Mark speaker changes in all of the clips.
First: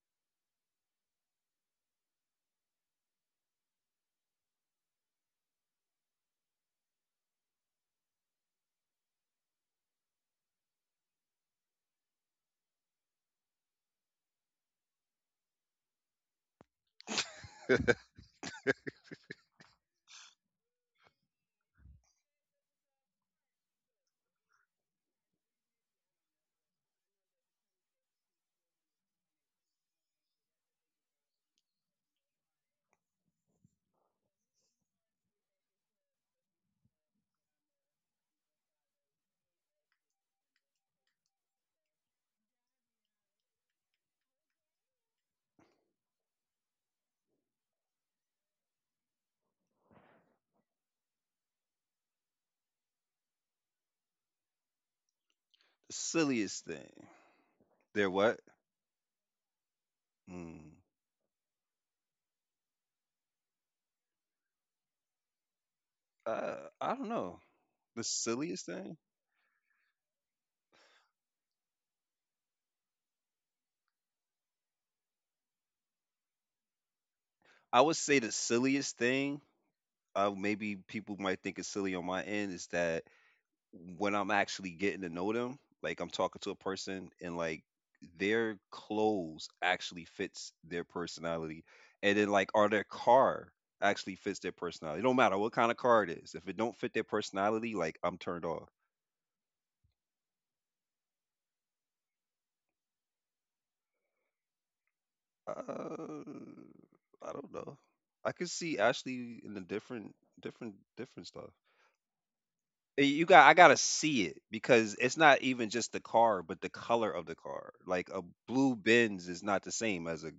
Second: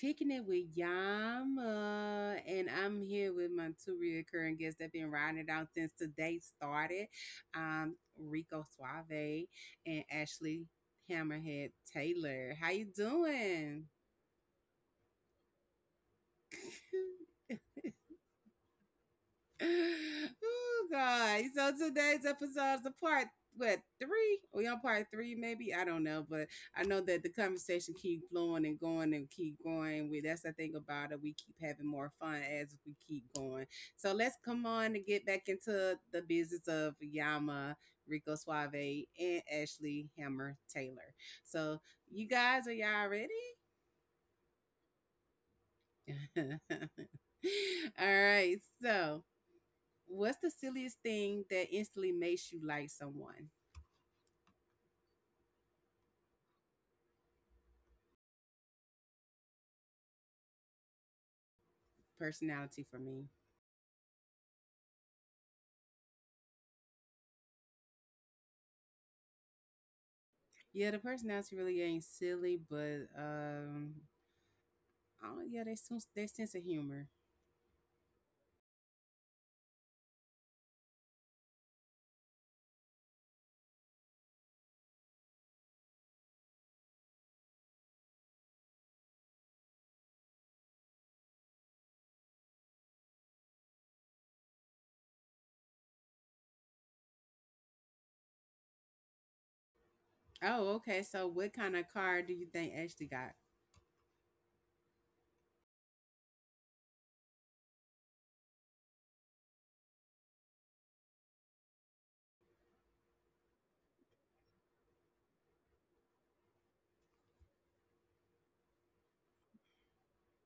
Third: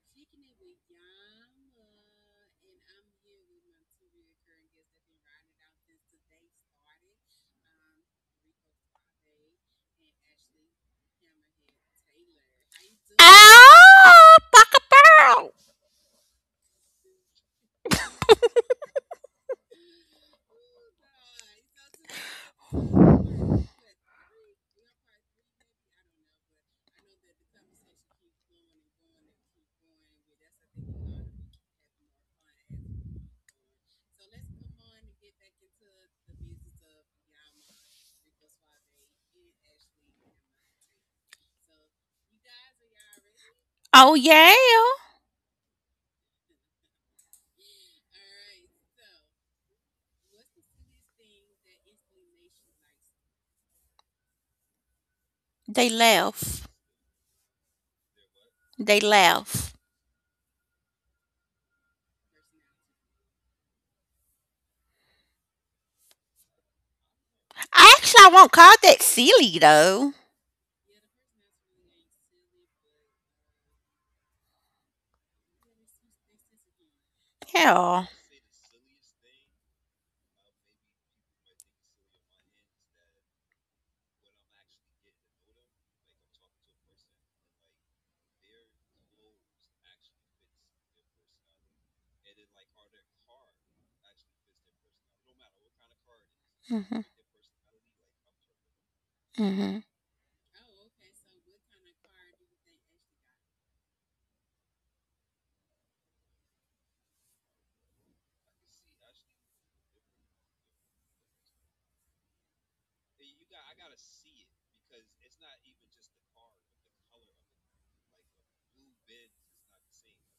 Speaker 1: kicking it with Yama, and I'm here with my two reoccurring guests that been riding it out since the day started. Rico Suave and Ashley Hammerhead Taylor. How you doing?
Speaker 2: Oh, fuck a pearl.
Speaker 1: Oh God. So today's episode is a part what three? We on part three, maybe? I don't know, but I know that the conversation keep flowing and going and keep going. We That's the thing about it. We keep having more fun as we keep going. So let's come on and get back into the business of Yama, Rico Suave, and Ashley Hammer Taylor. So you guys, are y'all ready?
Speaker 2: Oh, yeah.
Speaker 1: All right, so what's the silliest thing that instantly makes you like someone?
Speaker 2: They
Speaker 3: Silliest
Speaker 2: laugh.
Speaker 3: thing. They're what?
Speaker 2: They laugh.
Speaker 3: Mm.
Speaker 1: Personality for me.
Speaker 3: Uh, I don't know. The
Speaker 2: Actually, I won't
Speaker 3: silliest
Speaker 2: call
Speaker 3: thing?
Speaker 2: that silly, though.
Speaker 1: Yeah, the personality really ain't silly, but oh yeah, they sense their sense of humor.
Speaker 3: I would
Speaker 2: Hell.
Speaker 3: say the silliest thing, maybe people might think it's silly on my end, is that when I'm actually getting to know them, like I'm talking to a person and like their clothes actually fits their personality. And then like or their car actually fits their personality. It don't matter what kind of car it is. If it don't fit
Speaker 2: Hmm.
Speaker 3: their personality, like I'm turned off.
Speaker 2: Hmm.
Speaker 1: Oh, okay. So, what kind of car do you think Ashley got?
Speaker 3: Uh, I don't know. I could see Ashley in a different, different stuff. Eh, you got, I gotta see it because it's not even just the car, but the color of the car. Like a blue Benz is not the same as a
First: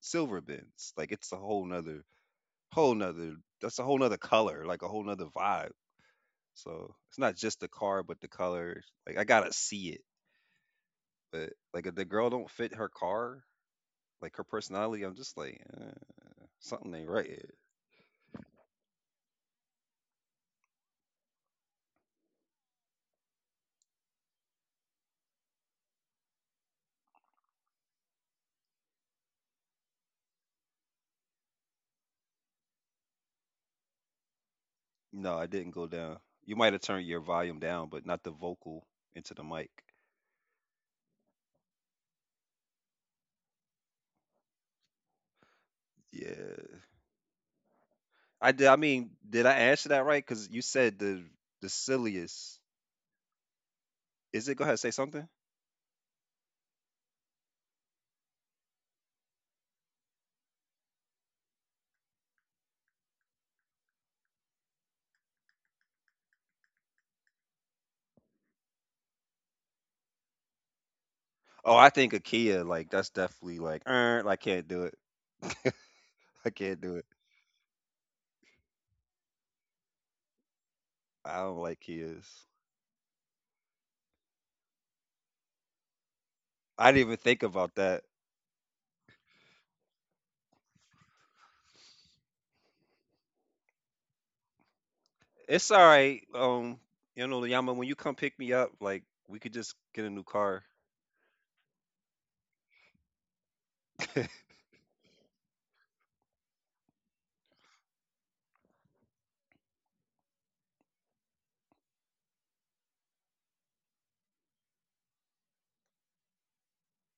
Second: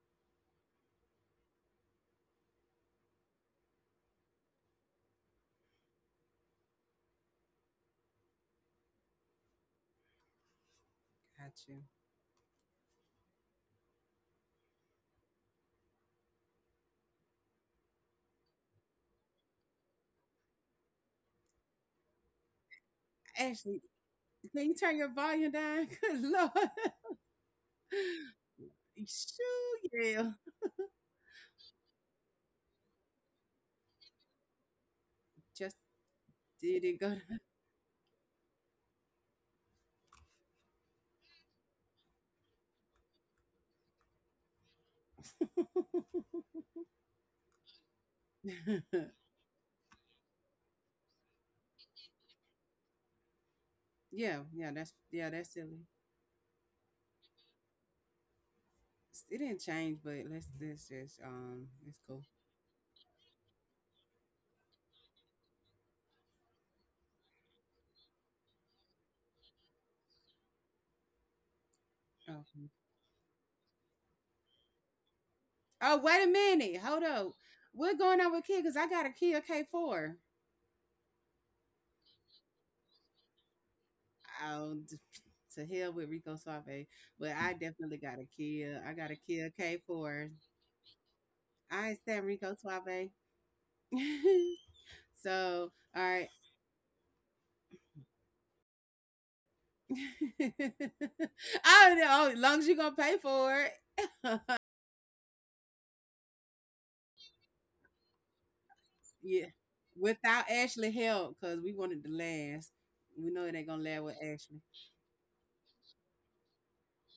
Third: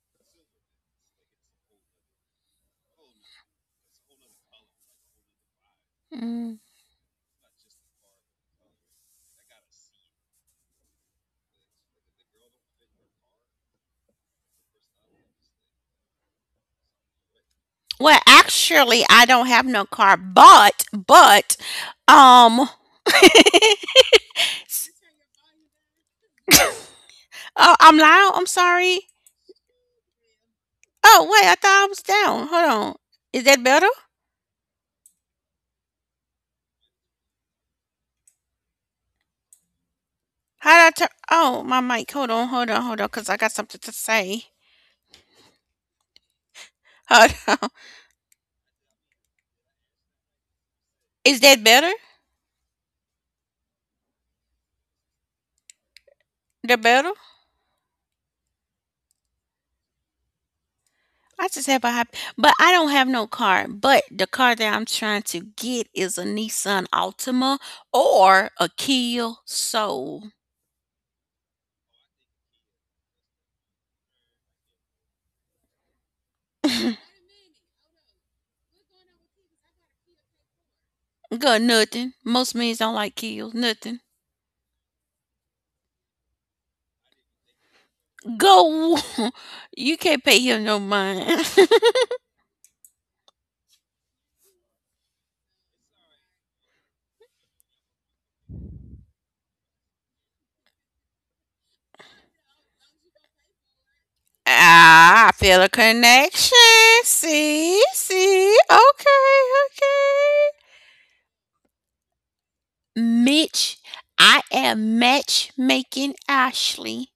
Speaker 3: silver Benz. Like it's a whole nother, whole nother. That's a whole nother color, like a whole nother vibe.
Speaker 2: Mm.
Speaker 3: So it's not just the car, but the color. Like I gotta see it. But
Speaker 1: Got you,
Speaker 3: like if the girl don't fit her car, like her personality, I'm just like eh, something ain't right.
Speaker 2: Well, actually, I don't have no car, but, um, oh,
Speaker 1: Ashley. Can you turn your volume down? Good Lord.
Speaker 2: I'm loud. I'm sorry.
Speaker 1: Shoo, yeah.
Speaker 2: Oh, wait, I thought I was down. Hold on. Is that better?
Speaker 3: No, I didn't
Speaker 1: Just
Speaker 3: go down. You might have
Speaker 1: Did it
Speaker 3: turned
Speaker 1: go
Speaker 3: your volume down, but not the vocal into the mic.
Speaker 2: How'd I turn? Oh, my mic. Hold on, hold on, hold on, because I got something to say.
Speaker 1: down?
Speaker 3: Yeah.
Speaker 2: Hold on.
Speaker 3: I did. I mean, did I answer that right? Because you said
Speaker 2: Is that
Speaker 3: the
Speaker 2: better?
Speaker 3: silliest.
Speaker 1: yeah,
Speaker 3: Is it? Go ahead, say something.
Speaker 1: yeah, that's silly.
Speaker 2: The better?
Speaker 1: It didn't change, but let's let's just
Speaker 2: I just
Speaker 1: um
Speaker 2: have a
Speaker 1: let's
Speaker 2: high,
Speaker 1: go.
Speaker 2: but I don't have no car. But the car that I'm trying to get is a Nissan Altima or a Kia Soul.
Speaker 3: Oh, I think a
Speaker 1: Oh,
Speaker 3: Kia.
Speaker 1: mm.
Speaker 3: Like that's definitely like. I can't do it.
Speaker 1: Oh, wait a
Speaker 3: I can't
Speaker 1: minute,
Speaker 2: Go
Speaker 3: do
Speaker 1: hold
Speaker 3: it.
Speaker 1: up. What's going on with Kia? Cause I got a Kia K4.
Speaker 3: I don't like
Speaker 2: nothing.
Speaker 3: Kias.
Speaker 2: Most men don't like Kios. Nothing.
Speaker 1: Oh, d- to hell with Rico Suave,
Speaker 3: I didn't even
Speaker 1: but
Speaker 3: think
Speaker 1: I
Speaker 3: about
Speaker 1: definitely
Speaker 3: that.
Speaker 1: got a Kia. I
Speaker 2: Go.
Speaker 1: got a Kia K
Speaker 2: You can't
Speaker 1: four.
Speaker 2: pay him no mind.
Speaker 1: I understand Rico Suave.
Speaker 3: It's
Speaker 1: So
Speaker 3: all
Speaker 1: all
Speaker 3: right.
Speaker 1: right.
Speaker 3: You know, Yama, when you come pick me up, like we could just get a new car.
Speaker 1: I don't know. As long as you're gonna pay for it,
Speaker 2: Ah, I feel a connection. See, see. Okay,
Speaker 1: yeah, without
Speaker 2: okay.
Speaker 1: Ashley help, cause we wanted to last. We know it ain't
Speaker 2: Mitch,
Speaker 1: gonna last with
Speaker 2: I
Speaker 1: Ashley.
Speaker 2: am matchmaking Ashley.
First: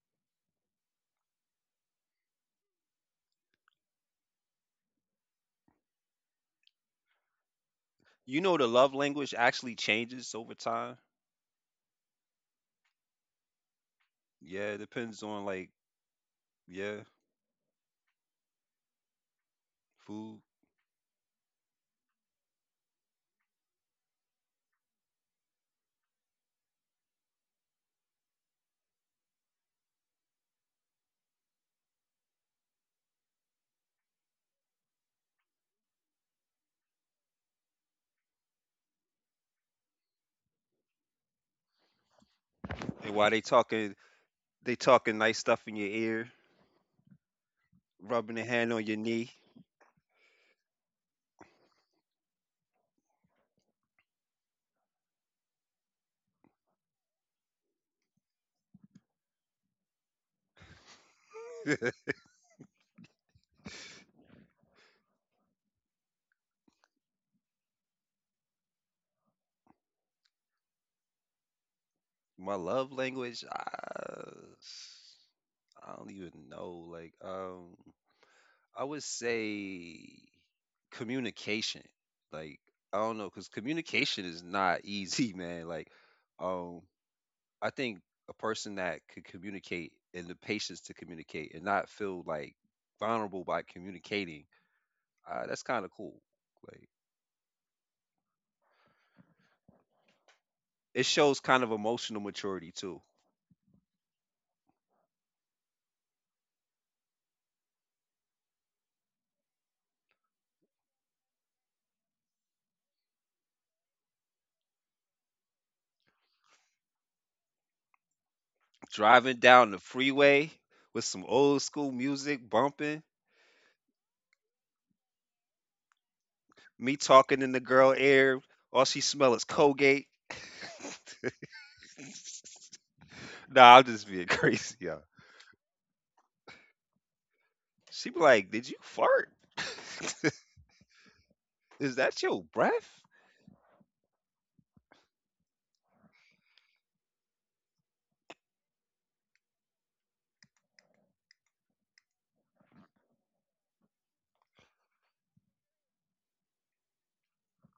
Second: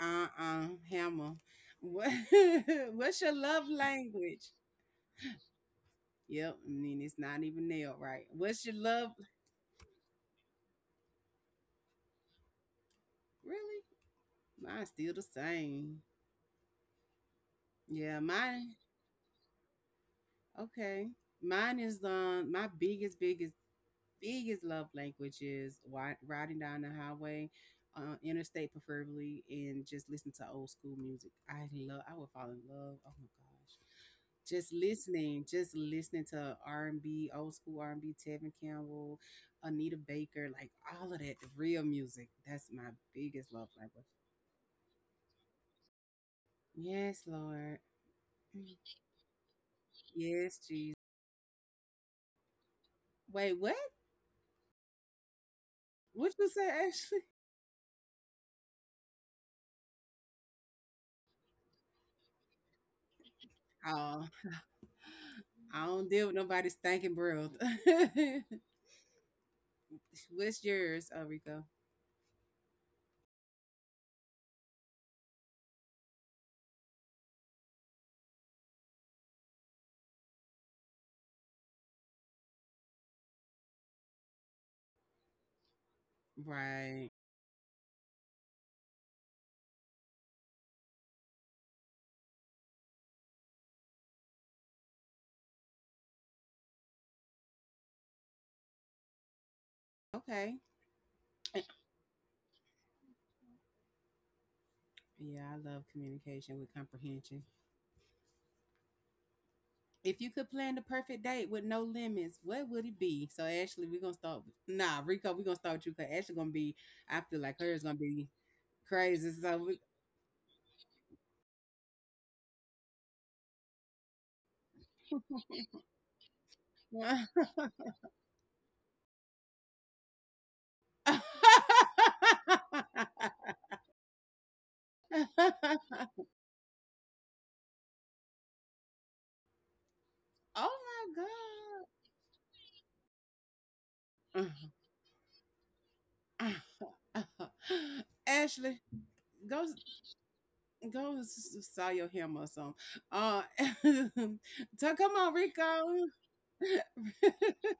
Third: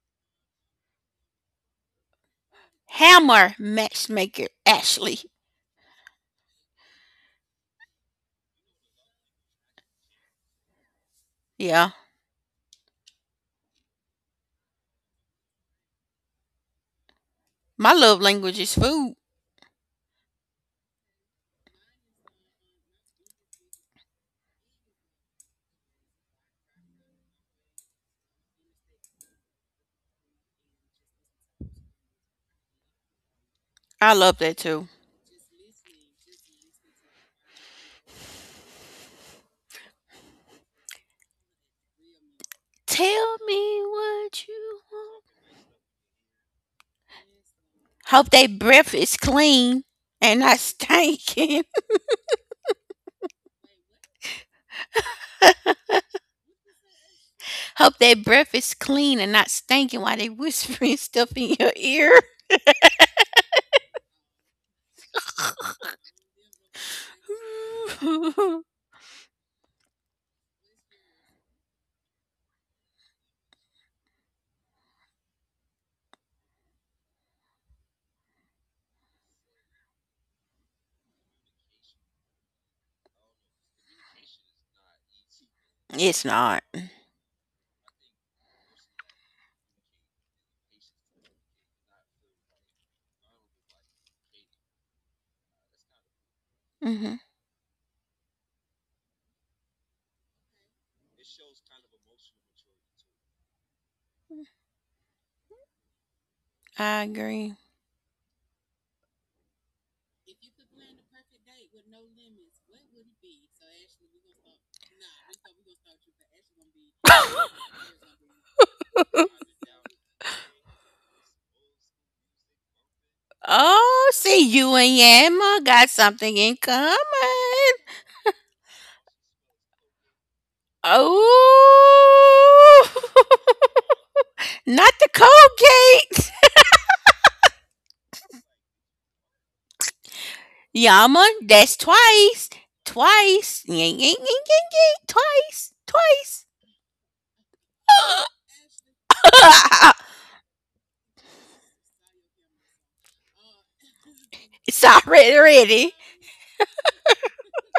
Speaker 1: Hammer. What what's your
Speaker 2: Hammer
Speaker 1: love language?
Speaker 2: matchmaker Ashley.
Speaker 1: Yep, and then it's not even nailed right.
Speaker 3: You know, the
Speaker 1: What's your
Speaker 3: love
Speaker 1: love?
Speaker 3: language actually changes over time.
Speaker 2: Yeah,
Speaker 1: Really?
Speaker 3: Yeah, it
Speaker 1: Mine's still the
Speaker 3: depends on like
Speaker 1: same.
Speaker 3: yeah.
Speaker 2: my
Speaker 1: Yeah,
Speaker 2: love language is
Speaker 1: mine.
Speaker 2: food.
Speaker 3: Food.
Speaker 1: Okay, mine is my biggest love language is riding down the highway, interstate preferably, and just listen to old school music. I love. I would fall in love. Oh my gosh,
Speaker 2: I love that
Speaker 1: just
Speaker 2: too.
Speaker 1: listening, just listening to R&B, old school R&B, Tevin Campbell, Anita Baker, like all of that real music. That's my
Speaker 3: And while
Speaker 2: Tell
Speaker 1: biggest love
Speaker 2: me
Speaker 1: language.
Speaker 2: what
Speaker 3: they
Speaker 2: you
Speaker 3: talking
Speaker 2: want.
Speaker 3: nice stuff in your ear,
Speaker 1: Yes, Lord.
Speaker 2: Hope
Speaker 3: rubbing their
Speaker 2: that
Speaker 3: hand on
Speaker 2: breath
Speaker 3: your
Speaker 2: is
Speaker 3: knee.
Speaker 2: clean and not
Speaker 1: Yes, Jesus.
Speaker 2: stinking.
Speaker 1: Wait, what? What you say, Ashley?
Speaker 2: Hope their breath is clean and not stinking while they whispering stuff in your ear.
Speaker 1: Oh, I don't deal with nobody's thinking breath. What's yours, Rico?
Speaker 3: My love language, I don't even know. Like, I would say communication. Like, I don't know, because communication is not easy, man. Like,
Speaker 2: It's not.
Speaker 3: um,
Speaker 1: Right.
Speaker 3: I think a person that could communicate and the patience to communicate and not feel like vulnerable by communicating, that's kind of cool. Like,
Speaker 2: Hmm.
Speaker 1: Okay.
Speaker 3: it shows kind of emotional maturity too.
Speaker 1: Yeah, I love communication with
Speaker 2: I
Speaker 1: comprehension.
Speaker 2: agree.
Speaker 1: If you could plan the perfect date with no limits, what would it be? So Ashley, we're gonna start. With, nah, Rico, we're gonna start with you because Ashley gonna be. I feel like hers gonna be crazy.
Speaker 3: Driving
Speaker 1: So
Speaker 3: down
Speaker 1: we.
Speaker 3: the freeway with some old school music bumping,
Speaker 2: Oh, see, you and Yama got something in common.
Speaker 3: me talking in the girl ear, all she smell is Colgate.
Speaker 2: Oh,
Speaker 3: Nah, I'm just being crazy,
Speaker 2: not
Speaker 3: y'all.
Speaker 2: the Colgate.
Speaker 3: She be like, "Did you fart?
Speaker 2: Yama,
Speaker 1: Oh
Speaker 2: that's
Speaker 3: Is that your
Speaker 2: twice.
Speaker 3: breath?"
Speaker 2: Twice. Ying, ying, ying, ying, ying. Twice. Twice.
Speaker 1: my God, Ashley, go Go style your hair or something. Uh,
Speaker 2: It's
Speaker 1: so come on,
Speaker 2: already
Speaker 1: Rico.
Speaker 2: ready.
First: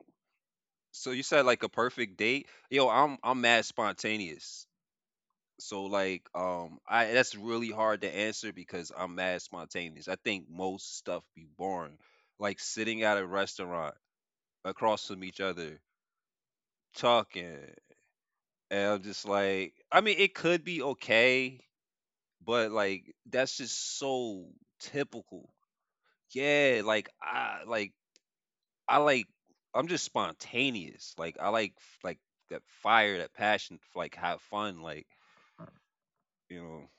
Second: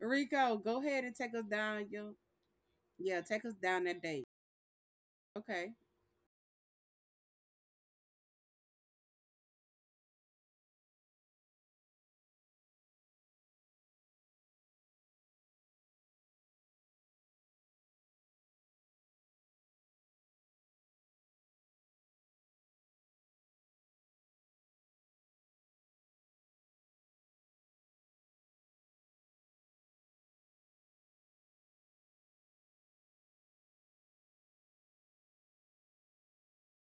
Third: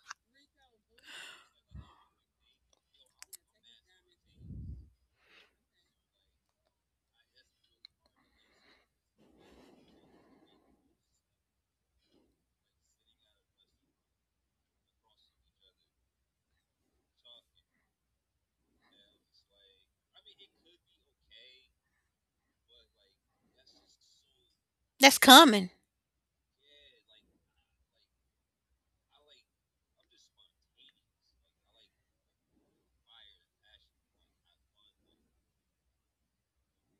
Speaker 1: Rico, go ahead
Speaker 3: So
Speaker 1: and
Speaker 3: you
Speaker 1: take us
Speaker 3: said like a
Speaker 1: down your
Speaker 3: perfect date? Yo,
Speaker 1: yeah,
Speaker 3: I'm
Speaker 1: take us
Speaker 3: mad
Speaker 1: down that date.
Speaker 3: spontaneous.
Speaker 1: Okay.
Speaker 3: So like I that's really hard to answer because I'm mad spontaneous. I think most stuff be boring. Like sitting at a restaurant across from each other, talking, and I'm just like I mean it could be okay, but like that's just so
Speaker 2: That's
Speaker 3: typical.
Speaker 2: coming.
Speaker 3: Yeah, I like I'm just spontaneous. Like I like that fire, that passion, like have fun, like you know.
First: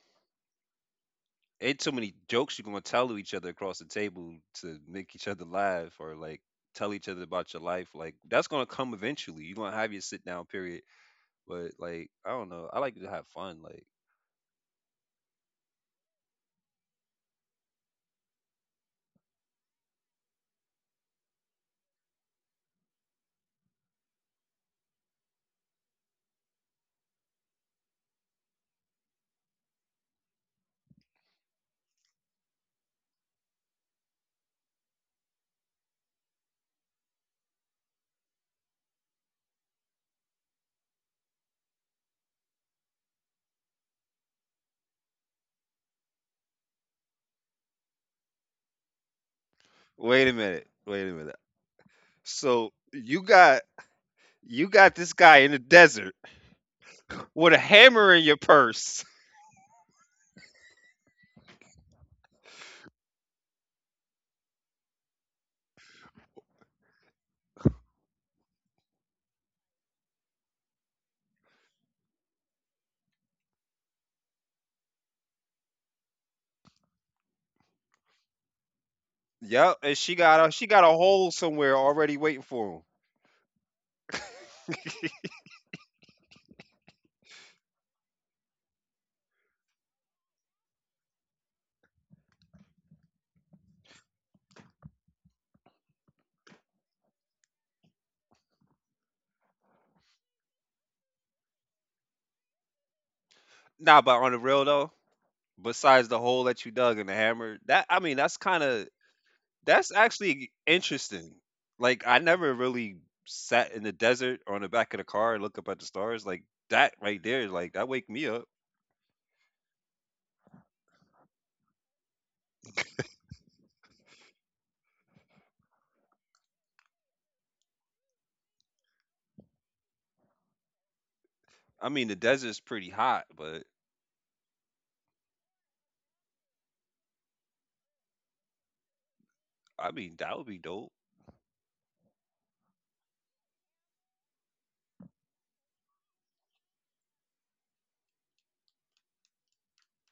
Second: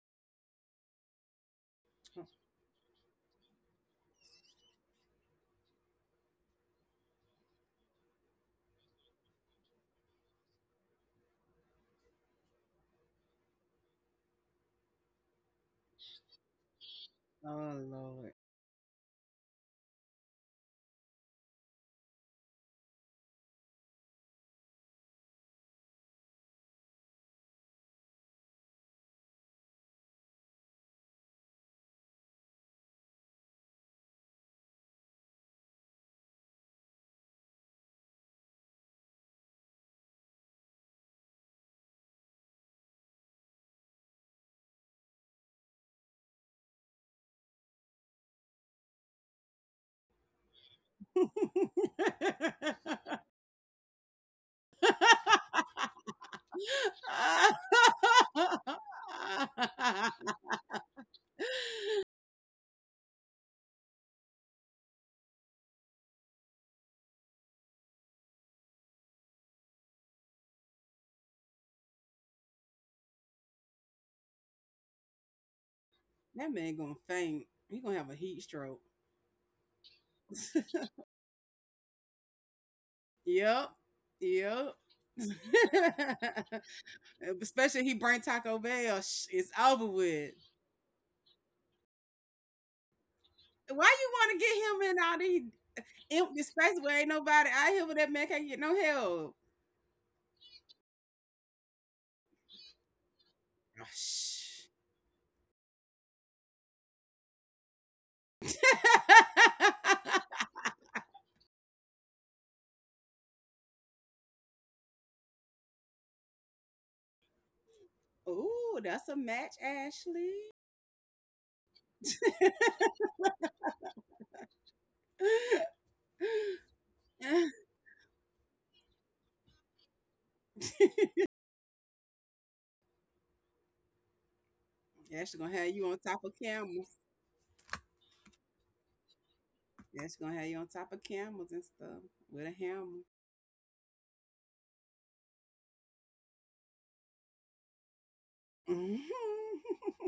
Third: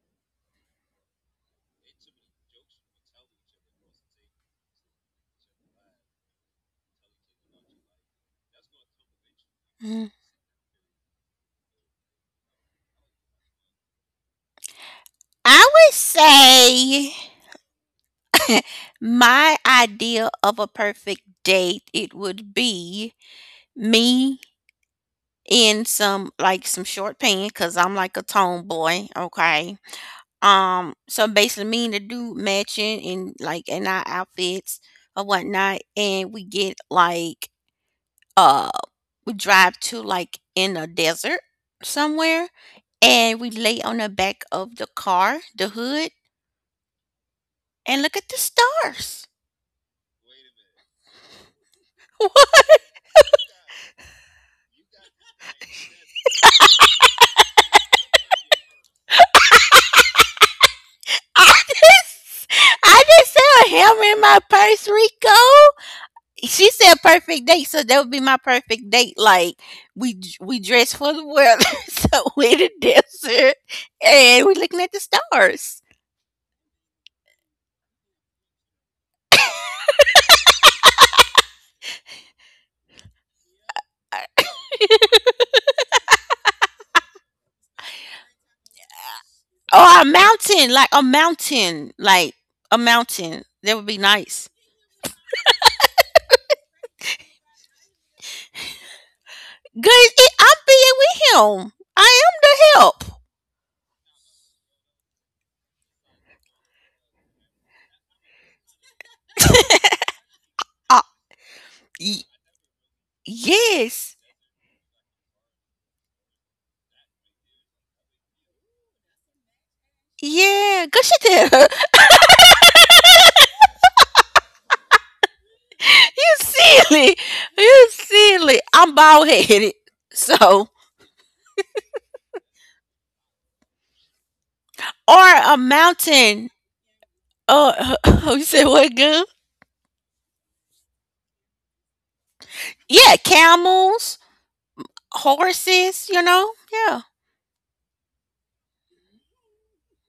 Speaker 3: Ain't so many jokes you are gonna tell to each other across the table to make each other laugh or like tell each other about your life. Like that's gonna come eventually. You're gonna have your
Speaker 2: Mm.
Speaker 3: sit down period. But like, I don't know. I like to have fun. Like
Speaker 2: I would say
Speaker 1: Oh Lord.
Speaker 2: my idea of a perfect date, it would be me in some like some short pants because I'm like a tomboy, okay? So basically me and the dude matching in like in our outfits or whatnot, and we get like uh we drive to like in a desert somewhere and we lay on the back of the car, the hood, and look at the stars.
Speaker 3: wait a minute. Wait a minute. So
Speaker 2: What?
Speaker 3: you got this guy in the desert with a hammer in your purse.
Speaker 2: I just, I just saw a hammer in my purse, Rico. She said perfect date, so that would be my perfect date. Like we we dress for the world, so we're the desert, and we're looking at the stars.
Speaker 1: That man gonna faint. He gonna have a heat stroke.
Speaker 3: Yep, and she got a hole somewhere already waiting for him.
Speaker 1: Yep.
Speaker 2: Uh,
Speaker 1: Yep. Especially he bring Taco Bell. It's over
Speaker 2: Or a
Speaker 1: with.
Speaker 2: mountain, like a mountain, like a mountain. That would
Speaker 1: Why
Speaker 2: be
Speaker 1: you want to
Speaker 2: nice.
Speaker 1: get him in all these empty spaces where ain't nobody out here with that man can't get no help?
Speaker 2: Good, it, I'm being with him. I am the help.
Speaker 1: Oh,
Speaker 3: Nah, but on the real
Speaker 1: sh-
Speaker 3: though, besides the hole that you dug and the hammer, that I mean that's kind of that's actually
Speaker 2: Uh,
Speaker 3: interesting. Like I
Speaker 2: y-
Speaker 3: never really sat in the
Speaker 2: yes,
Speaker 3: desert on the back of the car and look up at the stars. Like that right there, like that wake me up.
Speaker 1: Ooh, that's a match, Ashley.
Speaker 2: yeah, good shit there. You silly. You silly. I'm bald headed. So,
Speaker 3: I mean the desert's pretty hot, but
Speaker 2: or
Speaker 1: Ashley gonna
Speaker 2: a
Speaker 1: have you on top of
Speaker 2: mountain.
Speaker 1: camels.
Speaker 2: Uh, you said what good?
Speaker 3: I mean
Speaker 1: Ashley
Speaker 3: that
Speaker 1: gonna
Speaker 3: would
Speaker 1: have
Speaker 3: be
Speaker 1: you on
Speaker 3: dope.
Speaker 1: top of camels and stuff with a hammer.
Speaker 2: Yeah, camels, horses, you know? Yeah.
Speaker 1: Mhm.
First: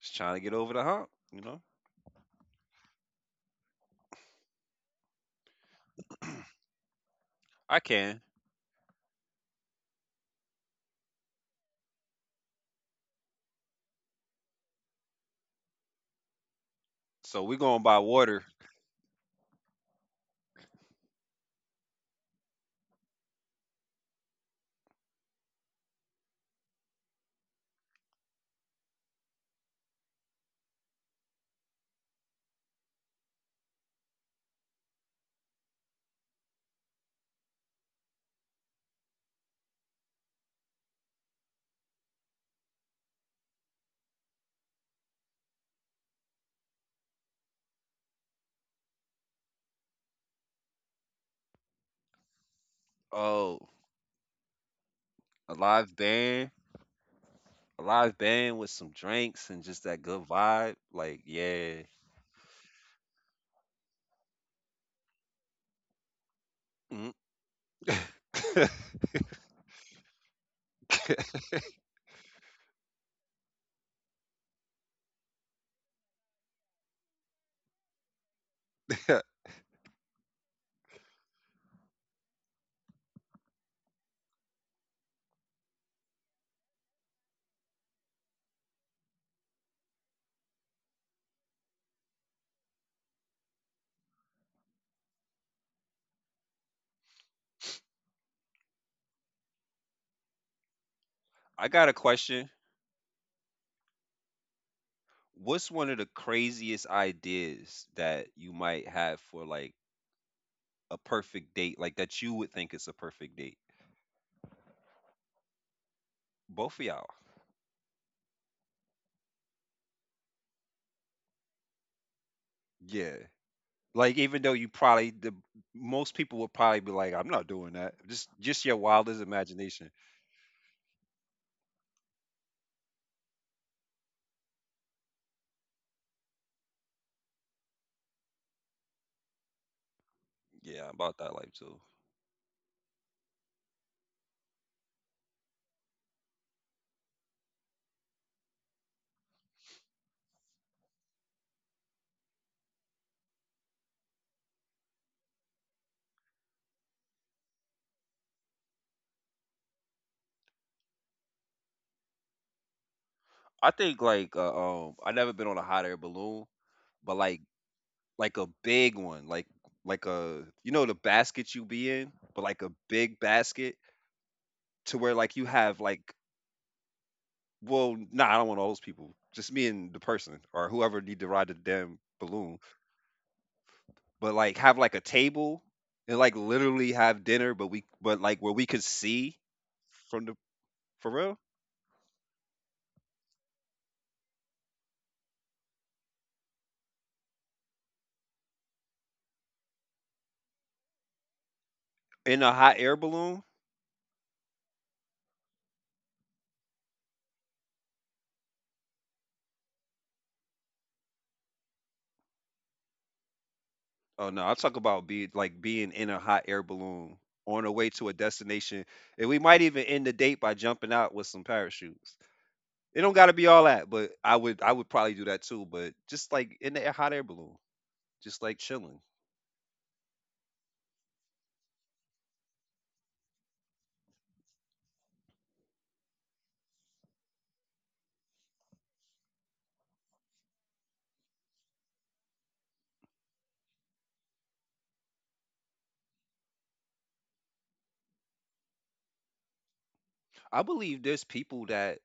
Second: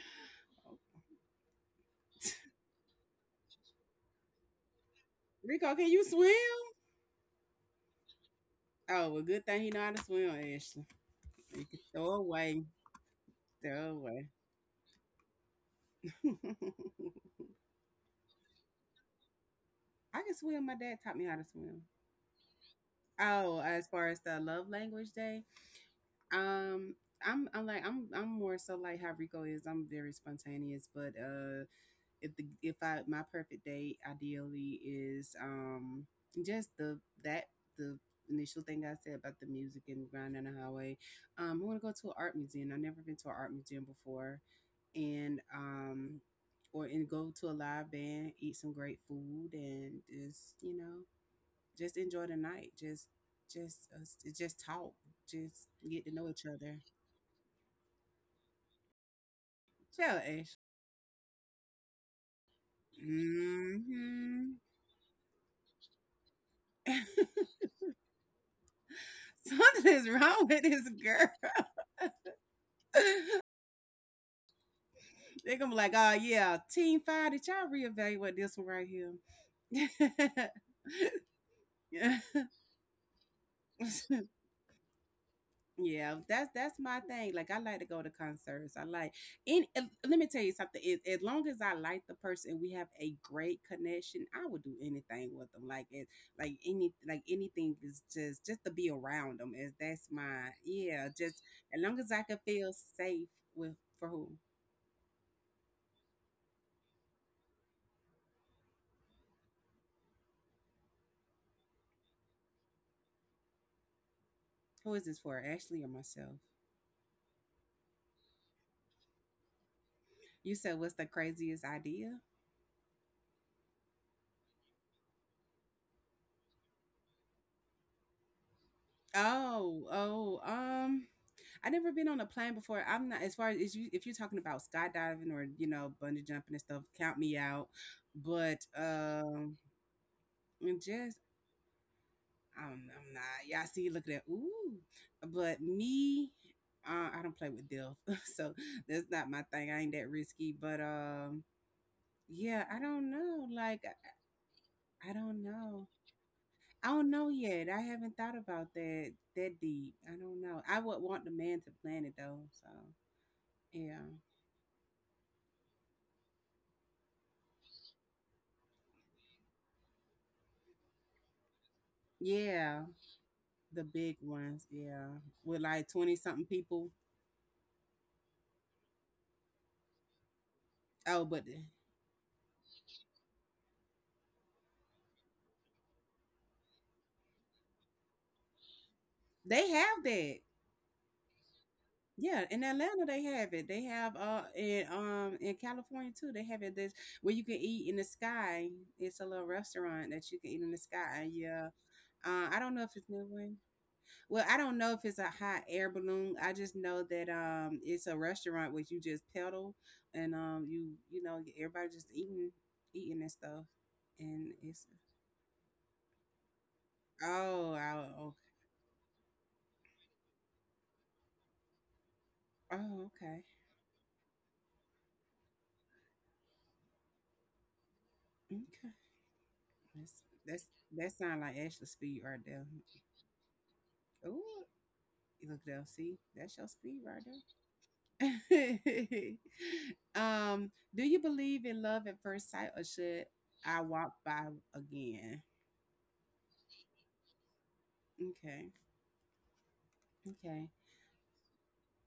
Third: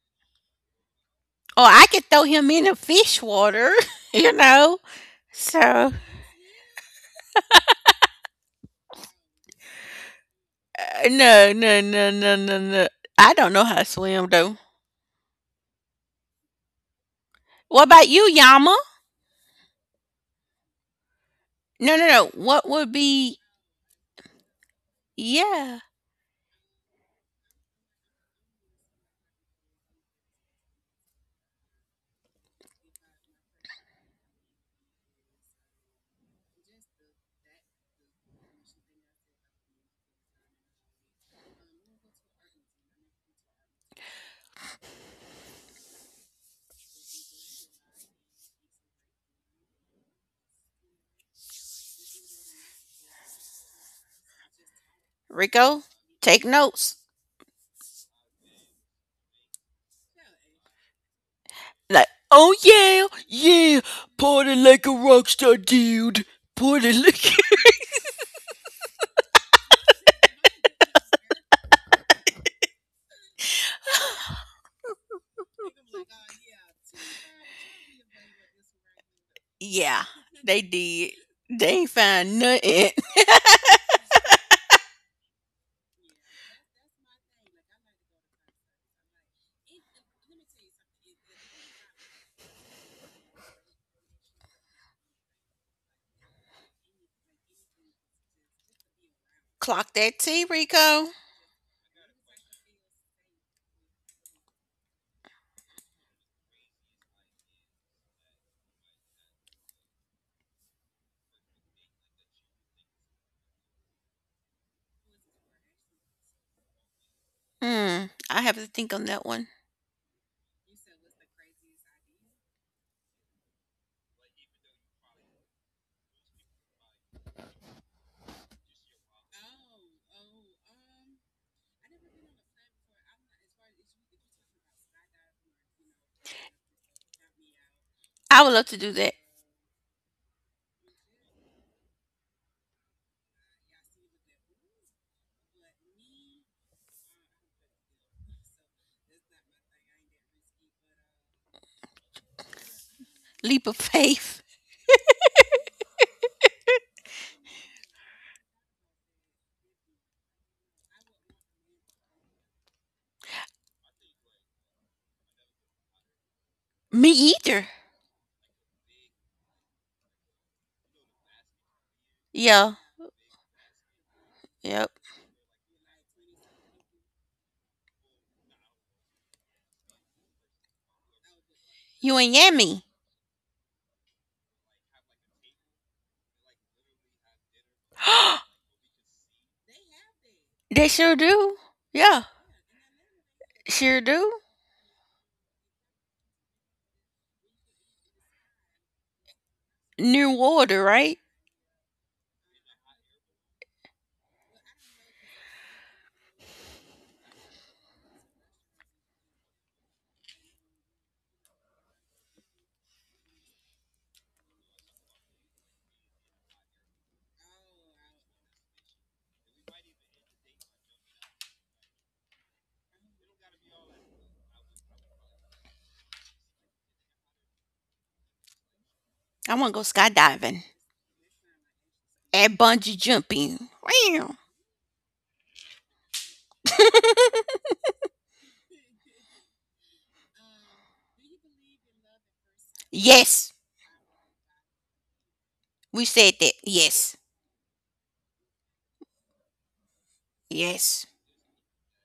Speaker 3: Just trying to get over the hump, you know?
Speaker 2: Or I could throw him in a fish water, you know? So,
Speaker 1: Rico, can you swim?
Speaker 3: I can.
Speaker 1: Oh, well, good thing you know how to swim, Ashley.
Speaker 2: no,
Speaker 1: You can
Speaker 2: no, no,
Speaker 1: throw
Speaker 2: no, no,
Speaker 1: away,
Speaker 2: no. I don't know how to
Speaker 1: throw away.
Speaker 2: swim, though.
Speaker 3: So we're going
Speaker 2: What
Speaker 3: by
Speaker 2: about you,
Speaker 3: water.
Speaker 2: Yama?
Speaker 1: I can swim. My dad taught me how to swim.
Speaker 2: No, no, no. What would be,
Speaker 1: Oh, as far as the love language day,
Speaker 2: yeah,
Speaker 1: um, I'm like I'm more so like how Rico is. I'm very spontaneous, but if I my perfect date ideally is just the initial thing I said about the music and grind on the highway. I want to go to an art museum. I've never been to an art museum before, and um. , and go to a live band, eat some great food, and just you know just enjoy the night. Just,
Speaker 3: Oh,
Speaker 1: just, us just talk.
Speaker 3: a
Speaker 1: Just
Speaker 2: Rico,
Speaker 3: live
Speaker 1: get to know each
Speaker 2: take
Speaker 3: band.
Speaker 1: other.
Speaker 2: notes.
Speaker 3: A live band with some drinks and just that
Speaker 1: Chill,
Speaker 3: good
Speaker 1: Ash.
Speaker 3: vibe. Like, yeah.
Speaker 2: Like, oh, yeah. Party
Speaker 1: Hmm.
Speaker 2: like a rockstar, dude. Party
Speaker 3: Mm.
Speaker 2: like.
Speaker 1: Something is wrong with this girl. They gonna be like, oh yeah, Team 5. Did y'all reevaluate this one right here?
Speaker 2: Yeah, they did. They ain't
Speaker 1: Yeah.
Speaker 2: find nothing.
Speaker 1: Yeah, that's my thing. Like I like to go to concerts. I like any let me tell you something. As long as I like the person, we have a great connection. I would do anything with them. Like it, like any like anything is just to be around them. Is
Speaker 2: Clock
Speaker 1: That's
Speaker 2: that T,
Speaker 1: my, yeah.
Speaker 2: Rico.
Speaker 1: Just
Speaker 3: I
Speaker 1: as
Speaker 3: got a
Speaker 1: long as I can
Speaker 3: question.
Speaker 1: feel safe with for who
Speaker 3: What's one of the craziest ideas that you might have for like a perfect date, like that you would think is a perfect date?
Speaker 1: who is this for? Ashley or myself?
Speaker 3: Both of y'all.
Speaker 2: Hmm, I have to think on that one.
Speaker 1: You said what's the craziest idea?
Speaker 3: Yeah. Like even though you probably the most people would probably be like, I'm not doing that. Just your wildest
Speaker 1: Oh
Speaker 3: imagination.
Speaker 1: oh um. I never been on a plane before. I'm not as far as you if you're talking about skydiving or bungee jumping and stuff, count me out.
Speaker 2: I would
Speaker 1: But
Speaker 2: love to do that.
Speaker 1: and
Speaker 3: Yeah, I'm about
Speaker 1: just
Speaker 3: that life too.
Speaker 1: I'm not. Y'all see, look at that. Ooh, but me, I don't play with death, so that's not my thing. I ain't that risky. But yeah, I don't know.
Speaker 2: Leap of
Speaker 1: Like
Speaker 2: faith.
Speaker 1: I don't know. I don't know yet. I haven't thought about that that deep. I don't know. I would want the man to plan it though. So
Speaker 3: I
Speaker 1: yeah.
Speaker 3: think like I never been on a hot air balloon,
Speaker 2: Me
Speaker 3: but
Speaker 2: either.
Speaker 3: like a big one, like a you know the basket you be in, but like a
Speaker 2: Yeah,
Speaker 1: Yeah.
Speaker 3: big basket
Speaker 1: The big ones,
Speaker 2: yep.
Speaker 3: to
Speaker 1: yeah,
Speaker 3: where like you
Speaker 1: with
Speaker 3: have
Speaker 1: like twenty
Speaker 3: like
Speaker 1: something people.
Speaker 3: well, nah, I don't want all those people. Just me and the person or whoever
Speaker 1: Oh,
Speaker 3: need to
Speaker 1: but
Speaker 3: ride the damn
Speaker 2: You and
Speaker 3: balloon.
Speaker 2: Yami.
Speaker 3: But like have like a table and like literally have dinner, but we but like where we could see
Speaker 1: they have
Speaker 3: from
Speaker 1: that.
Speaker 3: the
Speaker 2: They sure
Speaker 3: for real
Speaker 2: do. Yeah,
Speaker 1: Yeah, in Atlanta they have it. They
Speaker 2: sure
Speaker 1: have
Speaker 2: do.
Speaker 1: in California too. They have it this where you can eat in the sky. It's a little restaurant that
Speaker 2: Near
Speaker 1: you can eat in the
Speaker 2: water, right?
Speaker 1: sky. Yeah.
Speaker 3: in a
Speaker 1: I don't
Speaker 3: hot
Speaker 1: know if
Speaker 3: air
Speaker 1: it's new
Speaker 3: balloon.
Speaker 1: one. Well, I don't know if it's a hot air balloon. I just know that it's a restaurant where you just pedal and everybody just eating and stuff
Speaker 3: Oh no,
Speaker 1: and
Speaker 3: I talk
Speaker 1: it's
Speaker 3: about be like being in a hot air balloon on
Speaker 1: oh
Speaker 3: our way
Speaker 1: I,
Speaker 3: to a
Speaker 1: oh,
Speaker 3: destination, and we might even end the date by jumping out with some parachutes. It
Speaker 1: oh,
Speaker 3: don't got to
Speaker 1: okay.
Speaker 3: be all that, but I would probably do that too. But just like in the air- hot air balloon, just like
Speaker 1: Okay.
Speaker 3: chilling.
Speaker 2: I want to go
Speaker 1: That's
Speaker 2: skydiving
Speaker 1: that's that sound like Ashley speed right
Speaker 2: and
Speaker 1: there.
Speaker 2: bungee jumping. Wow.
Speaker 1: Ooh, you look there. See, that's your speed right there. Do you believe in love at first sight, or should
Speaker 2: Yes,
Speaker 1: I walk by again?
Speaker 2: we said that. Yes,
Speaker 1: Okay.
Speaker 3: I
Speaker 1: Okay.
Speaker 3: believe
Speaker 2: yes.
Speaker 3: there's people that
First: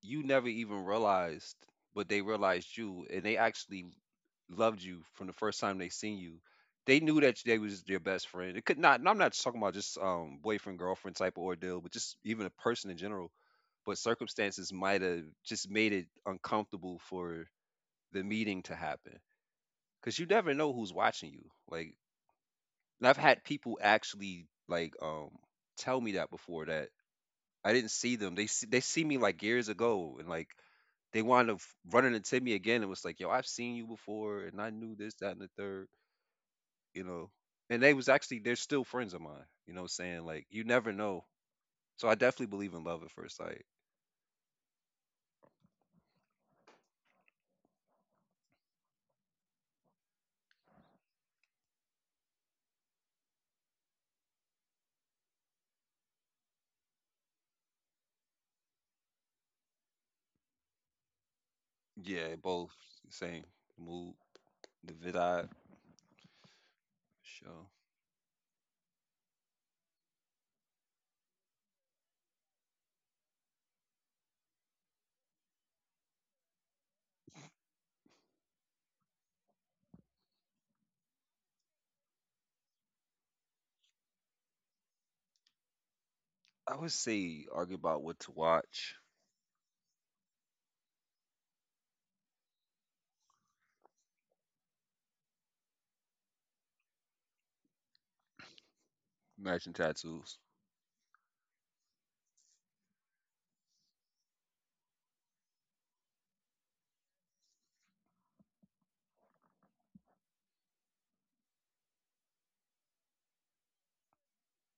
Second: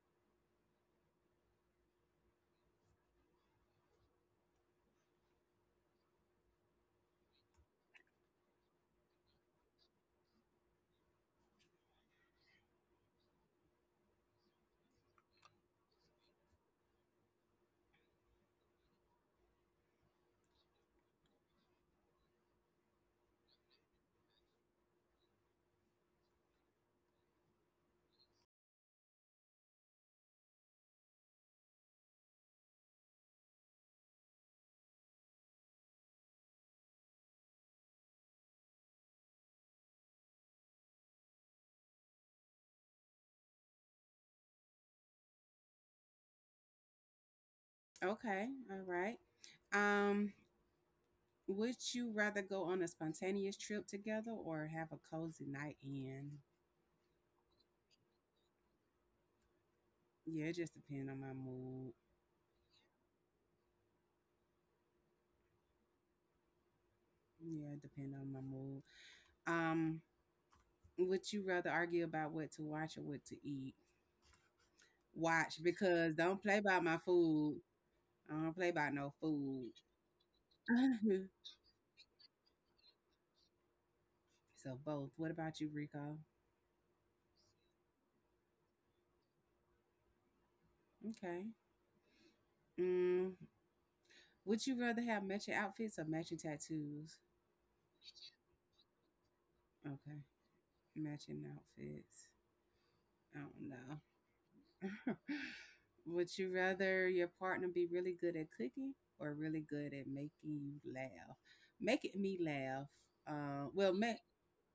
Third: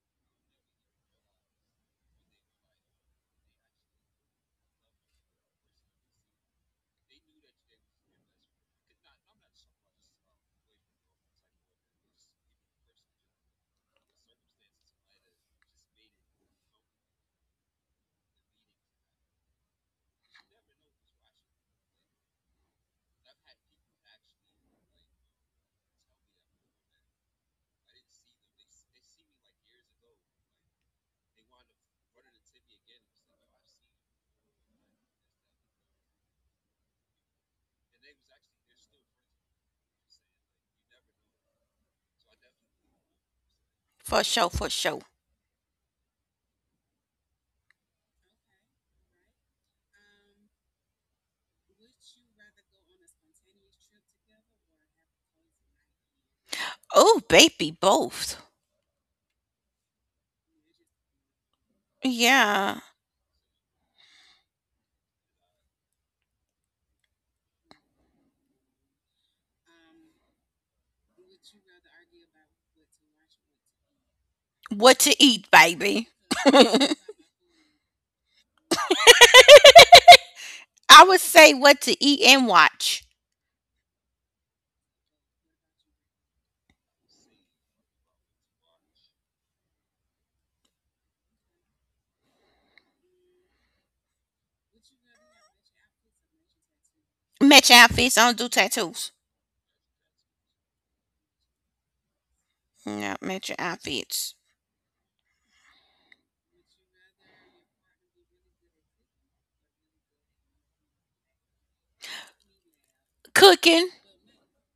Speaker 3: you never even realized but they realized you and they actually loved you from the first time they seen you. They knew that they was their best friend it could not, and I'm not just talking about just boyfriend girlfriend type of ordeal, but just even a person in general, but circumstances might have just made it uncomfortable for the meeting to happen, because you never know who's watching you. Like, and I've had people actually like tell me that before, that I didn't see them. They see me like years ago, and like they wound up running into me again and was like, "Yo, I've seen you before, and I knew this, that, and the third, you know." And they was actually they're still friends of mine. You know, what I'm saying, like you never know. So I definitely believe in love at first sight.
Speaker 2: For sure, for sure.
Speaker 1: Okay. All right. Um, would you rather go on a spontaneous trip together or have a cozy night in?
Speaker 2: Oh, baby, both.
Speaker 1: Yeah, it just depends on my mood.
Speaker 3: Yeah, both
Speaker 2: Yeah.
Speaker 3: same mood, the vid eye show.
Speaker 1: Yeah, it depends on my mood. Um, Would you rather argue about what to watch or what to eat?
Speaker 2: What to eat,
Speaker 1: Watch
Speaker 2: baby.
Speaker 1: because don't play about
Speaker 2: I
Speaker 1: my food. I don't play about no food.
Speaker 2: would say what to eat and watch.
Speaker 1: So both. What about you, Rico?
Speaker 3: I would say argue about what to watch.
Speaker 1: Okay. Mm, would you rather have matching outfits or matching tattoos?
Speaker 2: Match outfits. I don't do tattoos.
Speaker 3: Matching
Speaker 1: Okay.
Speaker 3: tattoos.
Speaker 1: Matching outfits.
Speaker 2: No,
Speaker 1: I
Speaker 2: match your
Speaker 1: don't
Speaker 2: outfits.
Speaker 1: know. Would you rather your partner be really good at cooking or really good at making you laugh? Making me laugh.
Speaker 2: Cooking.
Speaker 1: Well, make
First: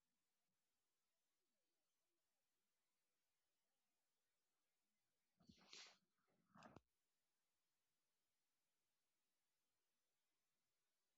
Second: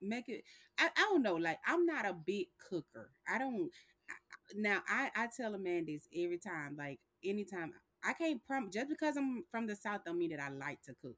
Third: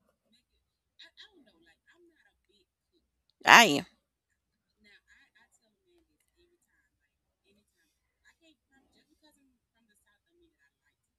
Speaker 1: make it. I don't know. Like I'm not a big cooker. I
Speaker 2: I
Speaker 1: don't.
Speaker 2: am.
Speaker 1: Now I tell a man this every time. Like anytime. I can't prom just because I'm from the South don't mean that I like to cook.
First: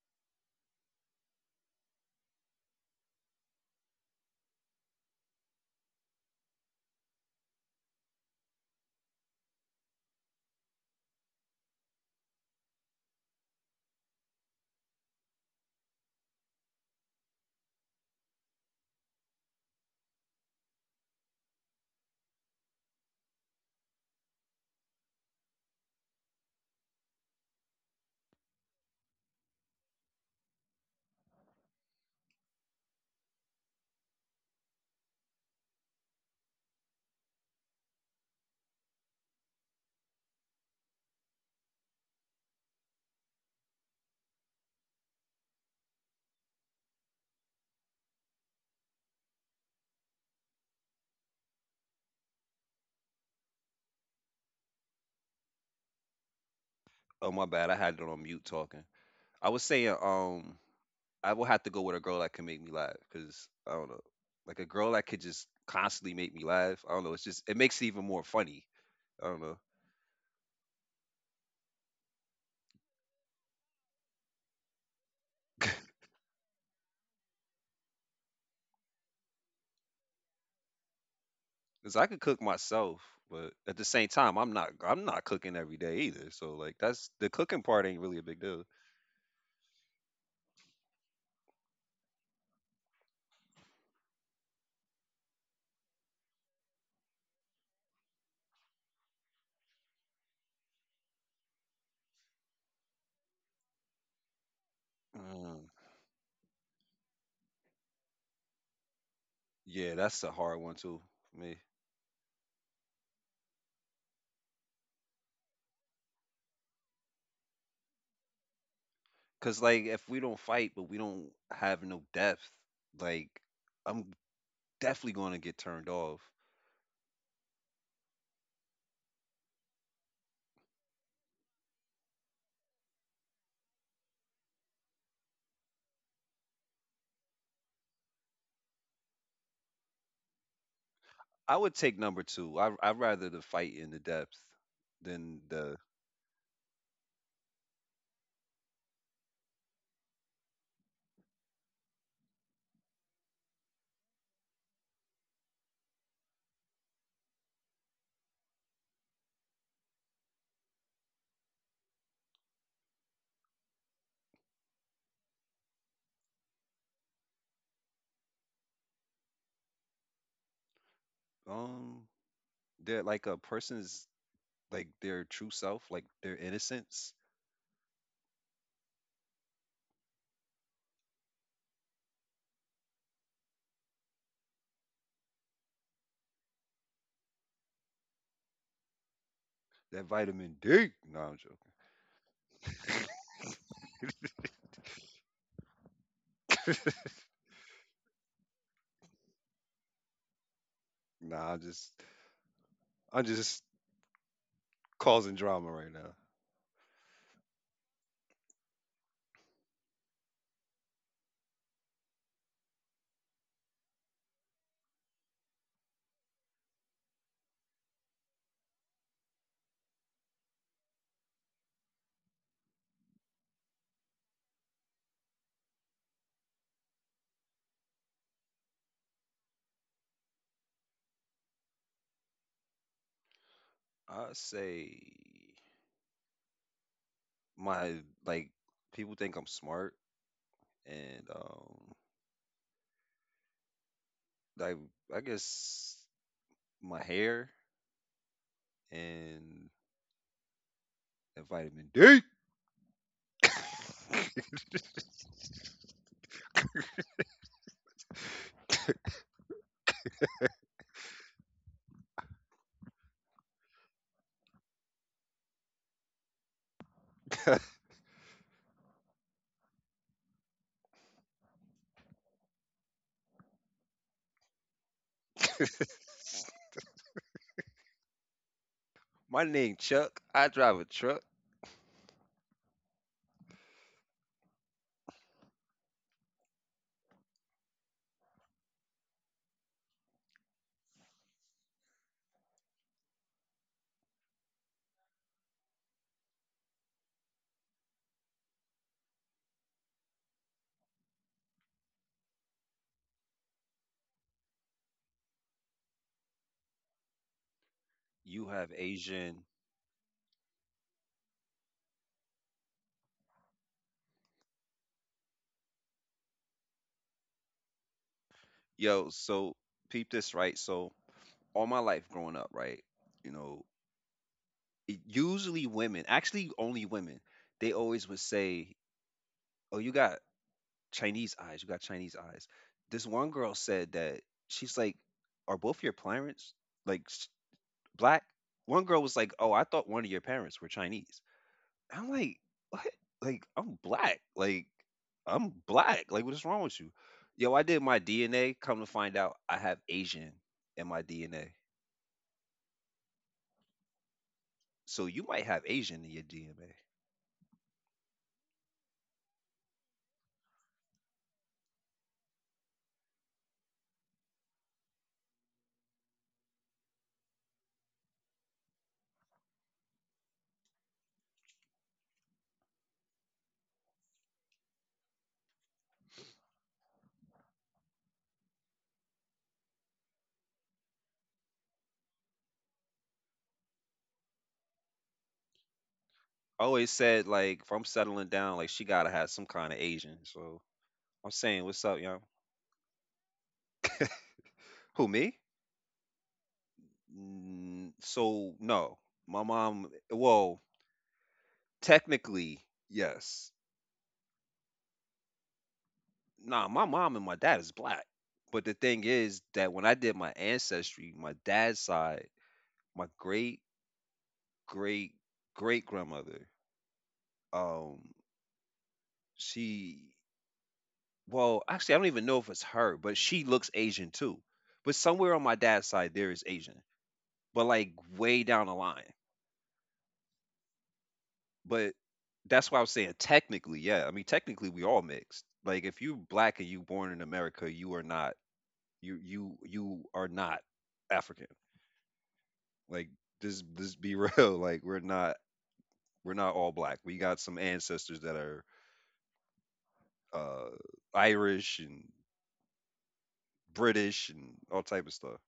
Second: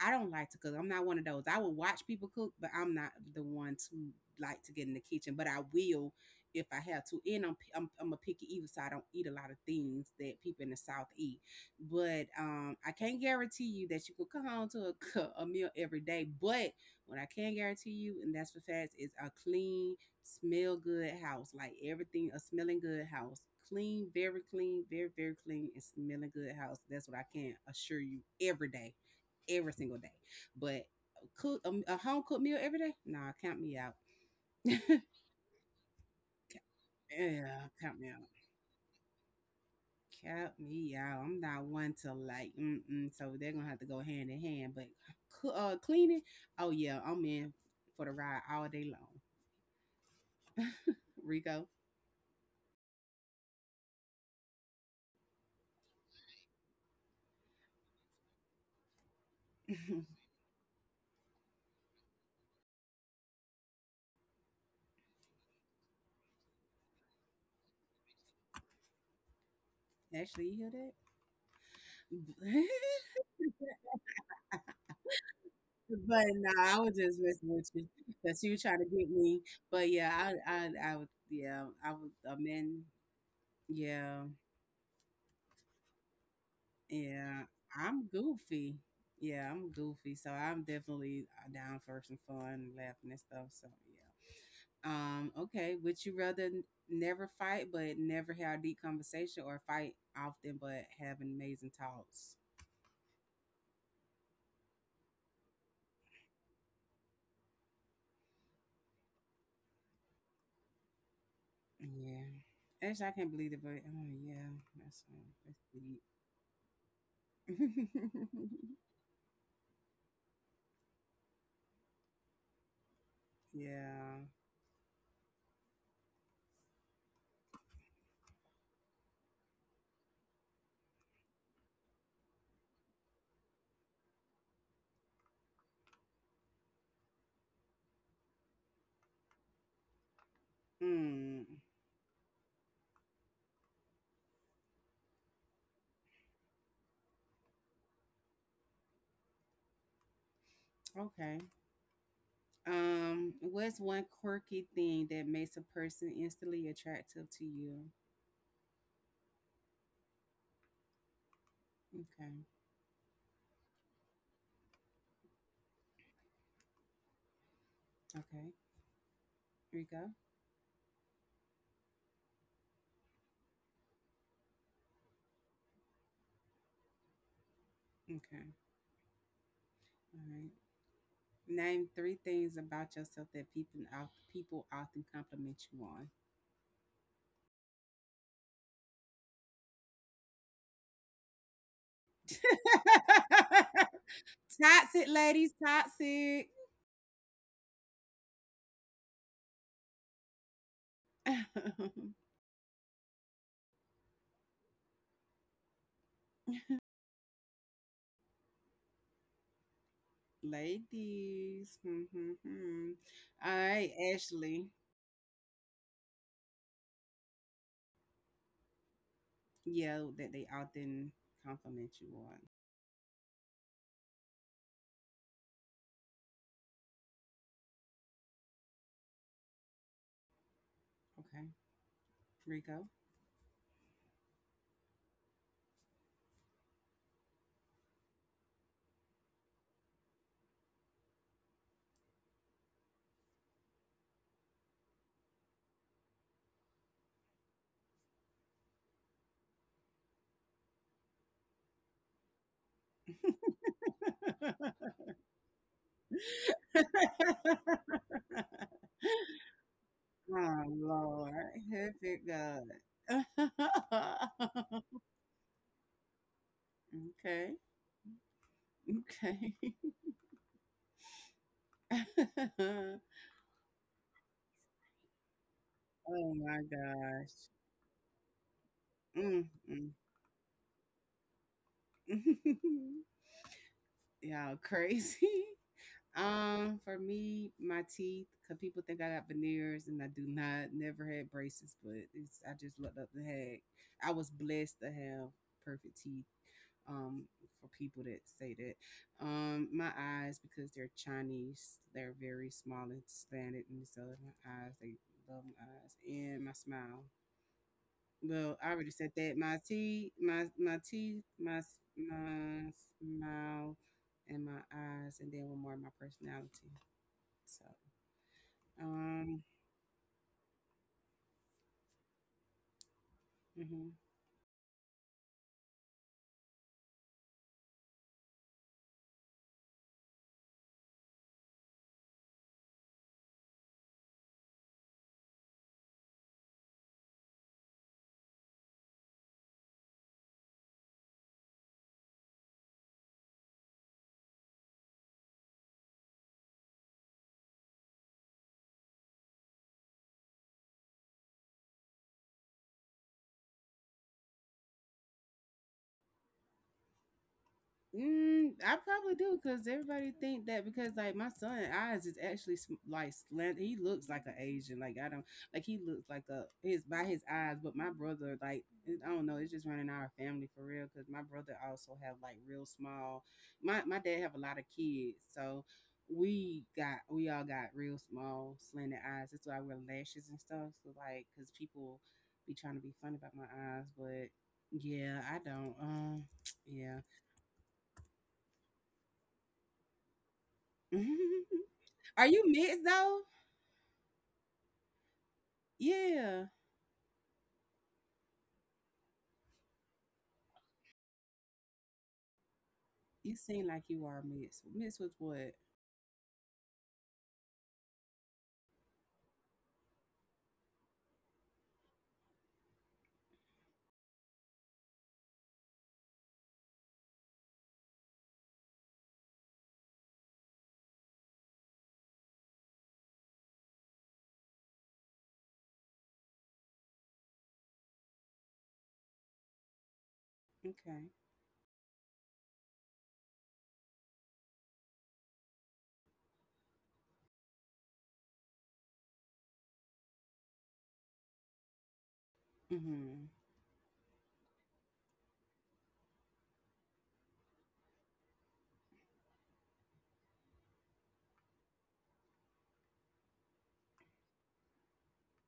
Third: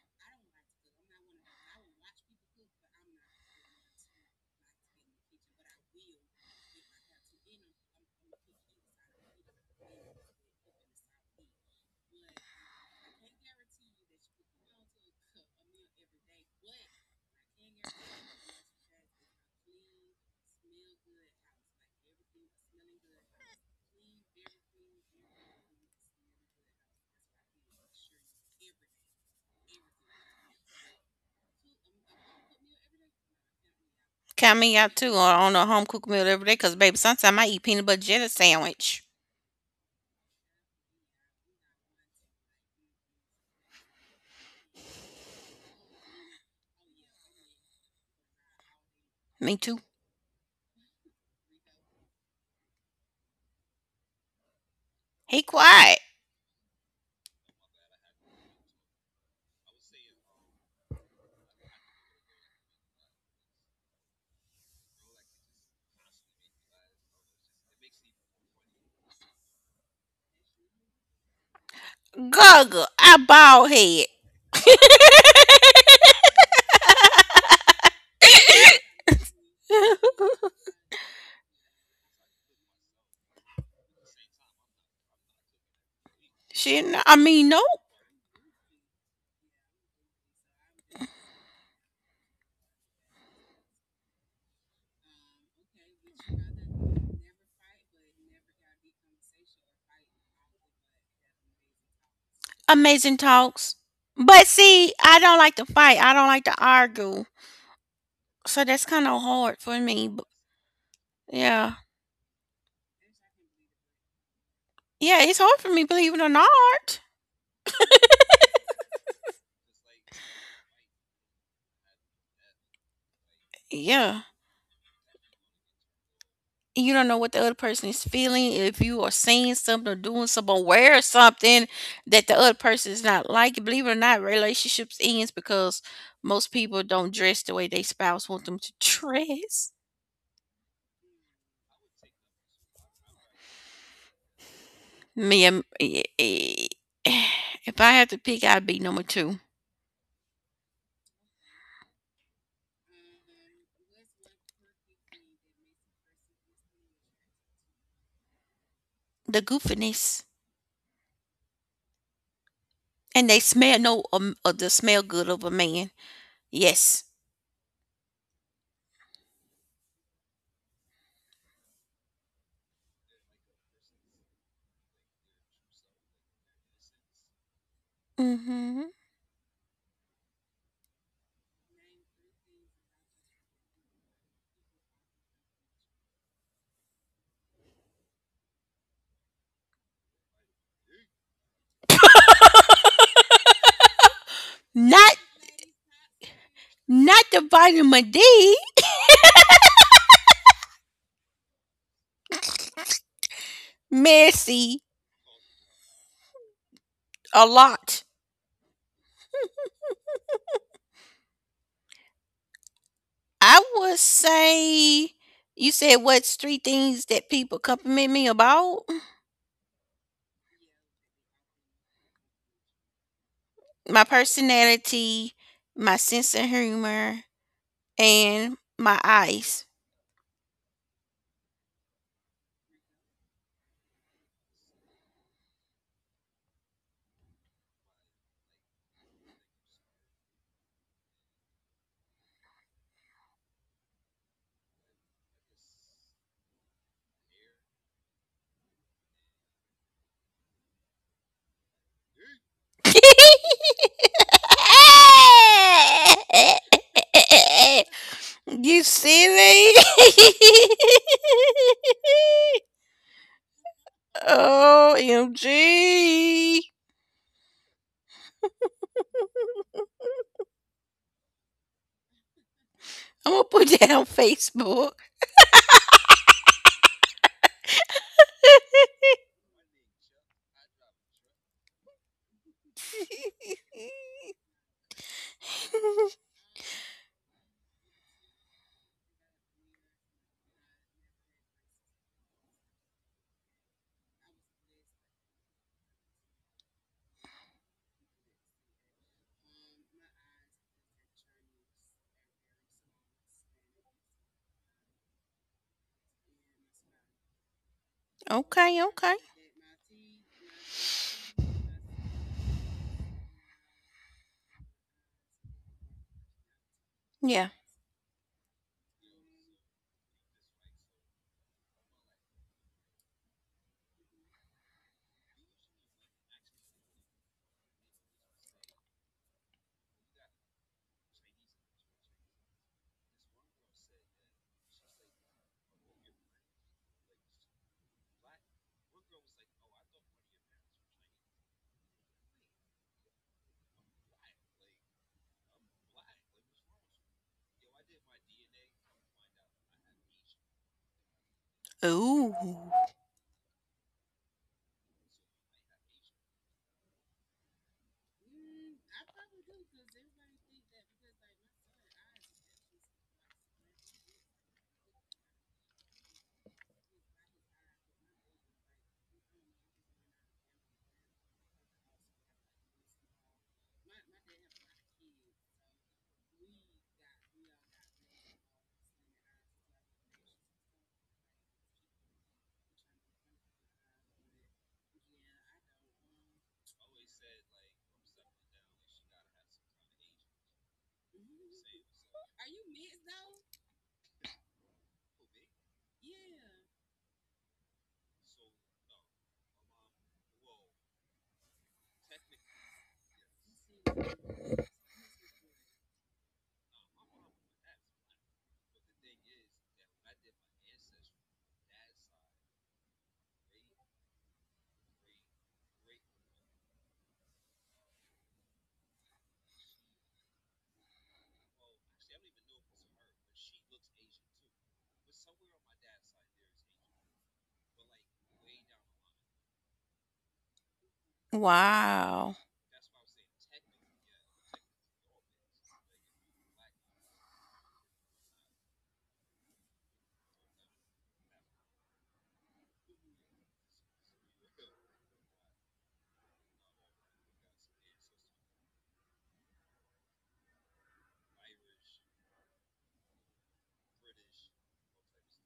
Speaker 1: I don't like to cook. I'm not one of those. I will watch people cook, but I'm not the one to like to get in the kitchen. But I will if I have to. And I'm a picky eater, so I don't eat a lot of things that people in the South eat. But I can't guarantee you that you could come home to a meal every day. But what I can guarantee you, and that's for facts, is a clean, smell good house. Like everything, a smelling good house. Clean, very very clean, and smelling good house. That's what I can assure you every day, every single day. But cook a home cooked meal every day? Nah, count me out.
Speaker 2: Count me out too on a home cooked meal every day because, baby, sometimes I eat
Speaker 1: Yeah,
Speaker 2: peanut
Speaker 1: count
Speaker 2: butter
Speaker 1: me out.
Speaker 2: jelly sandwich.
Speaker 1: Cap me out. I'm not one to like, mm-mm, so they're gonna have to go hand in hand. But cleaning, oh yeah, I'm in for the ride all day long.
Speaker 2: Me too.
Speaker 1: Rico,
Speaker 2: He quiet.
Speaker 3: Oh my bad, I had it on mute talking. I was saying, I will have to go with a girl that can make me laugh because I don't know, like a girl that could just constantly make me laugh. I don't know. It's just it makes it even more funny. I don't know
Speaker 1: actually, you hear that?
Speaker 2: Guggle. I bald head.
Speaker 1: But nah, I was just messing with you because you were trying to get me. But yeah, yeah, I
Speaker 3: because I
Speaker 1: would
Speaker 3: could cook
Speaker 1: amend.
Speaker 3: myself, but at the same
Speaker 1: Yeah,
Speaker 3: time, I'm not cooking every day either. So like
Speaker 2: She,
Speaker 3: that's
Speaker 2: I
Speaker 3: the
Speaker 1: yeah,
Speaker 2: mean, no.
Speaker 3: cooking part ain't
Speaker 1: I'm
Speaker 3: really a big deal.
Speaker 1: goofy. Yeah, I'm goofy, so I'm definitely down for some fun, laughing and stuff. So yeah. Okay, would you rather never fight but never have deep conversation or fight often but have amazing talks?
Speaker 2: Amazing talks. But see, I don't like to
Speaker 3: Mm,
Speaker 2: fight. I don't like to argue. So that's kind of hard for
Speaker 3: yeah,
Speaker 2: me.
Speaker 3: that's a hard one too for me.
Speaker 2: Yeah.
Speaker 1: Yeah. Actually, I can't believe it, but oh yeah, that's uh,
Speaker 2: Yeah, it's
Speaker 1: that's
Speaker 2: hard for me, believe it or not.
Speaker 1: deep.
Speaker 3: Cause like if we don't fight, but we don't have no depth, like I'm
Speaker 1: Yeah.
Speaker 2: Yeah.
Speaker 3: definitely gonna get turned off.
Speaker 2: You don't know what the other person is feeling. If you are seeing something or doing something, or wear something that the other person is not liking, believe it or not, relationships ends because most people don't dress the way they spouse want them to dress.
Speaker 1: Hmm.
Speaker 3: I would take number two. I rather the fight in the depth than
Speaker 2: Me, and-
Speaker 3: the
Speaker 2: eh, eh, eh, if I had to pick, I'd be number two.
Speaker 1: Okay. What's one quirky thing that makes a person instantly attractive to you?
Speaker 2: The goofiness.
Speaker 1: Okay.
Speaker 2: And they smell, no, the smell good of a man. Yes.
Speaker 1: Okay. Here we go.
Speaker 3: um they're like a person's like their true self, like their innocence.
Speaker 1: Okay.
Speaker 2: Mm-hmm.
Speaker 1: All right. Name three things about yourself that people often compliment you on.
Speaker 3: That vitamin D. No, I'm joking.
Speaker 1: Toxic
Speaker 2: Not
Speaker 1: ladies, toxic
Speaker 2: not the vitamin D,
Speaker 3: Nah, I'm just
Speaker 2: messy
Speaker 3: causing drama right now.
Speaker 2: a lot.
Speaker 1: ladies. Mm-hmm. All
Speaker 2: I
Speaker 1: right,
Speaker 2: would
Speaker 1: Ashley.
Speaker 2: say you said what's three things that people compliment me about?
Speaker 1: Yeah, that they often compliment you on.
Speaker 2: My personality, my sense of humor, and my eyes.
Speaker 1: Okay, Rico.
Speaker 3: I say my like people think I'm smart and like I guess my hair and that vitamin D.
Speaker 2: You see me?
Speaker 1: Oh Lord, perfect God.
Speaker 2: OMG.
Speaker 1: Okay, okay.
Speaker 2: I'm going to put that on Facebook.
Speaker 1: Oh my gosh.
Speaker 3: My name
Speaker 1: Mm,
Speaker 3: Chuck. I drive a truck.
Speaker 1: mm. Y'all crazy. For me, my teeth, because people think I got veneers and I do not, never had braces, but it's I just looked up and had I was blessed to have perfect teeth. Um, for people that say that. My eyes, because they're Chinese, they're very small and slanted, and so my eyes, they love my eyes. And my smile.
Speaker 3: You
Speaker 1: Well, I
Speaker 3: have
Speaker 2: Okay,
Speaker 1: already said
Speaker 2: okay.
Speaker 1: that.
Speaker 3: Asian.
Speaker 1: My teeth, my teeth, my smile, and my eyes, and then one more, my personality.
Speaker 2: Yeah.
Speaker 1: So,
Speaker 3: Yo,
Speaker 1: um,
Speaker 3: so peep this right. So all my life growing up, right? You know,
Speaker 1: mhm.
Speaker 3: it, usually women, actually only women, they always would say, "Oh, you got Chinese eyes. You got Chinese eyes." This one girl said that she's like, "Are both your parents like s- black?" One girl was like, "Oh, I thought one of your parents were Chinese." I'm like, "What? Like, I'm black. Like, I'm black. Like, what is wrong with you? Yo, I did my DNA. Come to find out, I have Asian in my DNA.
Speaker 2: Ooh.
Speaker 3: So you might have Asian in your DNA.
Speaker 1: Mm, I probably do because everybody think that because like my son eyes is actually like slant. He looks like an Asian. Like I don't like he looks like a his by his eyes. But my brother like I don't know. It's just running our family for real because my brother also have like real small. My dad have a lot of kids, so we all got real small slanted eyes. That's why I wear lashes and stuff. So like because people be trying to be funny about my eyes, but yeah, I don't.
Speaker 3: Always
Speaker 1: Yeah.
Speaker 3: said, like, if I'm settling down, like, she gotta have some kind of Asian. So I'm saying, what's up, yo?
Speaker 1: Are you mixed though?
Speaker 3: Who, me?
Speaker 1: Yeah.
Speaker 3: Mm, so, no. My mom, well, technically,
Speaker 1: You
Speaker 3: yes.
Speaker 1: seem like you are mixed. Mixed with what?
Speaker 3: Nah, my mom and my dad is black. But the thing is that when I did my ancestry, my dad's side, my great great great grandmother, um, she well, actually I don't even know if it's her, but she looks Asian too. But somewhere on my dad's side there is Asian. But like way down the line.
Speaker 1: Okay.
Speaker 3: But
Speaker 2: Wow.
Speaker 3: that's why I was saying technically, yeah. I mean technically we all mixed. Like if you black and you born in America, you are not you are not African. Like
Speaker 1: Mm-hmm.
Speaker 3: this be real. Like we're not all black. We got some ancestors that are uh Irish and British and all type of stuff.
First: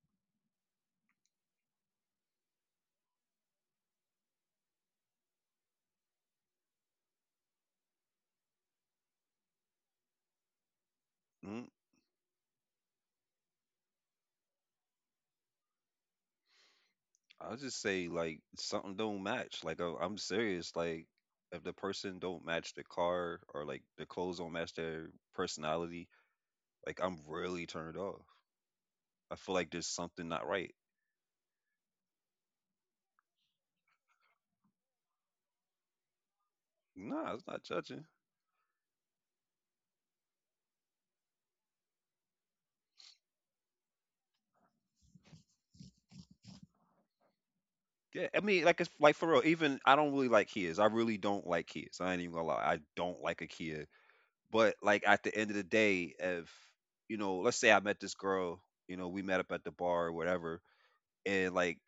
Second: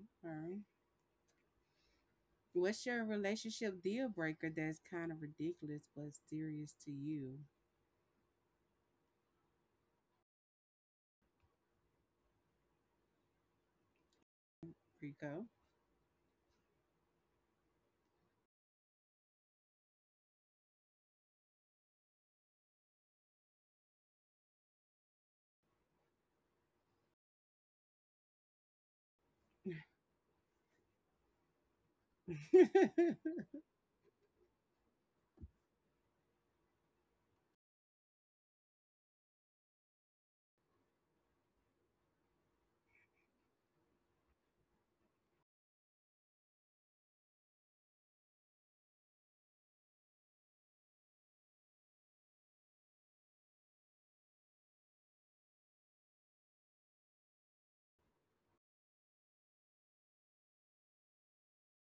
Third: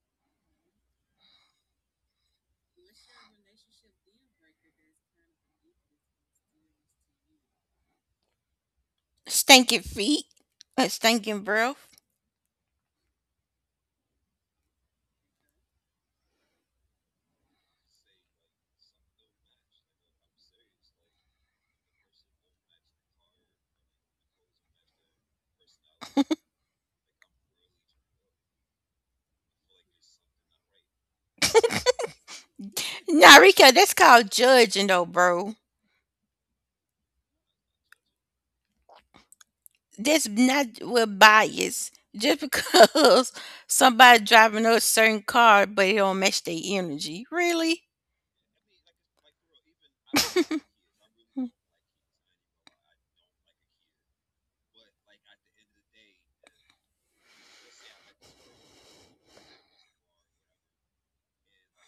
Speaker 1: All right. What's your relationship deal breaker that's kind of ridiculous but serious to you,
Speaker 2: Stinking feet. A stinking
Speaker 3: Mm,
Speaker 2: breath.
Speaker 1: Rico?
Speaker 3: I'll just say like something don't match. Like I- I'm serious. Like if the person don't match the car or like their clothes don't match their personality, like I'm really turned off. I feel like there's something not right.
Speaker 2: Nah, Rico, that's called judging, though, bro.
Speaker 3: Nah, it's not judging.
Speaker 2: That's not with bias. Just because somebody driving a certain car, but it don't match their energy. Really?
Speaker 3: Yeah, I mean, like it's like for real. Even I don't really like Kias. I really don't like Kias. I ain't even gonna lie. I don't like a Kia, but like at the end of the day, if you know, let's say I met this girl, you know, we met up at the bar or whatever, and like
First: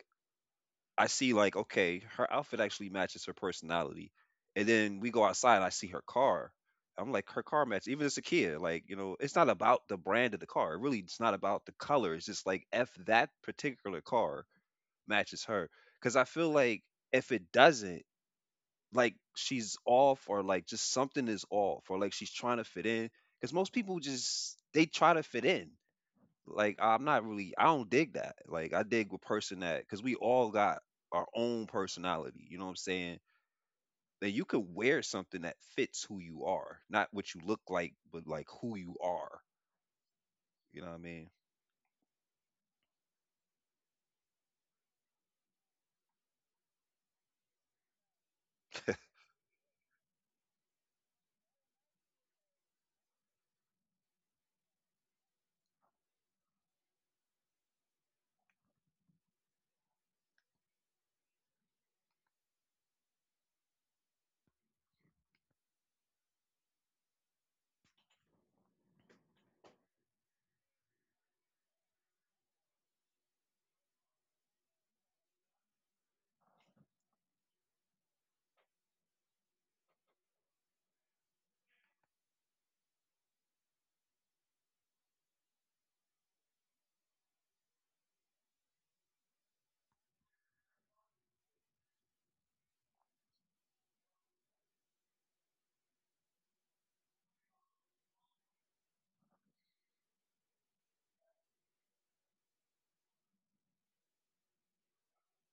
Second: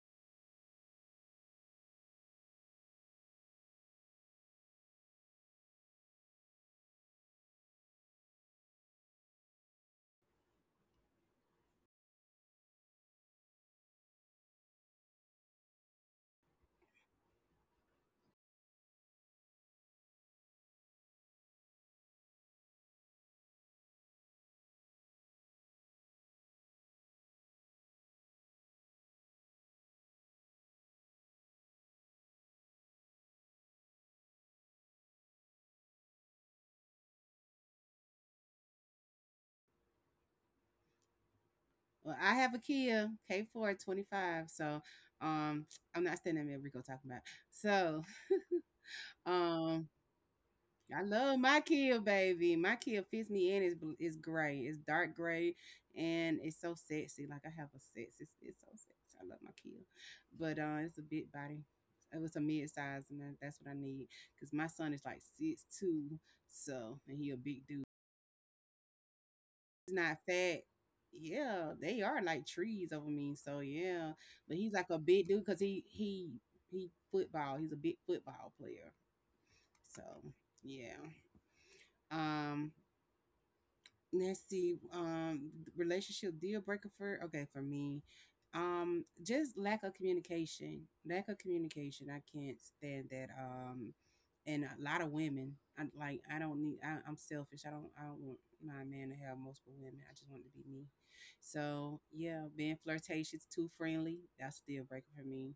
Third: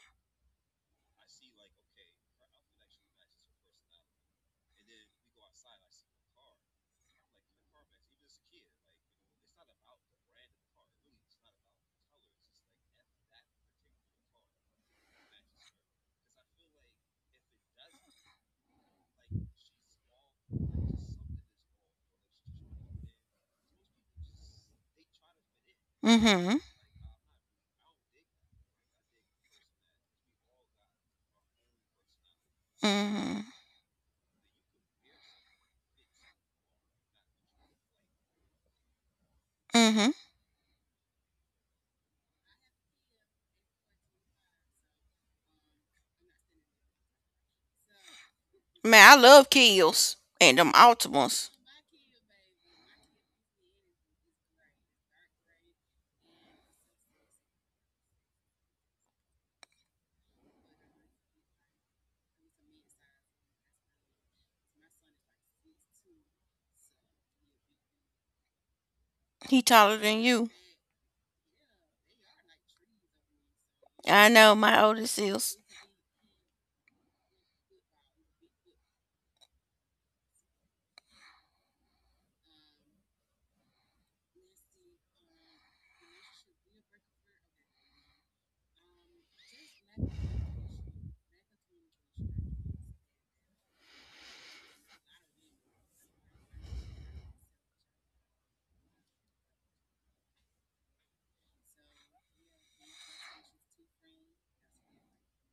Speaker 3: I see, like, okay, her outfit actually matches her personality, and then we go outside, I see her car, I'm like, her car matches, even it's a Kia, like, you know, it's not about the brand of the car, really, it's not about the color, it's just like if that particular car matches her, because I feel like if it doesn't, like she's off, or like just something is off, or like she's trying to fit in, because most people just they try to fit in.
Speaker 2: Mm-hmm.
Speaker 3: Like, I'm not really, I don't dig that. Like, I dig a person that, because we all got our own personality, you know what I'm saying,
Speaker 2: Mm-hmm.
Speaker 3: that you could wear something that fits who you are, not what you look like, but like who you are.
Speaker 2: Mm-hmm.
Speaker 3: You know what I mean?
Speaker 1: Well, I have a Kia k 4 25. So um I'm not standing there Rico talking about. So,
Speaker 2: Man, I love
Speaker 1: um
Speaker 2: Kills and them
Speaker 1: I love
Speaker 2: Altimas.
Speaker 1: my kid, baby. My kid fits me in. It's gray. It's dark gray, and it's so sexy. Like I have a sex. It's so sexy. I love my kid, but it's a big body. It was a mid size, and that's what I need because my son is like 6'2", so and he a big dude.
Speaker 2: He
Speaker 1: He's
Speaker 2: taller
Speaker 1: not
Speaker 2: than you.
Speaker 1: fat. Yeah, they are like trees over me. So yeah,
Speaker 2: I know
Speaker 1: but he's
Speaker 2: my
Speaker 1: like a
Speaker 2: oldest
Speaker 1: big dude
Speaker 2: is.
Speaker 1: because he football. He's a big football player. So yeah. Um. Let's see, relationship deal breaker for, okay, for me, just lack of communication. I can't stand that, and a lot of women I like I don't need. I'm selfish. I don't want my man to have multiple women. I just want it to be me. So yeah, being flirtatious, too friendly, that's a deal breaker for me.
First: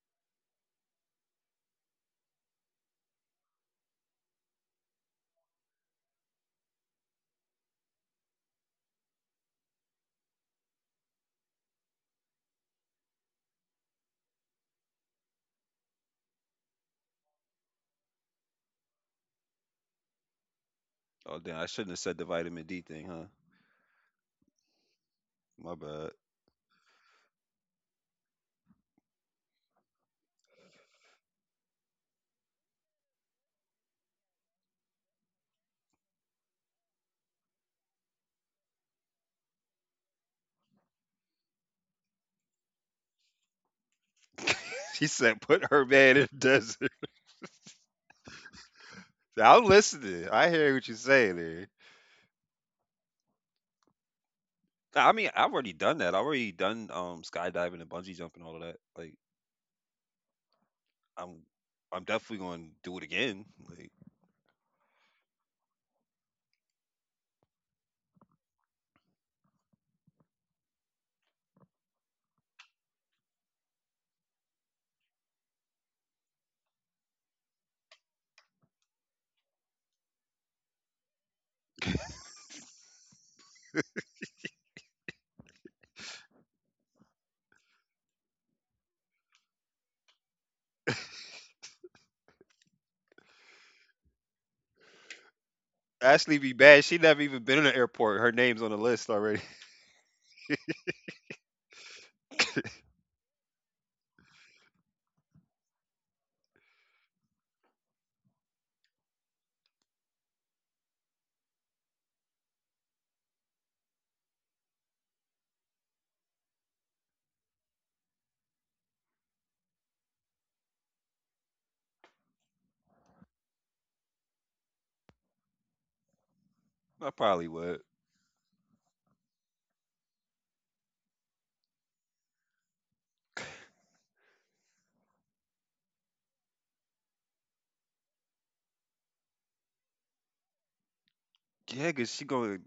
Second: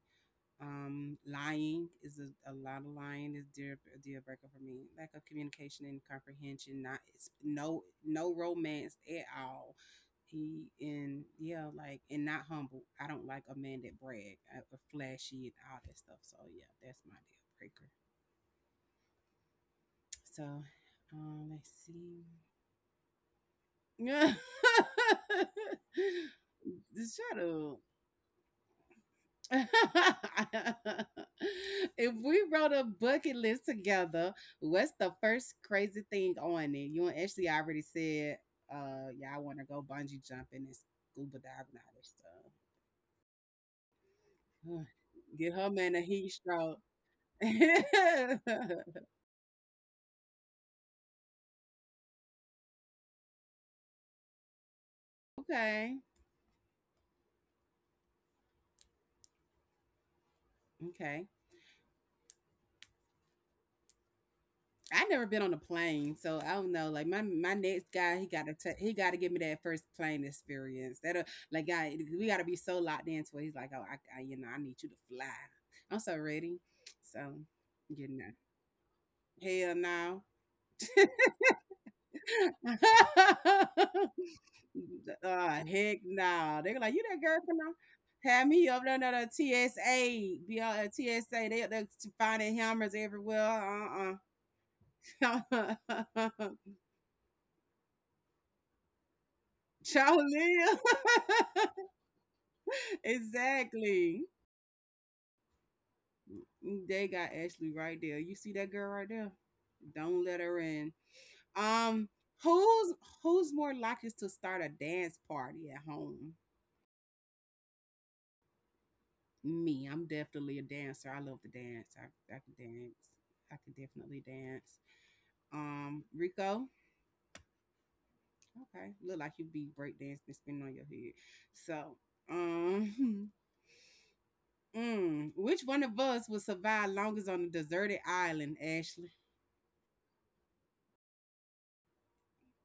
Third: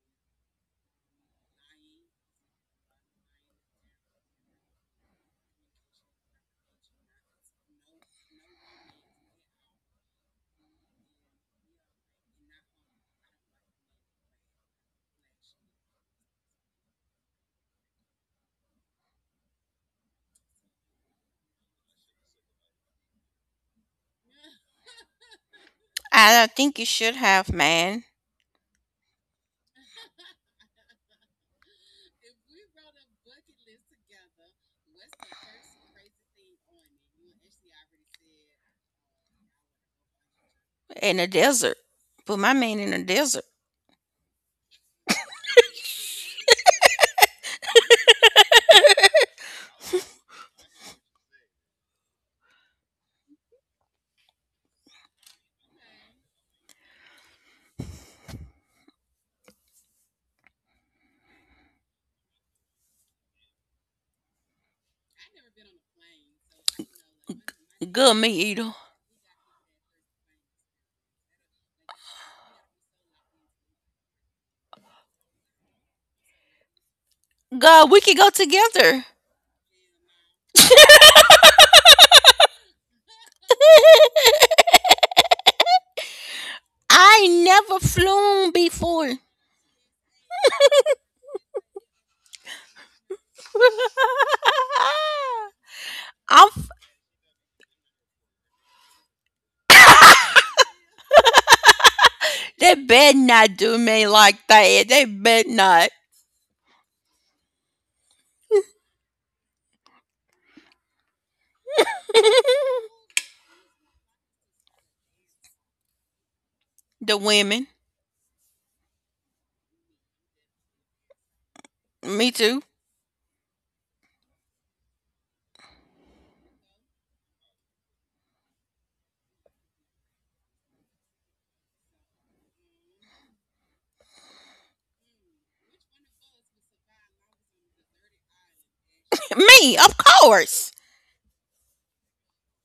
Speaker 1: Lying is a lot of lying is deal a deal breaker for me. Lack of communication and comprehension. Not It's no romance at all. He and yeah, like and not humble. I don't like a man that brag, flashy, and all that stuff. So yeah, that's my deal breaker. So,
Speaker 3: Oh damn, I
Speaker 1: let's
Speaker 3: shouldn't have said
Speaker 1: see.
Speaker 3: the vitamin D thing, huh?
Speaker 1: Shut
Speaker 3: My bad.
Speaker 2: I don't think you should have
Speaker 1: up.
Speaker 2: man
Speaker 1: If we wrote a bucket list together, what's the first crazy thing on it? You and Ashley already said, yeah, I want to go bungee jumping and
Speaker 2: in a
Speaker 1: scuba diving
Speaker 2: desert.
Speaker 1: and all this
Speaker 2: Put my
Speaker 1: stuff.
Speaker 2: man in a desert.
Speaker 3: She said
Speaker 1: Get
Speaker 3: put
Speaker 1: her
Speaker 3: her
Speaker 1: man a
Speaker 3: man in
Speaker 1: heat
Speaker 3: the
Speaker 1: stroke.
Speaker 3: desert. I'm listening, I hear what you're saying there. I mean, I've already done
Speaker 1: Okay,
Speaker 3: that. I've already done skydiving and bungee jumping, all of that. Like,
Speaker 1: okay.
Speaker 3: I'm I'm definitely going to do it again. Like,
Speaker 1: I've never been on a plane, so I don't know. Like my next
Speaker 2: Good
Speaker 1: guy,
Speaker 2: me either.
Speaker 1: he gotta give me that first plane experience. That like I we gotta be so locked into it. He's like, oh, I, I need you to fly. I'm so ready. So
Speaker 2: God, we
Speaker 1: you
Speaker 2: could go
Speaker 1: know,
Speaker 2: together.
Speaker 1: hell no. Heck no. They're like, you that
Speaker 2: I
Speaker 1: girl from
Speaker 2: never
Speaker 1: have
Speaker 2: flown
Speaker 1: me up there, no,
Speaker 2: before.
Speaker 1: no, TSA, be on TSA. They up there finding hammers everywhere. Uh uh
Speaker 3: Ashley be
Speaker 2: I'm.
Speaker 3: bad. She never even been in an airport. Her name's on the list already.
Speaker 1: Child live.
Speaker 2: They better not do me
Speaker 1: Exactly.
Speaker 2: like that. They better not.
Speaker 1: They got Ashley right there. You see that girl right there? Don't let her in. Um, who's who's more likely to start a dance party at home?
Speaker 2: The women.
Speaker 1: Me. I'm definitely a dancer. I love to dance. I,
Speaker 2: Me
Speaker 1: I can
Speaker 2: too.
Speaker 1: dance. I can definitely dance. Rico.
Speaker 3: I probably would.
Speaker 1: Okay. Look like you be breakdancing and spinning on your head. So, um mm, which one of us would survive longest on a deserted island, Ashley?
Speaker 2: Me, of course.
Speaker 3: Yeah, cause she going.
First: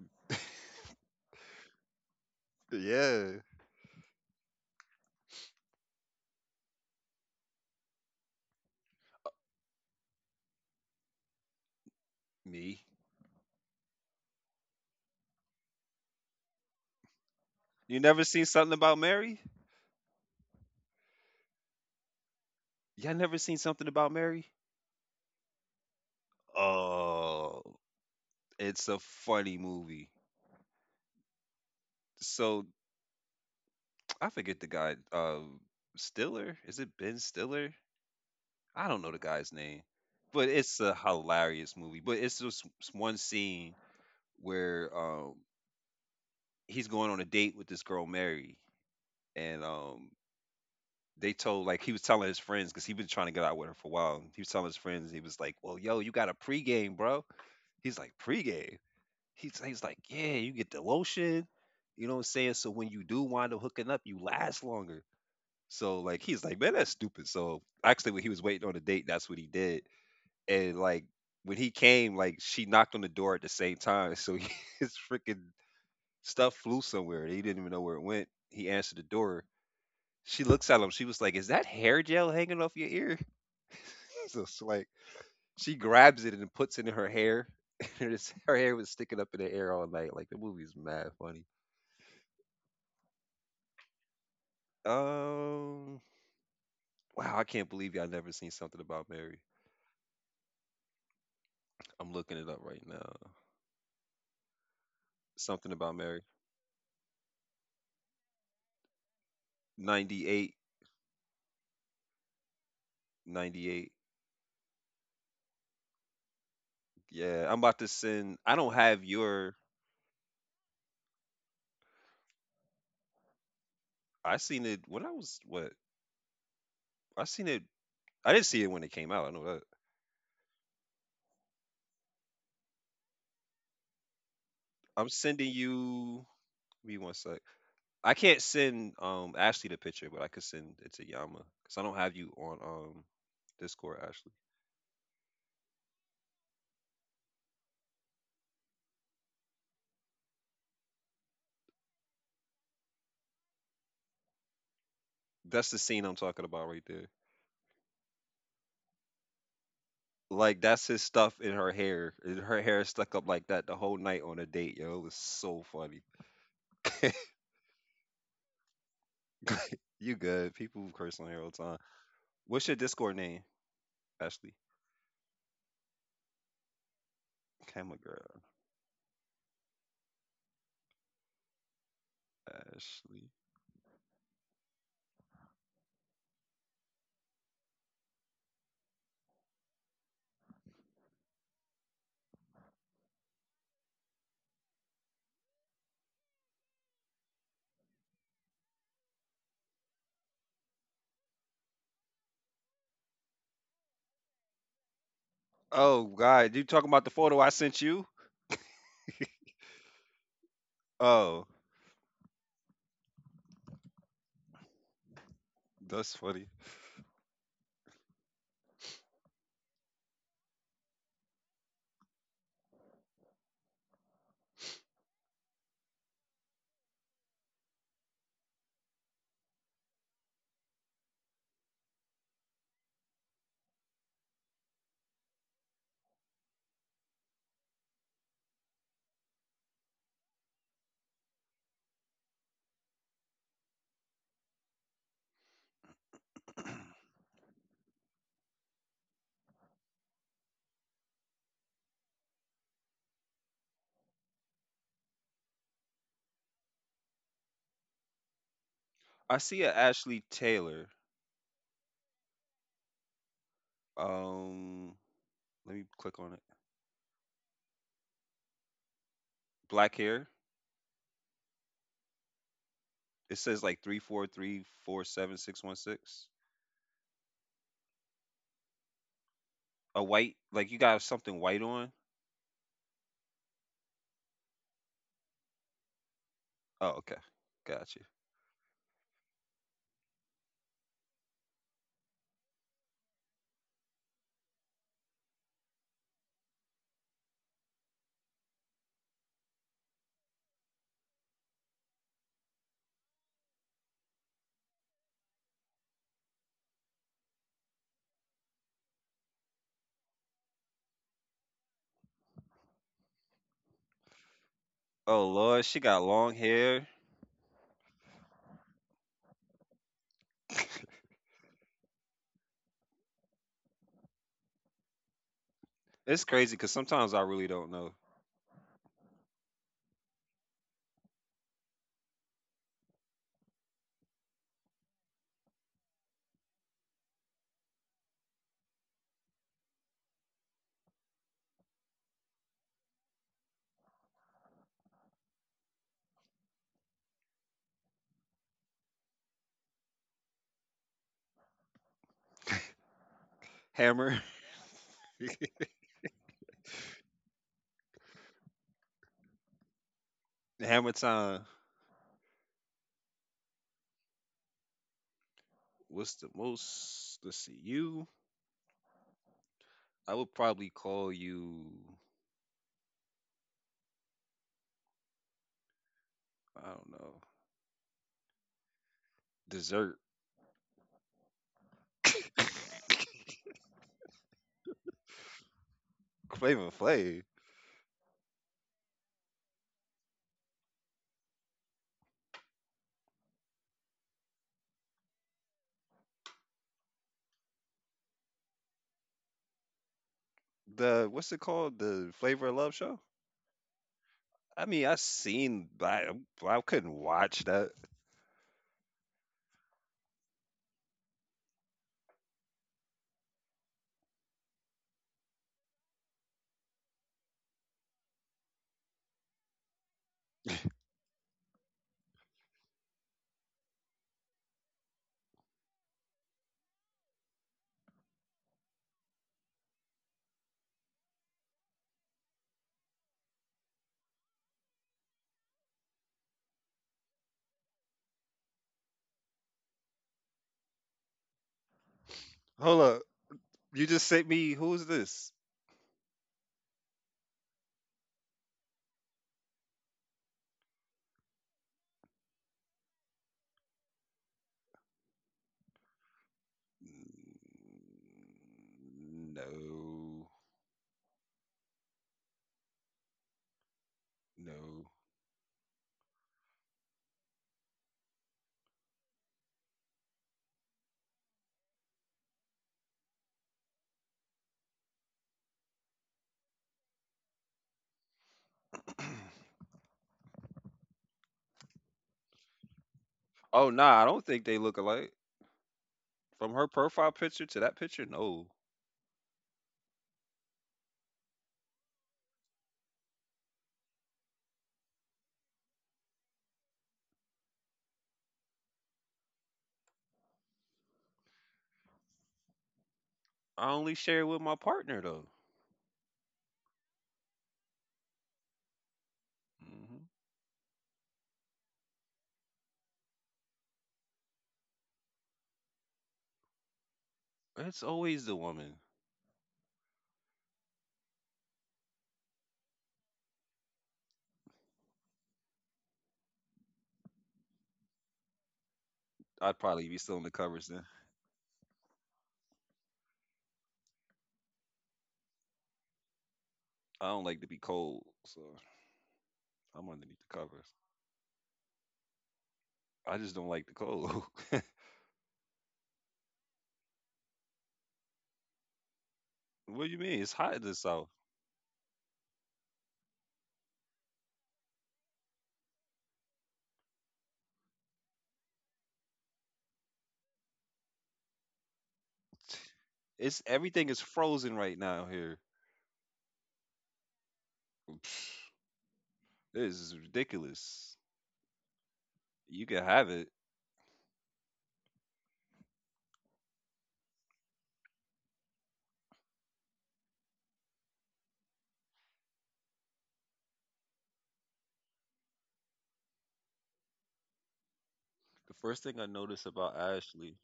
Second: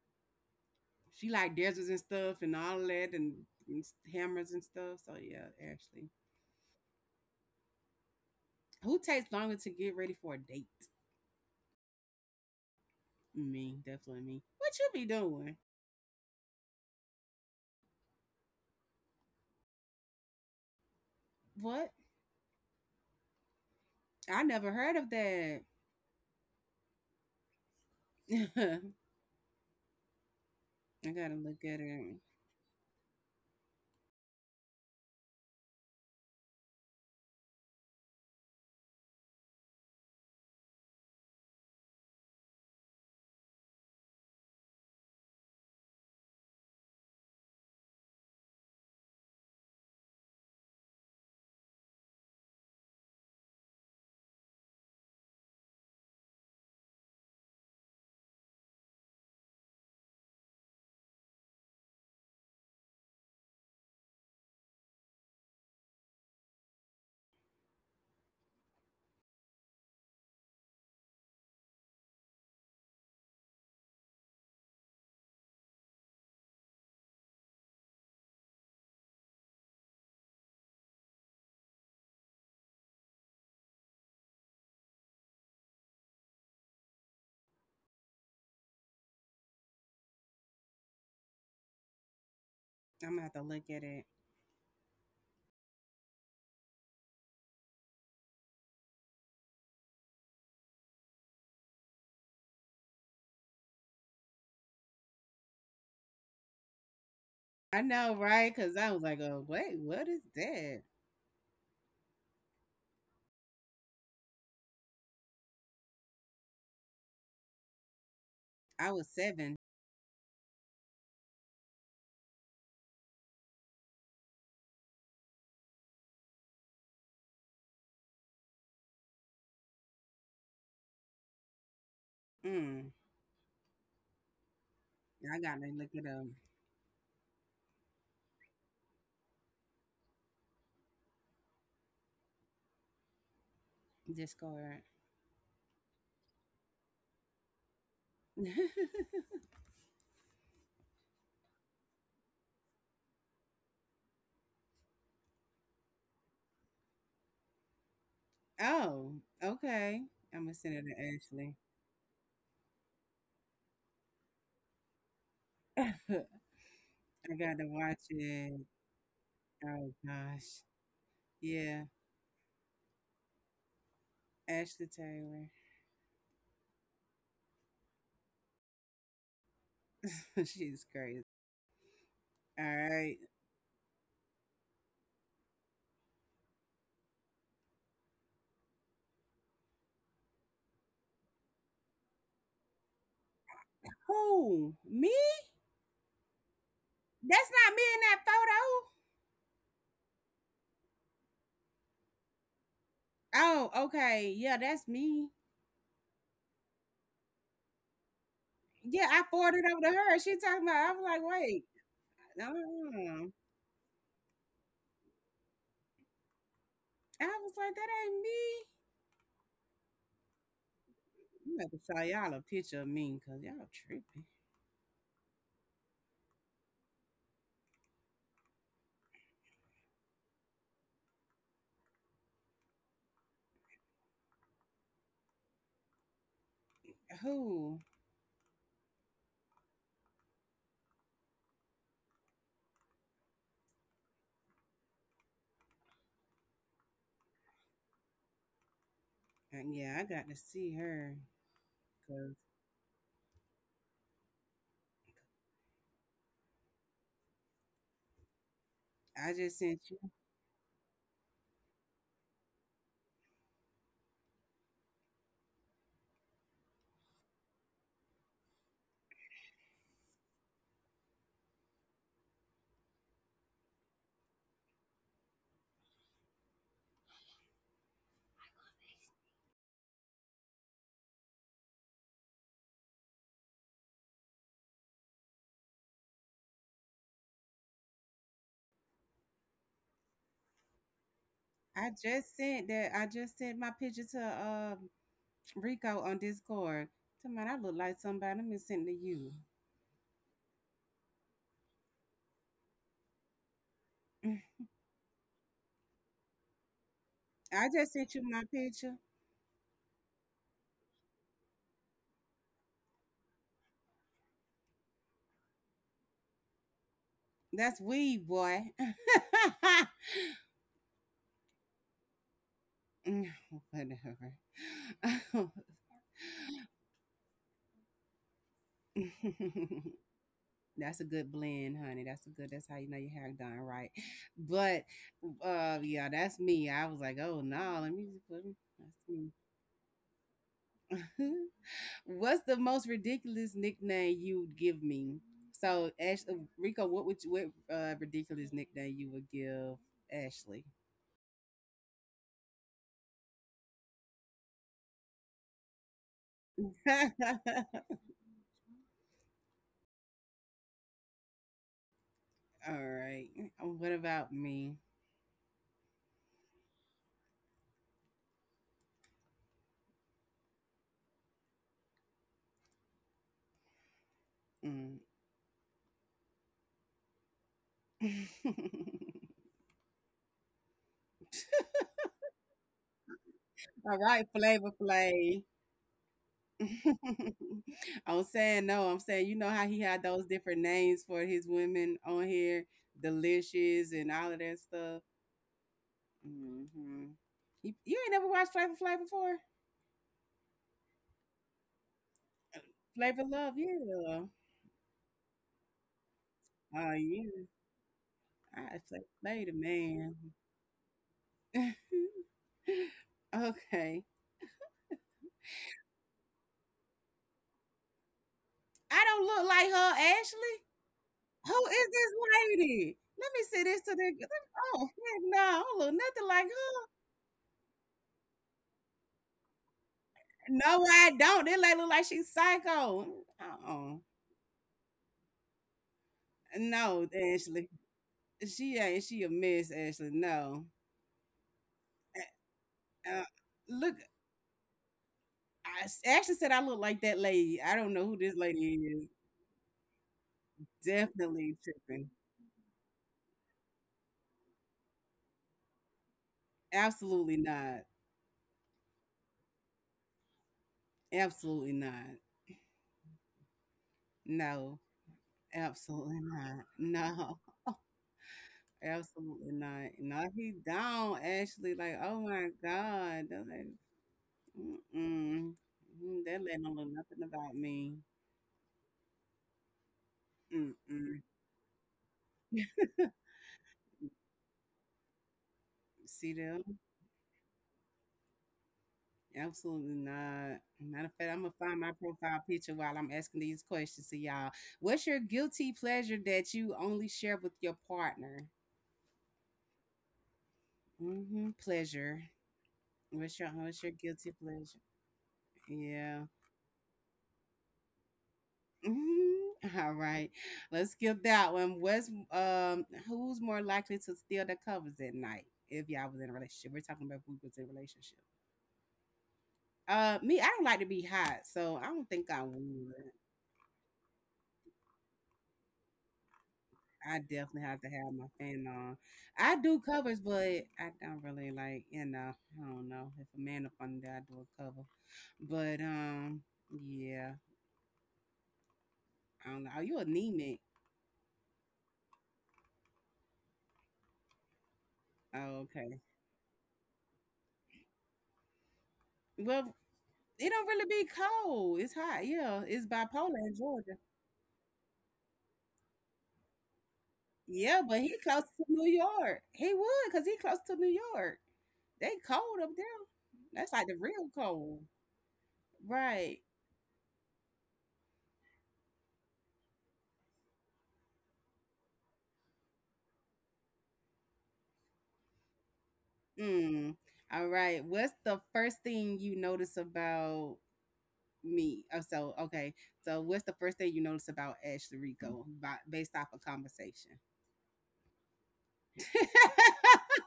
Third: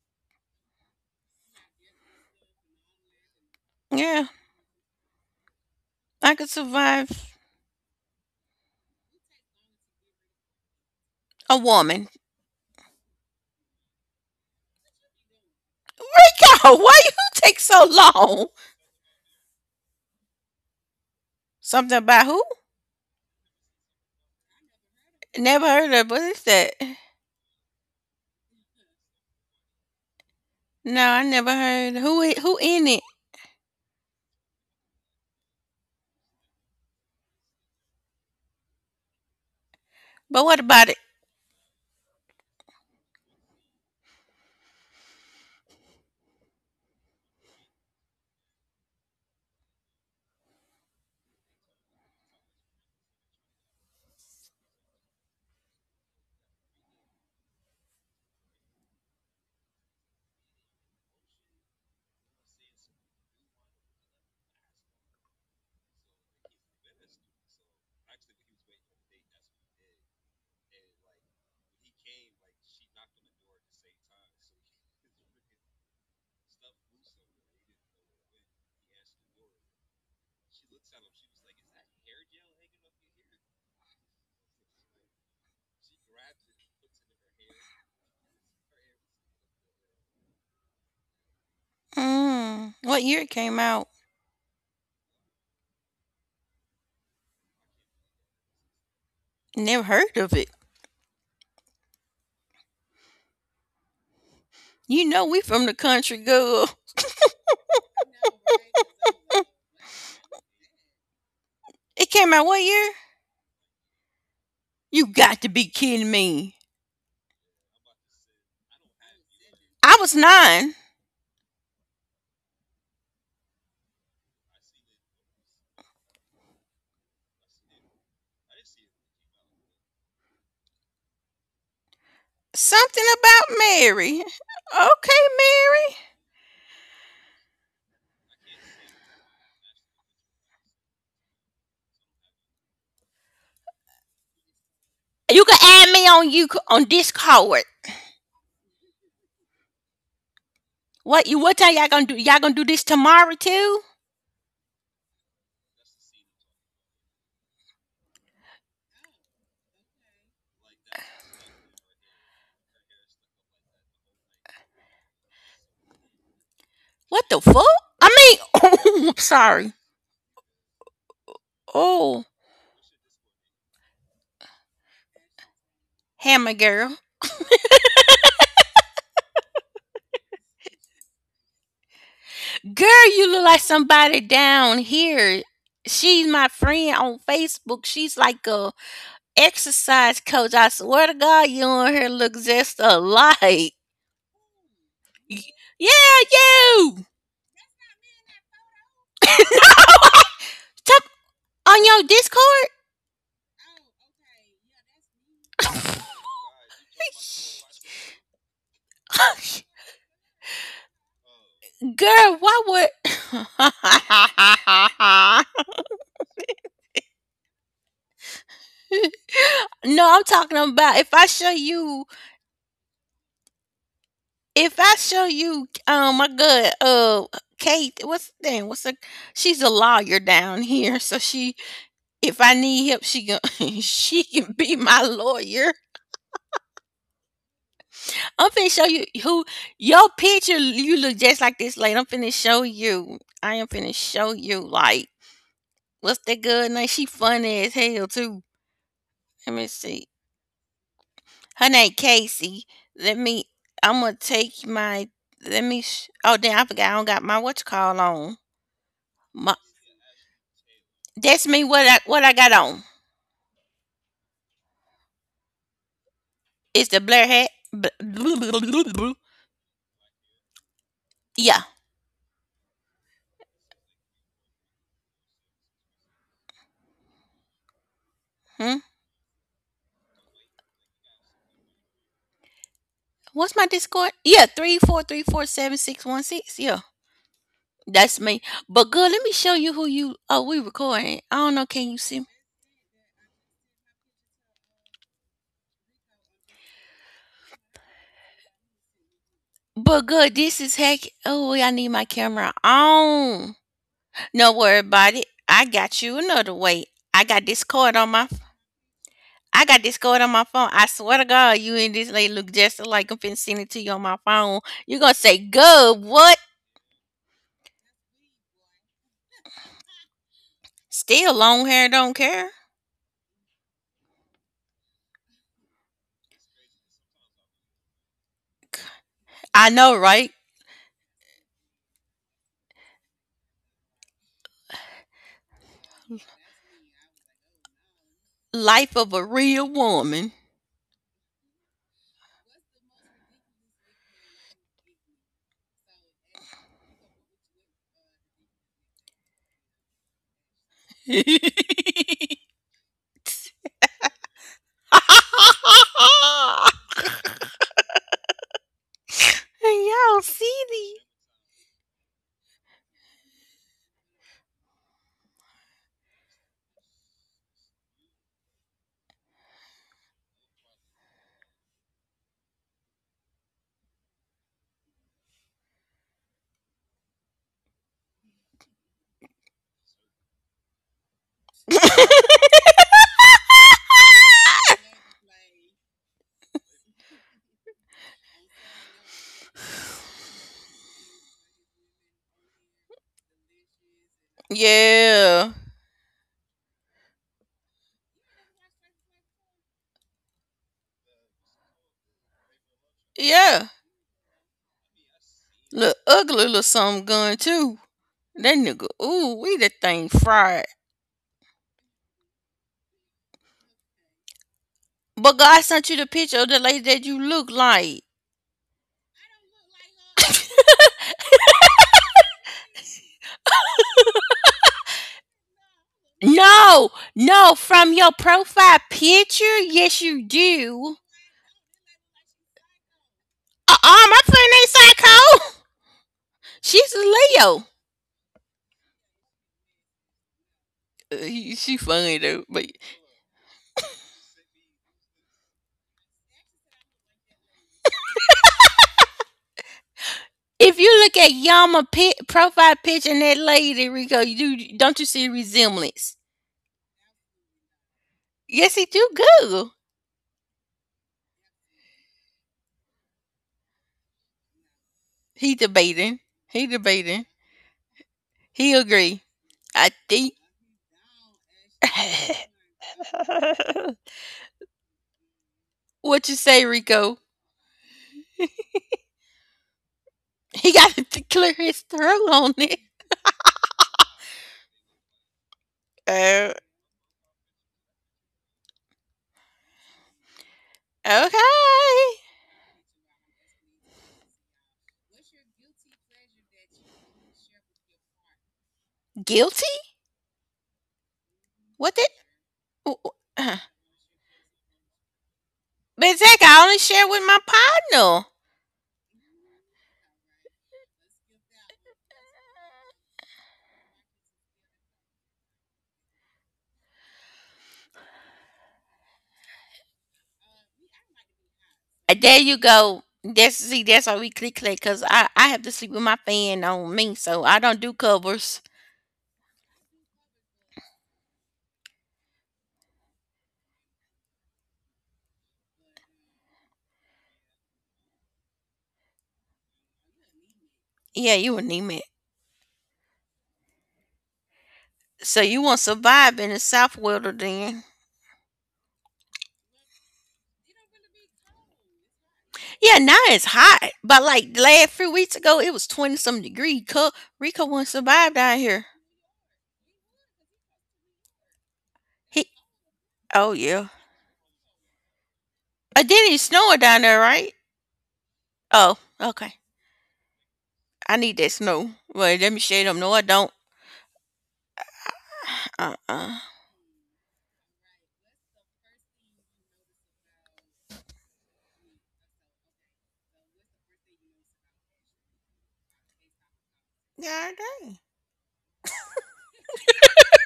Speaker 1: She like deserts and stuff and
Speaker 3: To.
Speaker 1: all that
Speaker 3: Yeah,
Speaker 1: and
Speaker 2: Yeah,
Speaker 1: hammers and stuff. So yeah, Ashley.
Speaker 2: I could survive
Speaker 1: Who takes longer to get ready for a date?
Speaker 2: a woman.
Speaker 3: me.
Speaker 1: Me, definitely me. What you be doing?
Speaker 2: Rico, why you take so
Speaker 3: You never seen
Speaker 2: long?
Speaker 3: something about Mary?
Speaker 1: What?
Speaker 2: Something about who?
Speaker 3: Y'all never seen something about
Speaker 1: I
Speaker 3: Mary?
Speaker 1: never heard of that.
Speaker 2: Never heard of. What is that?
Speaker 3: Oh, it's a funny movie.
Speaker 2: No,
Speaker 1: I
Speaker 2: I
Speaker 1: gotta
Speaker 2: never
Speaker 1: look at
Speaker 2: heard.
Speaker 1: it.
Speaker 2: Who who
Speaker 3: So
Speaker 2: in it?
Speaker 3: I forget the guy. Stiller? Is it Ben Stiller? I don't know the guy's name,
Speaker 2: But
Speaker 3: but
Speaker 2: what
Speaker 3: it's
Speaker 2: about
Speaker 3: a
Speaker 2: it?
Speaker 3: hilarious movie. But it's just one scene where he's going on a date with this girl Mary, and they told, like he was telling his friends because he been trying to get out with her for a while. He was telling his friends, he was like, "Well, yo, you got a pregame, bro." He's like, "Pregame." He's like, "Yeah, you get the lotion." You know what I'm saying? So when you do wind up hooking up, you last longer. So like he's like, man, that's stupid. So actually, when he was waiting on the date, that's what he did. And like when he came, like she knocked on the door at the same time, so his freaking stuff flew somewhere. He didn't even know where it went. He answered the door. She looks at him. She was like, "Is that hair gel hanging off your ear?" So it's like she grabs it and puts it in her hair. And it's- her hair was sticking up in the air all night. Like the movie's mad funny.
Speaker 2: Mm, what
Speaker 1: I'm
Speaker 2: year
Speaker 1: gonna
Speaker 2: it
Speaker 1: have to
Speaker 2: came
Speaker 1: look at
Speaker 2: out?
Speaker 1: it.
Speaker 3: Um, wow, I can't believe y'all never seen something about Mary.
Speaker 2: Never heard of it.
Speaker 3: I'm looking it up right now.
Speaker 2: You know we from
Speaker 3: Something
Speaker 2: the
Speaker 3: about
Speaker 2: country,
Speaker 3: Mary.
Speaker 2: girl.
Speaker 1: I know, right? Cause I was like, oh wait, what is
Speaker 3: 98.
Speaker 1: that?
Speaker 2: It came out what year?
Speaker 3: 98.
Speaker 2: You got to be kidding me.
Speaker 3: Yeah, I'm about to send. I don't
Speaker 1: I
Speaker 3: have
Speaker 1: was
Speaker 3: your.
Speaker 1: seven.
Speaker 2: I was nine.
Speaker 3: I seen it when I was what? I seen it. I didn't see it when it came out. I know that.
Speaker 1: Mm.
Speaker 2: Something about Mary.
Speaker 3: I'm
Speaker 2: Okay,
Speaker 1: I
Speaker 3: sending
Speaker 1: gotta look
Speaker 2: Mary.
Speaker 1: at
Speaker 3: you. Give me one sec. I can't send Ashley the picture, but I could send it to Yama because I don't have you on Discord. Ashley,
Speaker 1: Discord.
Speaker 2: You can add me on you on Discord. What time y'all gonna do? Y'all gonna do this tomorrow too?
Speaker 3: that's the scene I'm talking about right there.
Speaker 1: Oh, okay. I'm gonna
Speaker 3: Like
Speaker 1: send
Speaker 3: that's
Speaker 1: it
Speaker 3: his
Speaker 1: to
Speaker 3: stuff in
Speaker 1: Ashley.
Speaker 3: her hair. And her hair is stuck up like that the whole night on a date, yo. It was so
Speaker 1: I
Speaker 3: funny.
Speaker 2: What the fuck?
Speaker 1: gotta watch
Speaker 2: I mean,
Speaker 1: it.
Speaker 2: oh, I'm sorry.
Speaker 1: Oh
Speaker 3: You good?
Speaker 1: gosh.
Speaker 3: People curse on here all the time.
Speaker 1: Yeah.
Speaker 2: Oh,
Speaker 3: What's your Discord name, Ashley?
Speaker 1: Ashley Taylor.
Speaker 2: hammer girl,
Speaker 3: Camera girl.
Speaker 1: She's crazy. All
Speaker 2: girl,
Speaker 1: right.
Speaker 2: you
Speaker 3: Ashley.
Speaker 2: look like somebody down here. She's my friend on Facebook. She's like a exercise coach. I swear to God, you on here look just alike.
Speaker 1: Who? Me?
Speaker 2: Yeah, you.
Speaker 1: That's not me in that
Speaker 2: Tap on your Discord.
Speaker 1: photo. Oh, okay. Yeah, that's me.
Speaker 3: Oh God, you talking about the photo I sent you?
Speaker 1: Yeah, I forwarded over to her. She talking about I was like,
Speaker 3: Oh,
Speaker 1: wait.
Speaker 2: Girl, why
Speaker 1: uh
Speaker 2: would?
Speaker 3: that's funny.
Speaker 1: I was like, that ain't me.
Speaker 2: No, I'm talking about if I show
Speaker 1: I'm about to
Speaker 2: you,
Speaker 1: show y'all a picture of me because y'all tripping.
Speaker 2: if I show you, my good, Kate, what's the thing? What's the? She's a lawyer down here, so she if I need help, she can she can be my lawyer.
Speaker 1: Who?
Speaker 2: I'm finna show you who your picture. You look just like this lady. I'm finna show you. I am finna show you. Like what's that girl name? She funny as hell too. Let me
Speaker 1: Yeah,
Speaker 2: see.
Speaker 1: I got to see her.
Speaker 2: Her name
Speaker 1: 'Cause
Speaker 2: Casey. Let me. I'm gonna take my. Let me. Oh damn! I forgot. I don't got my what you call on.
Speaker 1: I
Speaker 3: I
Speaker 2: My
Speaker 1: just
Speaker 3: see a
Speaker 1: sent you.
Speaker 3: Ashley Taylor.
Speaker 2: That's me. What I got on?
Speaker 3: Um, Let me click on it.
Speaker 2: It's the Blair hat.
Speaker 3: Black hair.
Speaker 2: Yeah.
Speaker 3: It says like 34347616.
Speaker 2: Hmm?
Speaker 3: A white, like you got something white on.
Speaker 2: What's my Discord? Yeah, 34347616. Yeah,
Speaker 3: Oh, okay, gotcha.
Speaker 2: that's me. But good, let me show you who you. Oh, we recording. I don't know. Can
Speaker 1: I
Speaker 2: you see me?
Speaker 1: just sent that. I just sent my picture to Rico on Discord. Come on, I look like somebody. Let me send it to you.
Speaker 2: But good, this is heck. Oh, I need my camera on. No worry about it. I got you another way. I got
Speaker 1: I just
Speaker 2: Discord on
Speaker 1: sent you
Speaker 2: my.
Speaker 1: my picture.
Speaker 2: I got Discord on my phone. I swear to God, you and this lady look just like I'm finna send it to you on my phone. You are gonna
Speaker 3: Oh
Speaker 2: say,
Speaker 3: Lord, she
Speaker 2: good,
Speaker 3: got
Speaker 2: what?
Speaker 3: long hair.
Speaker 1: That's weed, boy.
Speaker 2: Still long hair, don't care.
Speaker 1: Mm, whatever.
Speaker 3: It's crazy because sometimes I really don't know.
Speaker 2: I know, right?
Speaker 1: That's a good blend, honey. That's a good. That's how you know your hair done right. But yeah, that's me. I was like, oh no, let me. Let me
Speaker 2: Life of a real woman.
Speaker 1: that's me. What's the most ridiculous nickname you would give me? So, Ash, Rico, what would you, what ridiculous nickname you would give Ashley?
Speaker 2: Y'all
Speaker 3: Hammer,
Speaker 2: see
Speaker 3: hammer
Speaker 2: these?
Speaker 3: time.
Speaker 1: All right. What about me?
Speaker 3: What's the most? Let's see. You, I would probably call you.
Speaker 1: Mm.
Speaker 3: I don't know. Dessert.
Speaker 1: All right, Flavor Flay.
Speaker 3: Flavor Flav.
Speaker 1: I'm saying no. I'm saying you know how he had those different names for his women on here, delicious and all of that stuff.
Speaker 2: Yeah.
Speaker 1: Hmm. You ain't never watched Flavor Flay before?
Speaker 3: The what's it called? The Flavor of Love show.
Speaker 1: Flavor Love,
Speaker 2: Yeah.
Speaker 1: yeah.
Speaker 3: I mean, I seen,
Speaker 2: Look
Speaker 3: but
Speaker 2: ugly
Speaker 3: I,
Speaker 2: little
Speaker 3: I couldn't
Speaker 1: Oh,
Speaker 2: something gun
Speaker 1: yeah.
Speaker 3: watch that.
Speaker 2: too. That
Speaker 1: I
Speaker 2: nigga,
Speaker 1: say,
Speaker 2: ooh,
Speaker 1: lady,
Speaker 2: we that thing
Speaker 1: man.
Speaker 2: fried.
Speaker 1: Okay.
Speaker 2: But God sent you the picture of the lady that you look like.
Speaker 1: I don't look like her, Ashley. Who is this lady? Let me see this to the. Oh, heck no. I don't look nothing like
Speaker 2: No, no, from your profile picture, yes you
Speaker 1: her. No,
Speaker 2: do.
Speaker 1: I don't. This lady look like she's psycho. Uh-uh.
Speaker 2: Uh, my friend ain't psycho. She's a
Speaker 1: No,
Speaker 2: Leo.
Speaker 1: Ashley. She ain't. She a mess, Ashley. No.
Speaker 2: She funny though, but
Speaker 3: Hold up,
Speaker 1: Uh, uh,
Speaker 3: you
Speaker 1: Look,
Speaker 3: just sent me. Who's this?
Speaker 1: I Ashley said I look like that lady. I don't know who this lady is.
Speaker 2: if you look at
Speaker 1: Definitely
Speaker 2: Yama pi
Speaker 1: tripping.
Speaker 2: profile picture and that lady Rico, you do don't you see a resemblance?
Speaker 1: Absolutely not.
Speaker 2: Yes, he do. Google.
Speaker 3: No,
Speaker 1: Absolutely not. No,
Speaker 3: no.
Speaker 2: He debating.
Speaker 1: absolutely
Speaker 2: He
Speaker 1: not.
Speaker 2: debating.
Speaker 1: No,
Speaker 2: He agree.
Speaker 1: absolutely
Speaker 2: I
Speaker 1: not. No,
Speaker 2: think.
Speaker 1: he don't actually like, oh my God. That's like, mm-mm. Mm,
Speaker 2: What you
Speaker 1: that
Speaker 2: say,
Speaker 1: let don't know
Speaker 2: Rico?
Speaker 1: nothing about me.
Speaker 2: He got to
Speaker 1: Mm-mm.
Speaker 2: clear his throat on it.
Speaker 3: Oh nah, I don't think they look alike.
Speaker 1: See
Speaker 2: Oh,
Speaker 3: From her
Speaker 1: them?
Speaker 3: profile picture to that picture, no.
Speaker 1: Absolutely not. Matter of fact, I'm gonna find my
Speaker 2: okay.
Speaker 1: profile picture while I'm asking these questions to y'all. What's your guilty pleasure that you only share with your partner?
Speaker 2: Guilty?
Speaker 1: Hmm.
Speaker 2: What that?
Speaker 1: Pleasure. What's your
Speaker 3: I
Speaker 1: what's your
Speaker 3: only share it
Speaker 1: guilty
Speaker 3: with my
Speaker 1: pleasure?
Speaker 3: partner though.
Speaker 2: But
Speaker 1: Yeah.
Speaker 2: Zach, I only share with my partner.
Speaker 1: Mhm. All
Speaker 3: Hmm.
Speaker 1: right. Let's skip that one. What's Who's more likely to steal the covers at night if y'all was in a relationship? We're talking about who was in a
Speaker 3: It's
Speaker 1: relationship.
Speaker 3: always the woman.
Speaker 1: Me, I don't like to be hot, so I don't think
Speaker 2: There
Speaker 1: I
Speaker 2: you
Speaker 1: would.
Speaker 2: go. That's see, that's why we click click because I have to sleep with my fan on me,
Speaker 1: I
Speaker 2: so I
Speaker 1: definitely
Speaker 2: don't
Speaker 1: have
Speaker 2: do
Speaker 1: to have my
Speaker 2: covers.
Speaker 1: fan on.
Speaker 3: I'd
Speaker 1: I do
Speaker 3: probably be still in
Speaker 1: covers,
Speaker 3: the
Speaker 1: but
Speaker 3: covers then.
Speaker 1: I don't really like, I don't know. If a man up under there, I do a cover. But
Speaker 3: I don't
Speaker 1: yeah,
Speaker 3: like to be cold, so
Speaker 1: I don't know. Are
Speaker 3: I'm
Speaker 1: you
Speaker 3: underneath the
Speaker 1: anemic?
Speaker 3: covers.
Speaker 2: Yeah, you an it.
Speaker 3: I just don't like the cold.
Speaker 2: So you
Speaker 1: Oh,
Speaker 2: won't
Speaker 1: okay.
Speaker 2: survive in the south weather then.
Speaker 1: Well,
Speaker 3: What do you mean? It's
Speaker 1: it
Speaker 3: hot in
Speaker 1: don't
Speaker 3: the
Speaker 1: really
Speaker 3: south.
Speaker 1: be cold. It's hot. Yeah, it's
Speaker 2: Yeah, now
Speaker 1: bipolar
Speaker 2: it's
Speaker 1: in
Speaker 2: hot,
Speaker 1: Georgia.
Speaker 2: but like the last few weeks ago, it was 20 some degree. Rico
Speaker 1: Yeah,
Speaker 2: won't
Speaker 1: but he
Speaker 2: survive
Speaker 1: close
Speaker 2: down
Speaker 1: to
Speaker 2: here.
Speaker 1: New York. He would, cause he close to New York. They
Speaker 2: He
Speaker 1: cold up there.
Speaker 3: It's
Speaker 2: Oh
Speaker 1: That's
Speaker 2: yeah.
Speaker 1: like
Speaker 3: everything
Speaker 1: the
Speaker 3: is
Speaker 1: real
Speaker 3: frozen right
Speaker 1: cold,
Speaker 3: now here.
Speaker 2: Then
Speaker 1: right?
Speaker 2: it's snowing down there, right? Oh, okay.
Speaker 3: This is ridiculous.
Speaker 2: I need that snow. Well, let me
Speaker 3: You can
Speaker 2: shade them.
Speaker 3: have
Speaker 2: No, I
Speaker 3: it.
Speaker 2: don't. Uh.
Speaker 1: Mm. All right. What's the first thing you notice about me? Oh, so okay. So what's the first thing you notice about Ashley Rico by, based off a conversation?
Speaker 2: God dang.
Speaker 3: The first thing I noticed about Ashley,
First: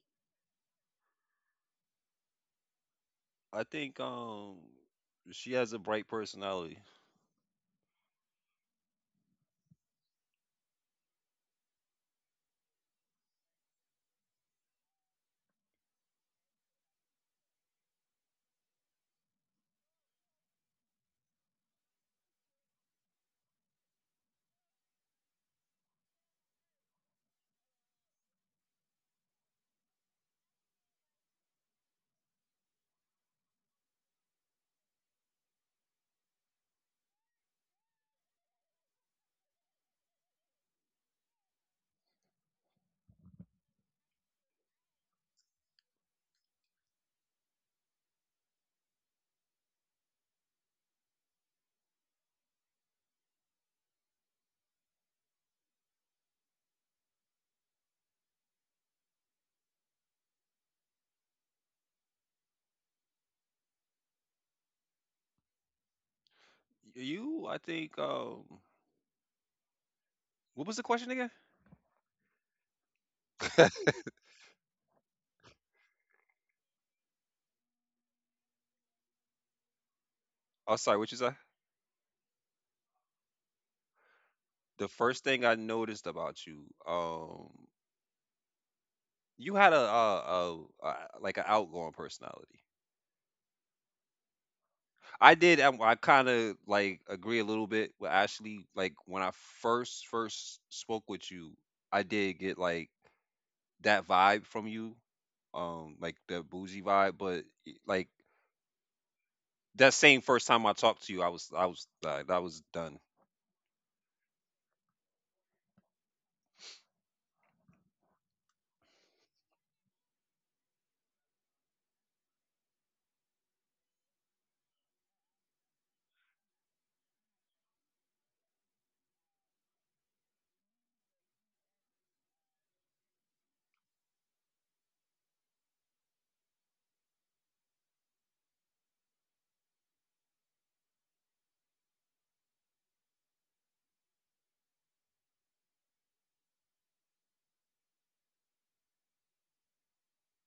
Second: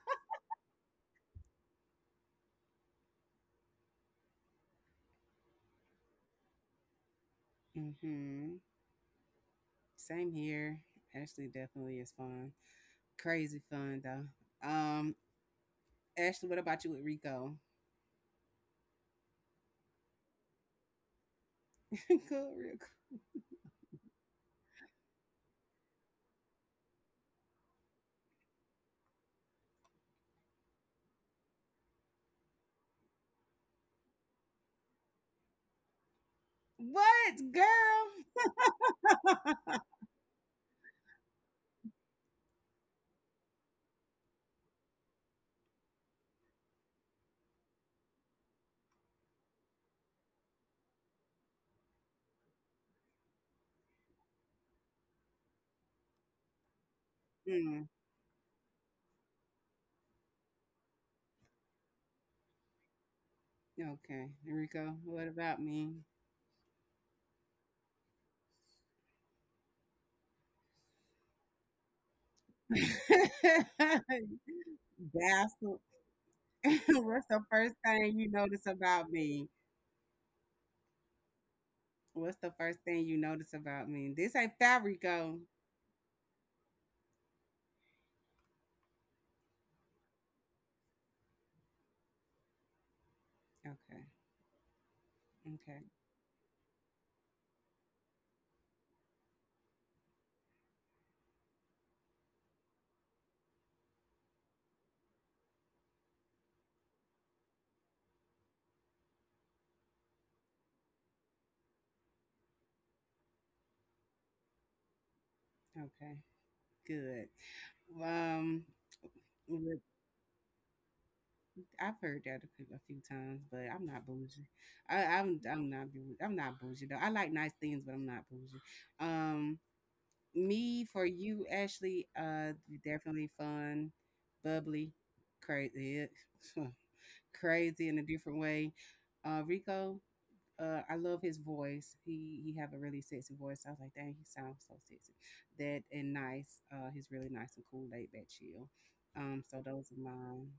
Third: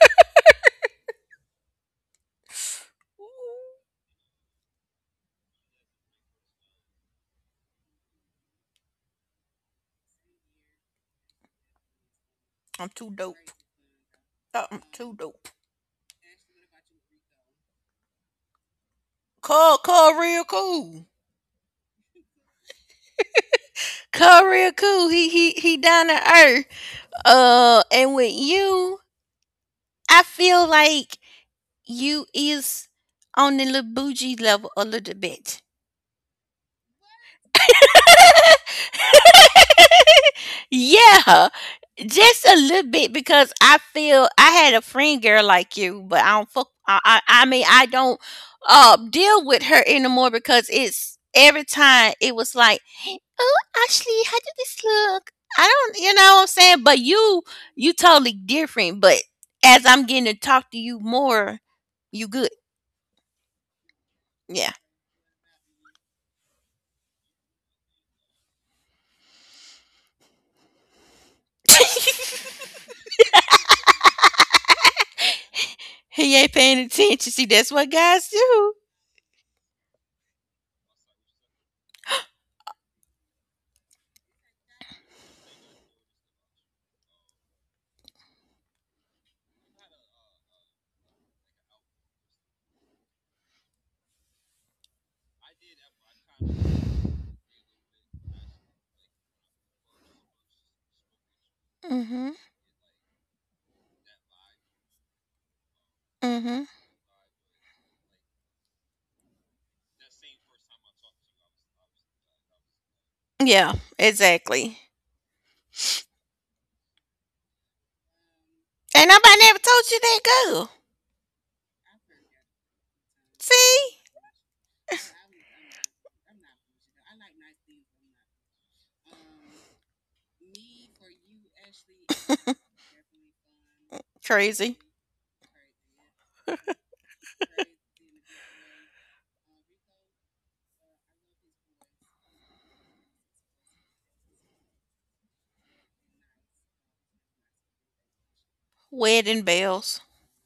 Speaker 3: I think she has a bright personality.
Speaker 1: Hmm. Same here. Ashley definitely is fun.
Speaker 2: I'm too
Speaker 1: Crazy
Speaker 2: dope.
Speaker 1: fun though.
Speaker 2: Something
Speaker 1: Um,
Speaker 2: too dope.
Speaker 1: Ashley, what about you with Rico?
Speaker 2: Call real cool.
Speaker 1: Cool, real cool.
Speaker 2: Call real cool. He down to earth. And with you, I feel like you is on the little bougie level a little bit.
Speaker 1: What, girl?
Speaker 2: Yeah, just a little bit because I feel I had a friend girl like you, but I don't fuck. I mean I don't deal with her anymore because it's every time it was like, "Oh, Ashley, how did this look?" I don't, you know what I'm saying? But you,
Speaker 1: Mm,
Speaker 2: you totally different. But as I'm getting to talk to you more, you good.
Speaker 1: okay,
Speaker 2: Yeah.
Speaker 1: Rico. What about me?
Speaker 3: You, I think what was the question again?
Speaker 1: Baffled.
Speaker 2: He ain't paying
Speaker 1: What's the
Speaker 2: attention. See,
Speaker 1: first
Speaker 2: that's what
Speaker 1: thing you
Speaker 2: guys
Speaker 1: notice
Speaker 2: do.
Speaker 1: about me?
Speaker 3: Oh, sorry, what you say?
Speaker 1: What's the first thing you notice about me? This ain't fat,
Speaker 3: The first
Speaker 1: Rico.
Speaker 3: thing I noticed about you, you had a like an outgoing personality.
Speaker 1: Okay,
Speaker 3: I did. I,
Speaker 1: okay,
Speaker 3: I kind of like agree a little bit with Ashley. Like when I first spoke with you, I
Speaker 2: Mm-hmm.
Speaker 3: did get like that vibe from you, like the
Speaker 2: Mm-hmm.
Speaker 3: bougie vibe. But like that same first time I talked to you, I was like I was done.
Speaker 2: Yeah, exactly.
Speaker 1: okay. Good. Um,
Speaker 2: Ain't nobody never told you that girl.
Speaker 1: I've heard that a few times, but I'm not
Speaker 2: See?
Speaker 1: bougie. I'm not bougie. I'm not bougie though. I like nice things, but I'm not bougie. Um, me for you, Ashley. Definitely fun,
Speaker 2: Crazy.
Speaker 1: bubbly, crazy, crazy in a different way. Rico. I love his voice. He have a really sexy voice. I was like, dang, he sounds so sexy. That and nice. He's really nice and cool, laid back, chill.
Speaker 2: Wedding
Speaker 1: So those are
Speaker 2: bells.
Speaker 1: mine.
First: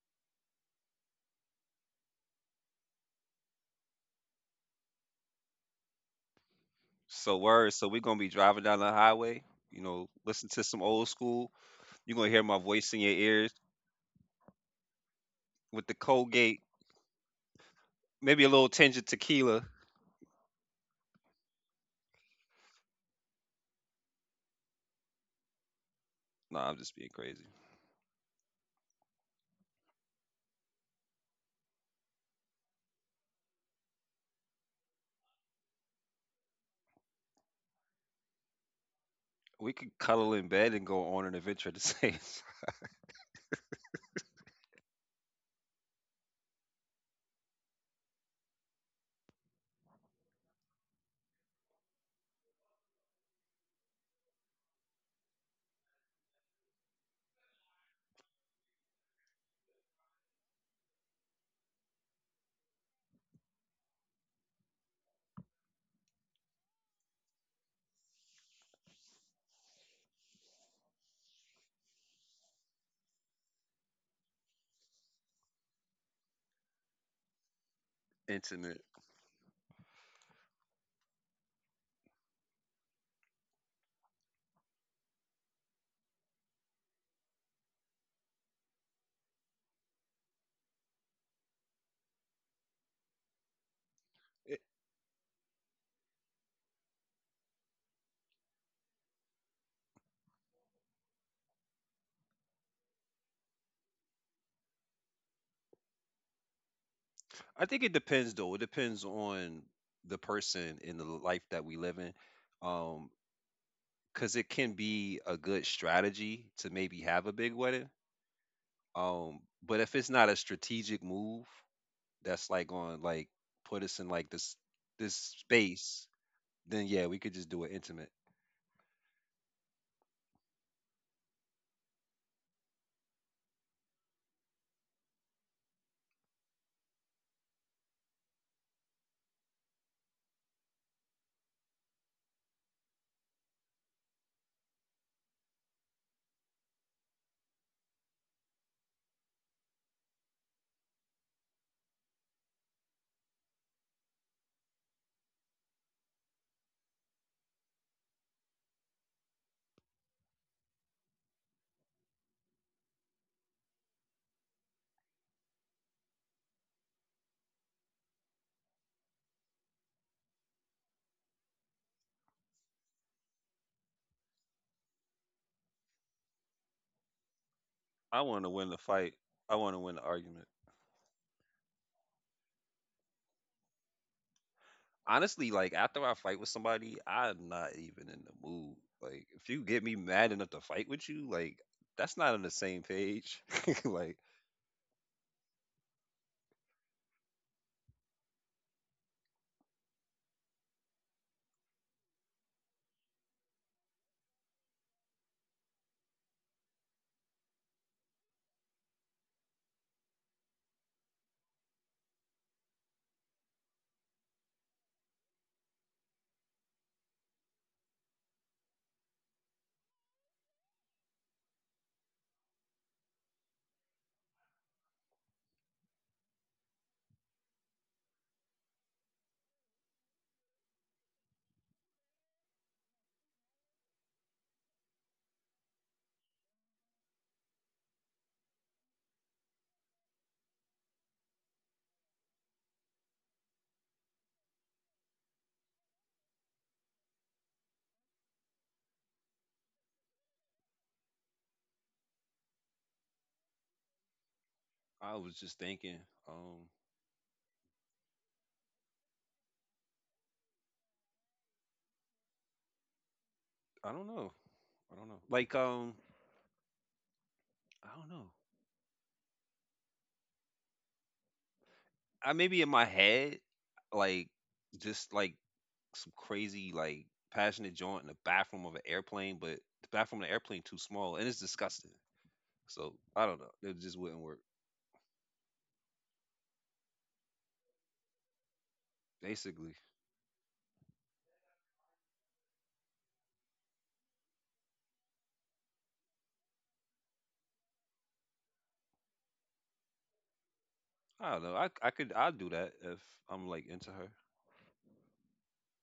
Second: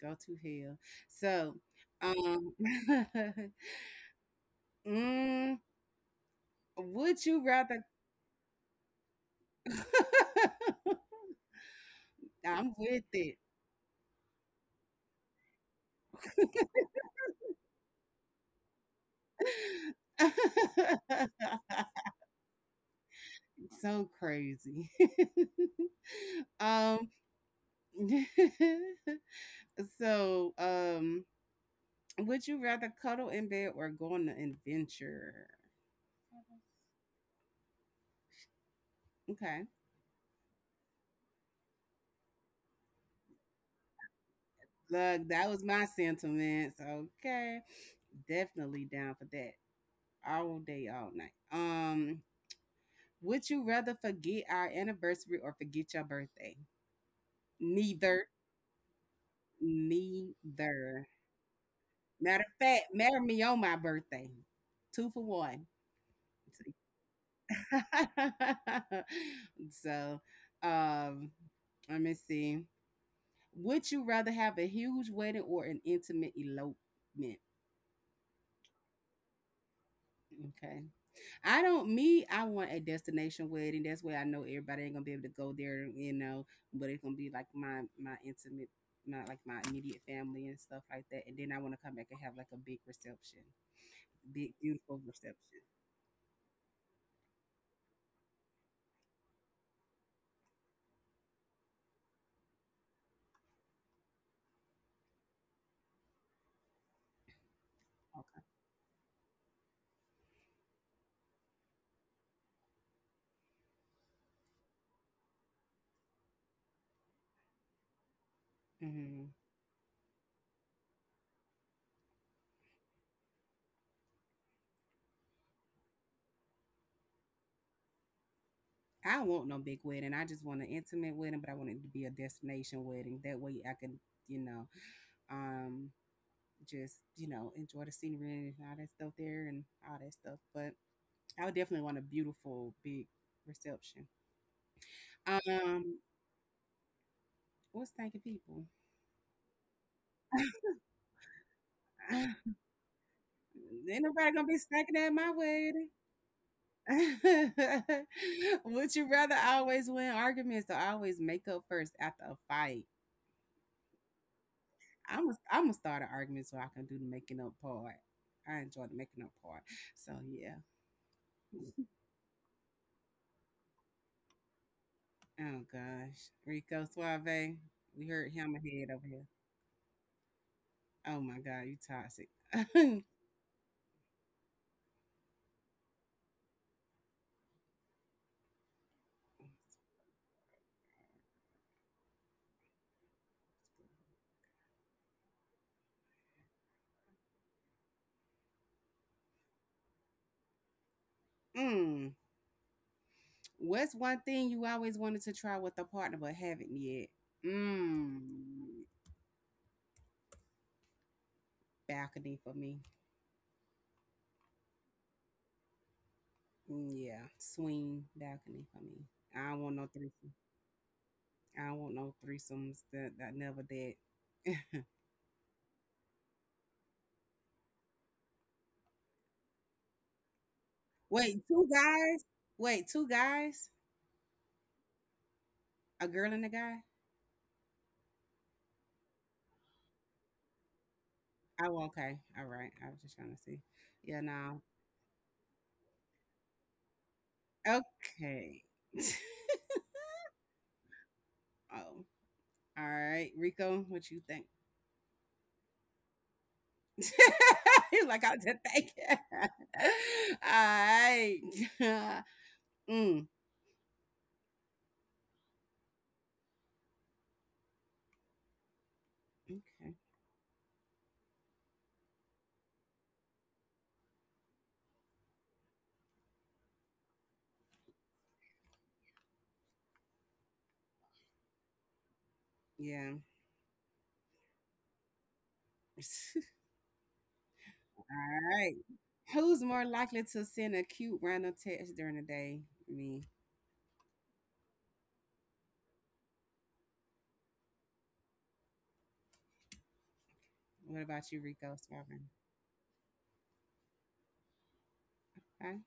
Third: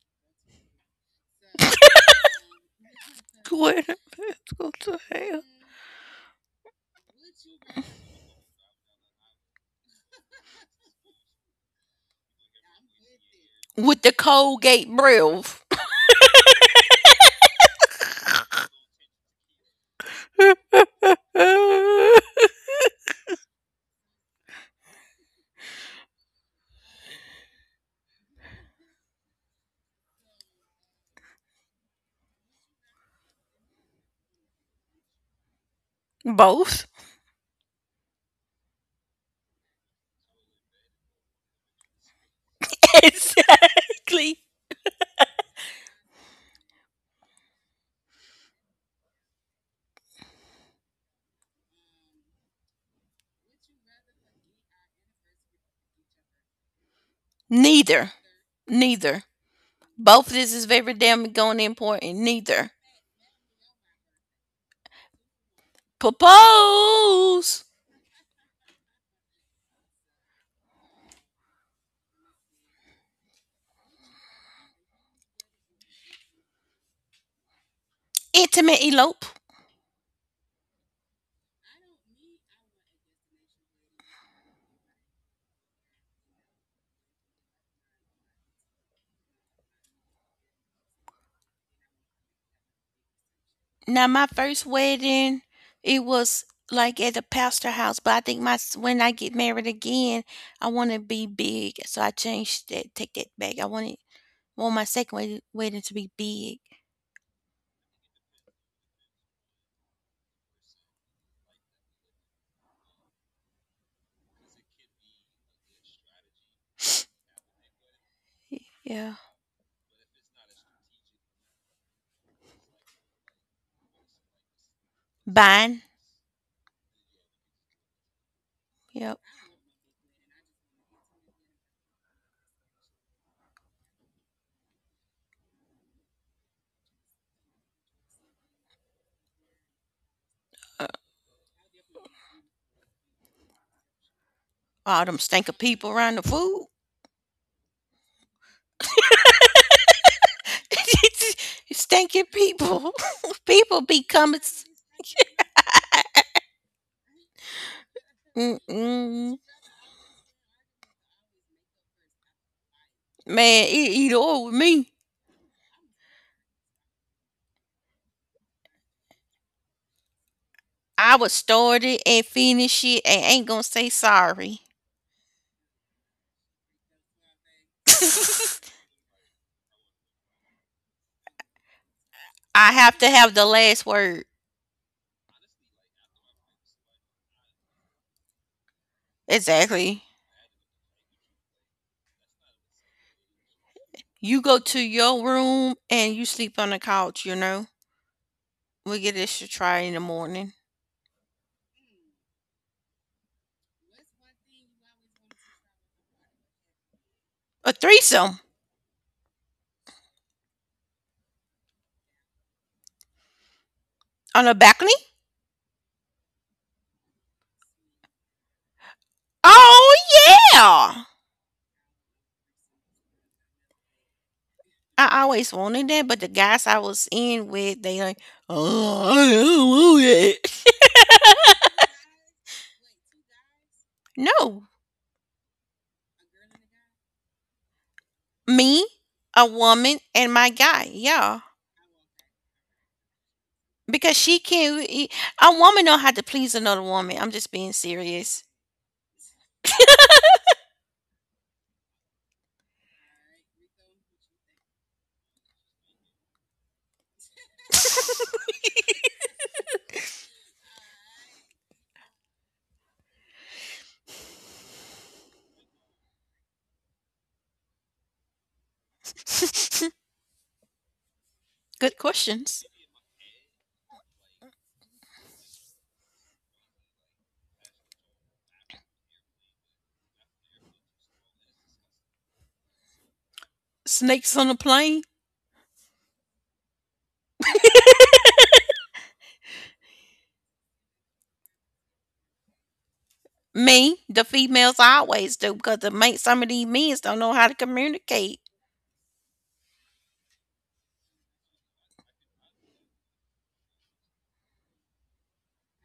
Speaker 1: Go to hell. So, um,
Speaker 2: Wedding bells go to hell.
Speaker 1: mm, would
Speaker 3: So
Speaker 1: you
Speaker 3: word.
Speaker 1: rather?
Speaker 3: So we're gonna be driving down the highway. You know, listen to some old school. You're gonna hear my
Speaker 1: I'm
Speaker 3: voice in
Speaker 1: with
Speaker 3: your
Speaker 1: it.
Speaker 3: ears
Speaker 2: With the Colgate breath.
Speaker 3: with the Colgate, maybe a little tinge of tequila.
Speaker 1: So crazy.
Speaker 3: Nah, I'm just
Speaker 1: um,
Speaker 3: being crazy.
Speaker 1: so, would you rather cuddle in bed or go on an adventure?
Speaker 2: Both.
Speaker 1: Okay.
Speaker 3: We could cuddle in bed and go on an adventure at the same.
Speaker 2: Exactly.
Speaker 1: Look, that was my sentiments. Okay. Definitely down for that. All day, all night. Would you rather forget our anniversary or forget your birthday?
Speaker 2: Neither.
Speaker 1: Neither,
Speaker 2: Neither. Both of this is very
Speaker 1: neither.
Speaker 2: damn going important.
Speaker 1: Matter of
Speaker 2: Neither.
Speaker 1: fact, marry me on my birthday. Two for one.
Speaker 2: Propose.
Speaker 1: So, um, let me see. Would you rather have a huge wedding or an intimate elopement?
Speaker 3: Intimate.
Speaker 2: Intimate elope.
Speaker 1: Okay. I don't me, I want a destination wedding. That's where I know everybody ain't gonna be able to go there, you know, but it's gonna be like my intimate, my immediate family and stuff like that. And then I wanna come back and have like a big reception.
Speaker 2: Now my
Speaker 1: Big
Speaker 3: It-
Speaker 2: first
Speaker 1: beautiful
Speaker 2: wedding,
Speaker 1: reception.
Speaker 2: it was like at a pastor house, but I think my when I get married again, I want to be big. So I changed that. Take that back. I want it. Want my second wedding to be big.
Speaker 3: I think it depends
Speaker 1: Okay.
Speaker 3: though. It depends on the person in the life that we live in. Um, because it can be a good strategy to maybe have a big wedding.
Speaker 2: Yeah.
Speaker 1: hmm
Speaker 3: Um, but if it's not a strategic move that's like on like put us in like this
Speaker 2: Buying.
Speaker 3: space, then yeah, we could just do it intimate.
Speaker 1: I
Speaker 2: Yep.
Speaker 1: don't want no big wedding. I just want an intimate wedding, but I want it to be a destination wedding. That way I can, you know, um just, enjoy the scenery and all that stuff there and all that stuff. But
Speaker 2: Uh,
Speaker 1: I would definitely want a beautiful big reception.
Speaker 2: all them stinker people
Speaker 1: Um,
Speaker 2: around the food.
Speaker 1: what's thanking people?
Speaker 2: Stinking people. People
Speaker 1: Ain't
Speaker 2: be
Speaker 1: nobody
Speaker 2: coming.
Speaker 1: gonna be snacking at my wedding.
Speaker 2: Yeah.
Speaker 1: Would you rather
Speaker 2: Mm-mm.
Speaker 1: always win arguments or always make up first after a fight?
Speaker 2: Man, it eat all with me.
Speaker 1: I'm gonna start an argument so I can do the making up part. I enjoy the making up part. So yeah.
Speaker 2: I would start it and finish it and ain't gonna say sorry.
Speaker 1: Oh gosh, Rico Suave, we
Speaker 3: I
Speaker 1: heard
Speaker 3: want
Speaker 1: him
Speaker 3: to win the
Speaker 1: ahead over
Speaker 3: fight.
Speaker 1: here.
Speaker 3: I want to win the argument.
Speaker 1: Oh my god, you toxic.
Speaker 2: I have to have the last word.
Speaker 3: Honestly, like after I fight with somebody, I'm not even in the mood. Like if you get me
Speaker 2: Exactly.
Speaker 3: mad enough to fight with you, like that's not on the same page. Like
Speaker 2: You go to your room and you sleep on the couch, you know? We get this to try in the morning.
Speaker 1: mm. What's one thing you always wanted to try with a partner but haven't yet?
Speaker 2: A
Speaker 1: Mm,
Speaker 2: threesome
Speaker 1: Balcony for me.
Speaker 2: on a balcony?
Speaker 1: Mm, yeah, swing balcony for me. I don't want no
Speaker 2: Oh,
Speaker 1: threesome.
Speaker 2: yeah.
Speaker 1: I don't want no threesomes. That I never did.
Speaker 2: I always wanted that, but the guys I was in with, they like, oh, I don't want it.
Speaker 1: Wait, two guys? Wait, two guys?
Speaker 2: No,
Speaker 1: A girl and a guy?
Speaker 2: me, a woman, and my guy. Yeah,
Speaker 1: Oh, okay. All right. I was just trying to see. Yeah,
Speaker 2: because she
Speaker 1: no.
Speaker 2: can't. A woman know how to please another woman. I'm just being serious.
Speaker 1: Okay. oh, all right. Rico, what you think?
Speaker 3: I was just thinking, um,
Speaker 1: like, "I'll just take it." Alright. Mm,
Speaker 3: I don't know, I don't know. Like I don't know.
Speaker 1: okay.
Speaker 2: Good
Speaker 3: I
Speaker 2: questions.
Speaker 3: maybe in my head, like just like some crazy like passionate joint in the bathroom of an airplane, but the bathroom of the airplane too small and it's disgusting. So
Speaker 1: Yeah.
Speaker 3: I don't know. It just wouldn't
Speaker 2: Snakes
Speaker 3: work.
Speaker 2: on a plane.
Speaker 1: Alright. Who's
Speaker 3: Basically.
Speaker 1: more likely to send a cute random text during the day? Me.
Speaker 2: Me, the females always do because the mate, some of these men don't know how to communicate.
Speaker 1: What about
Speaker 3: I
Speaker 1: you,
Speaker 3: don't know. I
Speaker 1: Rico?
Speaker 3: I could
Speaker 1: Starvin?
Speaker 3: I'd do that if I'm like into her.
Speaker 1: Okay.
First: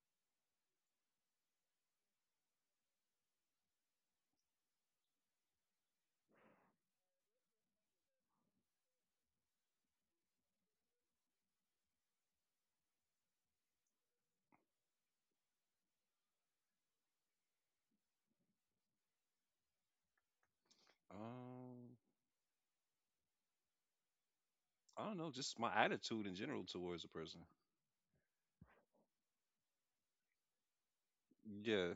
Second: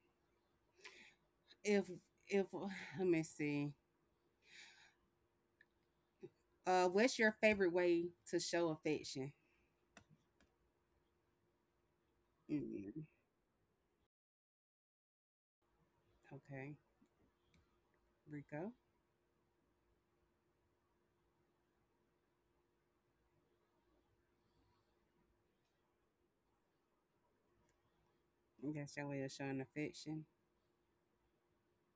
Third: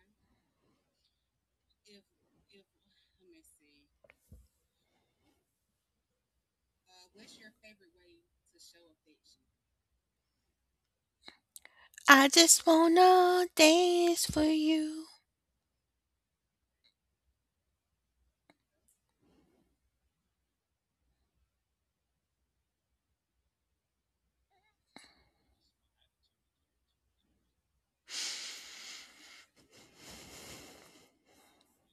Speaker 1: If if, let me see. What's your favorite way to show affection?
Speaker 2: I just
Speaker 1: Mm,
Speaker 2: wanna dance for you.
Speaker 1: okay, Rico.
Speaker 3: Um, I don't know, just my attitude in general towards a person.
Speaker 1: That's your way of showing affection.
Speaker 3: Yeah.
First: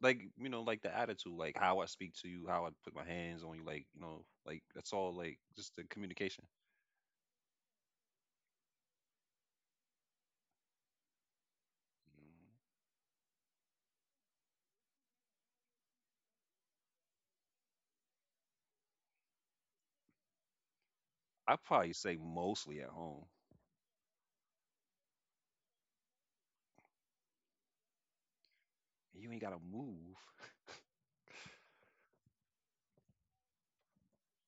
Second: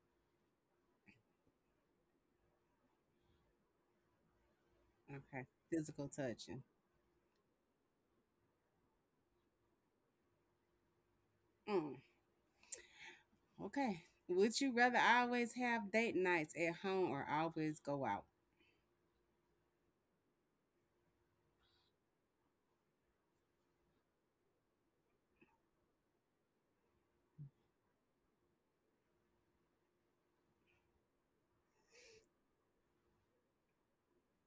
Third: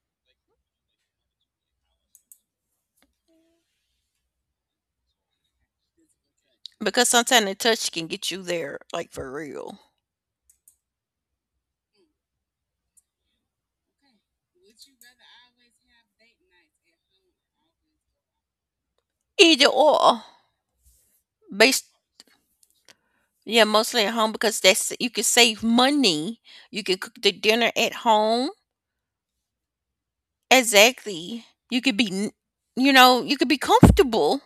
Speaker 3: Like, you know, like the attitude, like how I speak to you, how I put my hands on you, like, you know, like that's all like
Speaker 1: Okay,
Speaker 3: just the
Speaker 1: physical
Speaker 3: communication.
Speaker 1: touching.
Speaker 2: Because sometimes the touch can get you there, like for real.
Speaker 1: Mm. Okay. Would you rather always have date nights at home or always go out?
Speaker 2: Either or,
Speaker 3: I
Speaker 2: based
Speaker 3: probably say mostly at home.
Speaker 2: yeah, mostly at home because that's you can save money. You can cook the dinner at home.
Speaker 3: You ain't gotta move.
Speaker 2: Exactly. You could be, you could be comfortable